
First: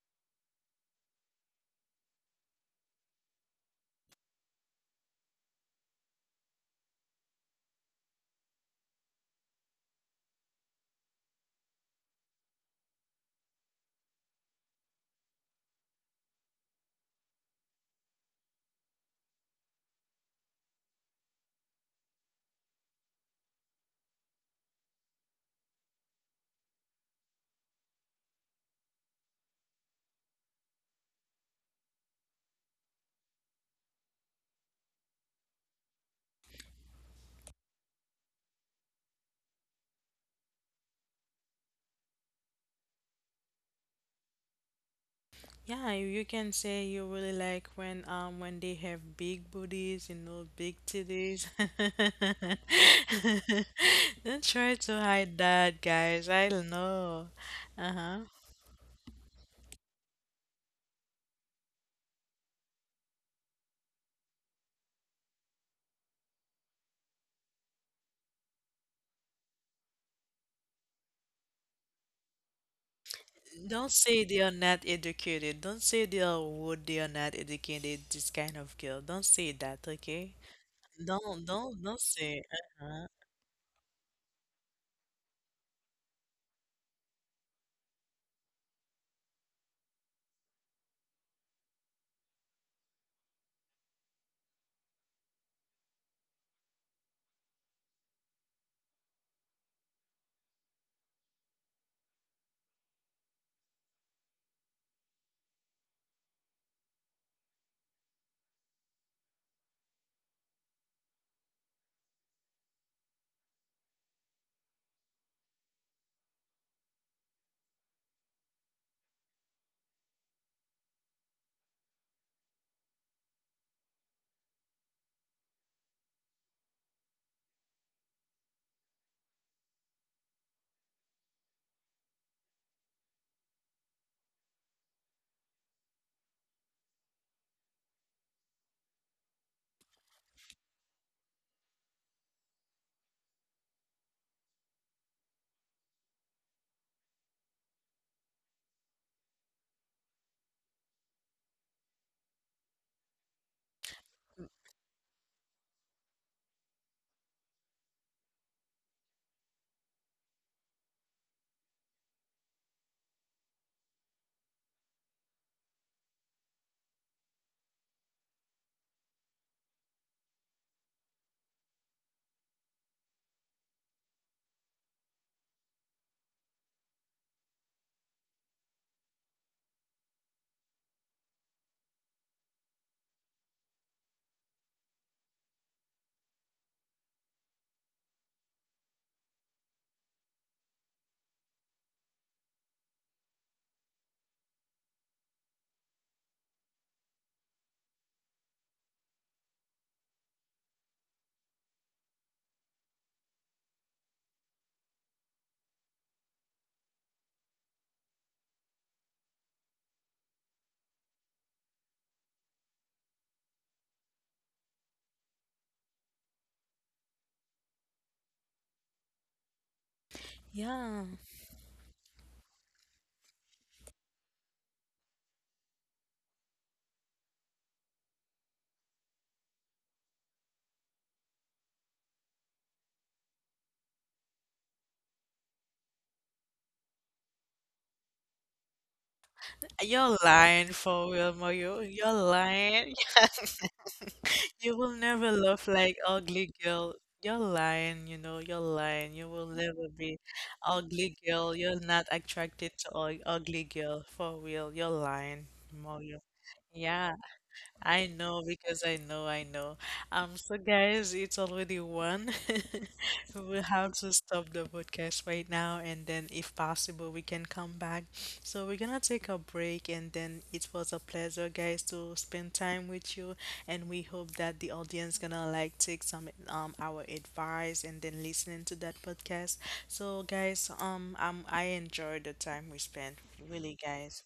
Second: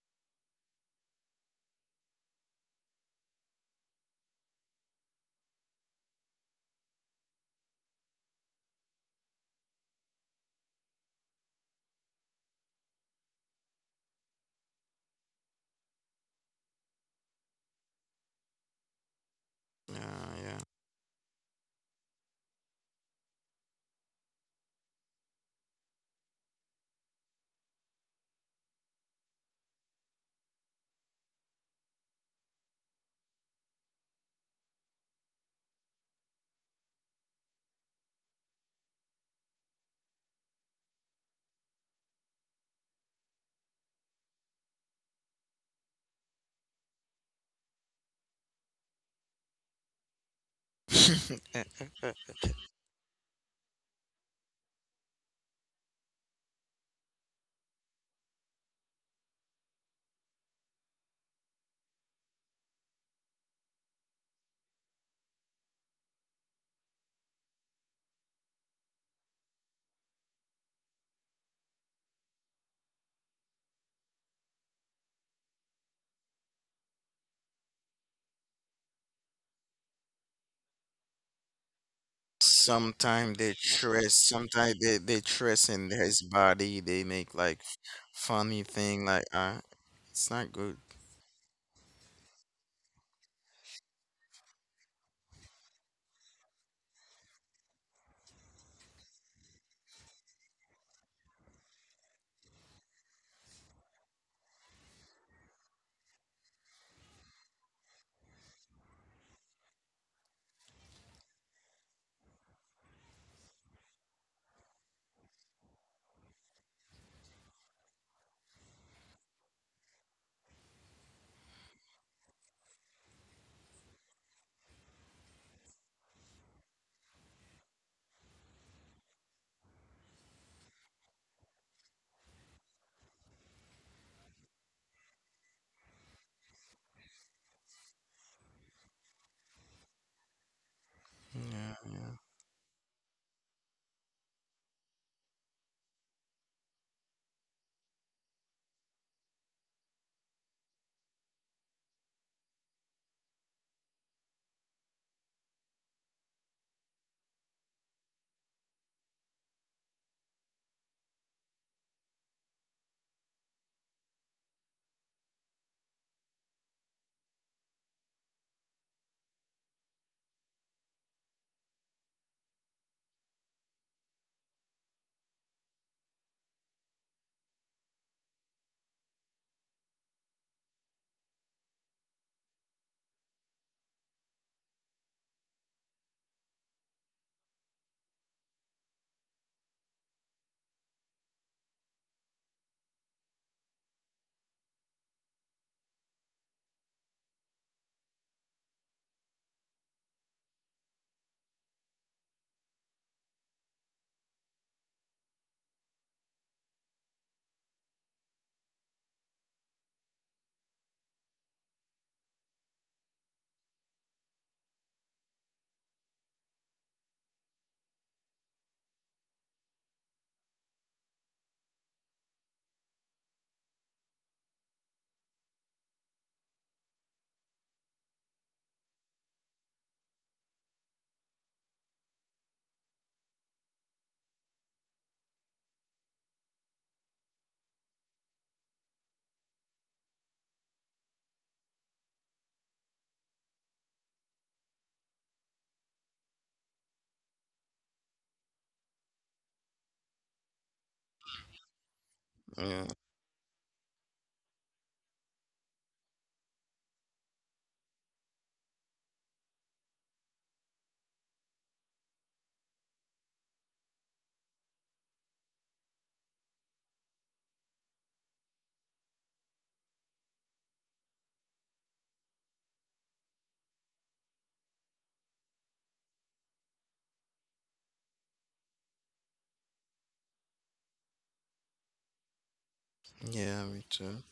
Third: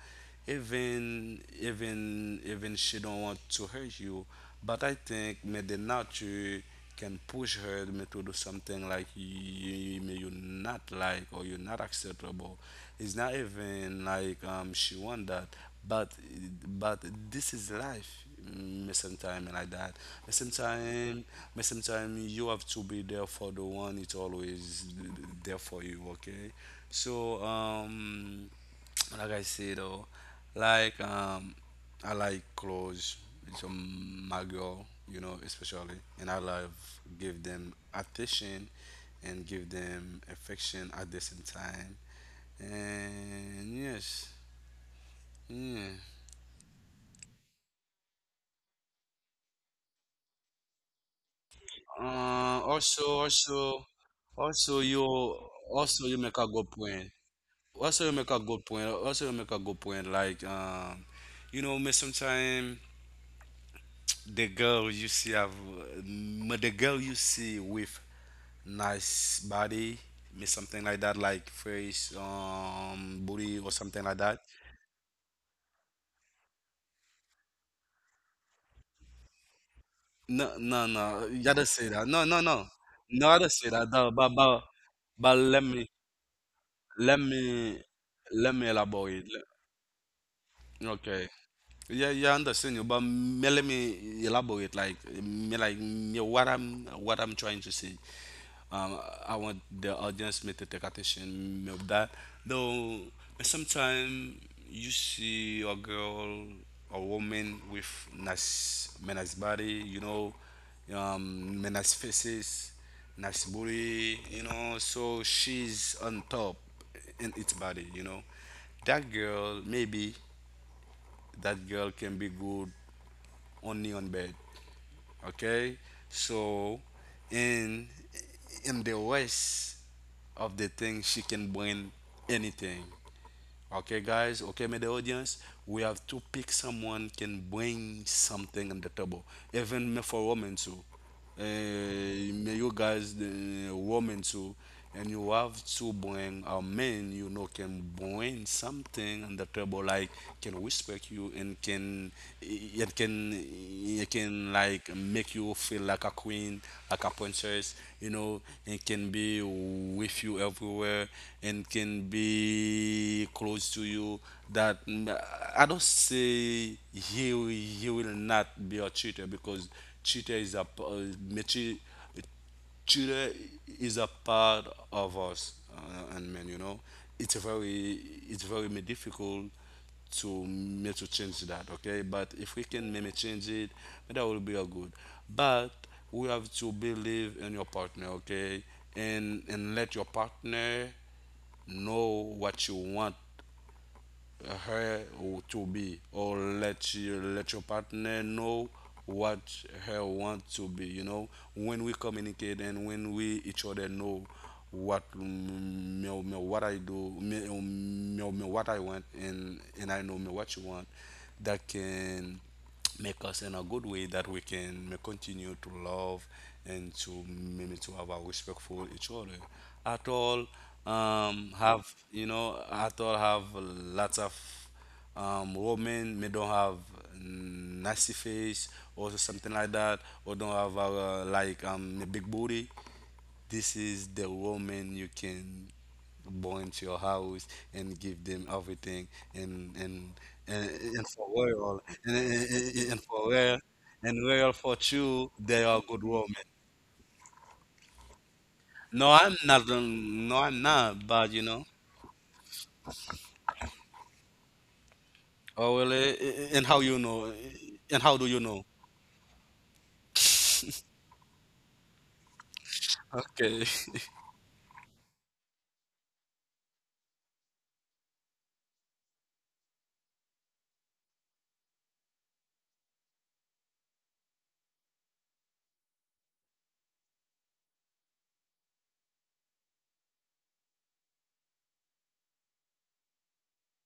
even even even she don't want to hurt you, but I think may the nature can push her to do something like you not like or you're not acceptable. It's not even like she want that, but but this is life. Sometime like that. But
Yeah,
sometime, but sometime you have to be there for the one. It's always there for you. Okay, so like I say, though, like I like clothes. It's my girl, you know, especially, and I love give them attention and give them affection at the same time. And yes, yeah.
Yeah, you can say you really like when they have big booties, you know, big titties.
yeah.
Also, also,
Don't try
also,
to
you
hide that,
also you
guys.
make a
I
good
don't
point.
know.
Also, you
Uh-huh.
make a good point. Also, you make a good point. Like, you know, me sometimes the girl you see have the girl you see with nice body me something like that like face booty or
Don't
something like
say
that.
they are not educated. Don't say they are would they are not educated, this kind of girl. Don't say that, okay?
No no no you
Don't
gotta say
don't
that
don't
no no
say
no.
uh-huh.
No
Sometimes
I don't
they
say that no,
dress, sometimes they
but let
dress in
me
his body. They
let
make
me
like
let
funny
me
thing like
elaborate.
it's not good.
Okay, yeah yeah I understand you but me, let me elaborate like me what I'm trying to say. Um, I want the audience may to take attention of that. Though sometimes you see a girl, a woman with nice, nice body, you know, nice faces, nice booty, you know. So she's on top in its body, you know. That girl, maybe that girl can be good only on bed, okay? So, in in the West, of the thing, she can bring anything. Okay, guys. Okay, my dear audience, we have to pick someone can bring something on the table. Even me for women too.
Yeah, yeah,
May you guys, the women too, and you have to bring a man you know can bring something on the table like can respect you and can it can it can like make you feel like a queen, like a princess. You know, it can be with you everywhere, and can be close to you. That I don't say he will not be a cheater because cheater is a Chile is a part of us, and man, you know, it's very, it's very difficult to me to change that. Okay, but if we can maybe change it, that will be a good. But we have to believe in your partner. Okay, and let your partner know what you want her to be or let you let your partner know what her want to be, you know, when we communicate and when we each other know what what I do me, what I want and I know me what you want that can make us in a good way that we can may continue to love and to maybe to have a respect for each other at all.
Yeah,
Um have you know at all have lots of women may don't have nasty face or something like that or don't have a, like a big booty, this is the woman you can born to your house and give them everything and
you're
and
lying for
and
real,
for
Mario.
royal
You're lying.
and for royal and royal
You
for
will never
you
love
they are
like
good
ugly
women.
girl. You're lying, you know, you're lying.
No
You will
I'm not
never be
no I'm
ugly
not, but
girl.
you
You're
know.
not attracted
yeah,
to ugly girl for real. You're lying,
Oh well,
Mario.
and how you
Yeah.
know, eh,
I
and how do
know
you know?
because I know, I know. So guys, it's already 1:00. We'll
Okay.
have to stop the podcast right now, and then if possible, we can come back. So we're gonna take a break, and then it was a pleasure, guys, to spend time with you, and we hope that the audience gonna like take some our advice, and then listening to that podcast. So guys, I enjoyed the time we spent,
yeah. Me
really,
too.
guys.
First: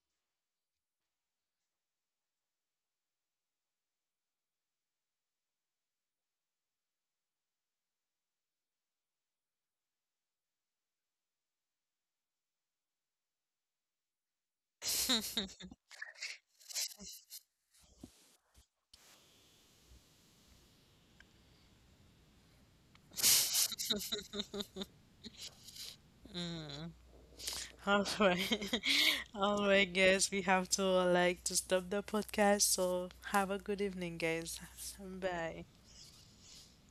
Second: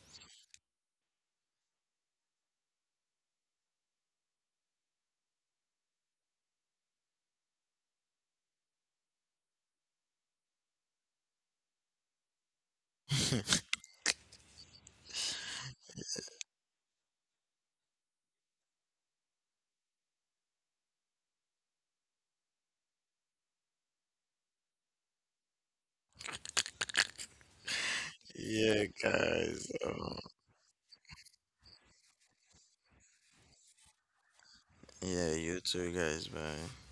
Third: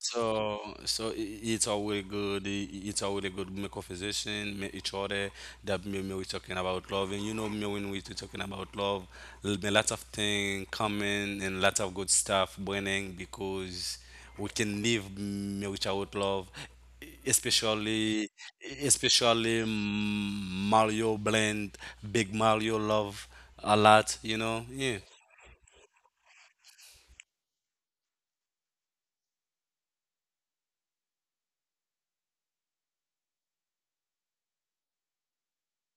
So, so it's always good. It's always good make conversation, meet each other. That me, me we talking about love, and you know me when we talking about love, me lots of things coming and lots of good stuff burning, because we can live me without love, especially especially Mario blend, big Mario love a lot. You know, yeah.
All right.
Yeah, guys.
All right, guys. We have to like to stop the podcast. So have a good evening, guys.
Yeah, you
Bye.
too, guys. Bye.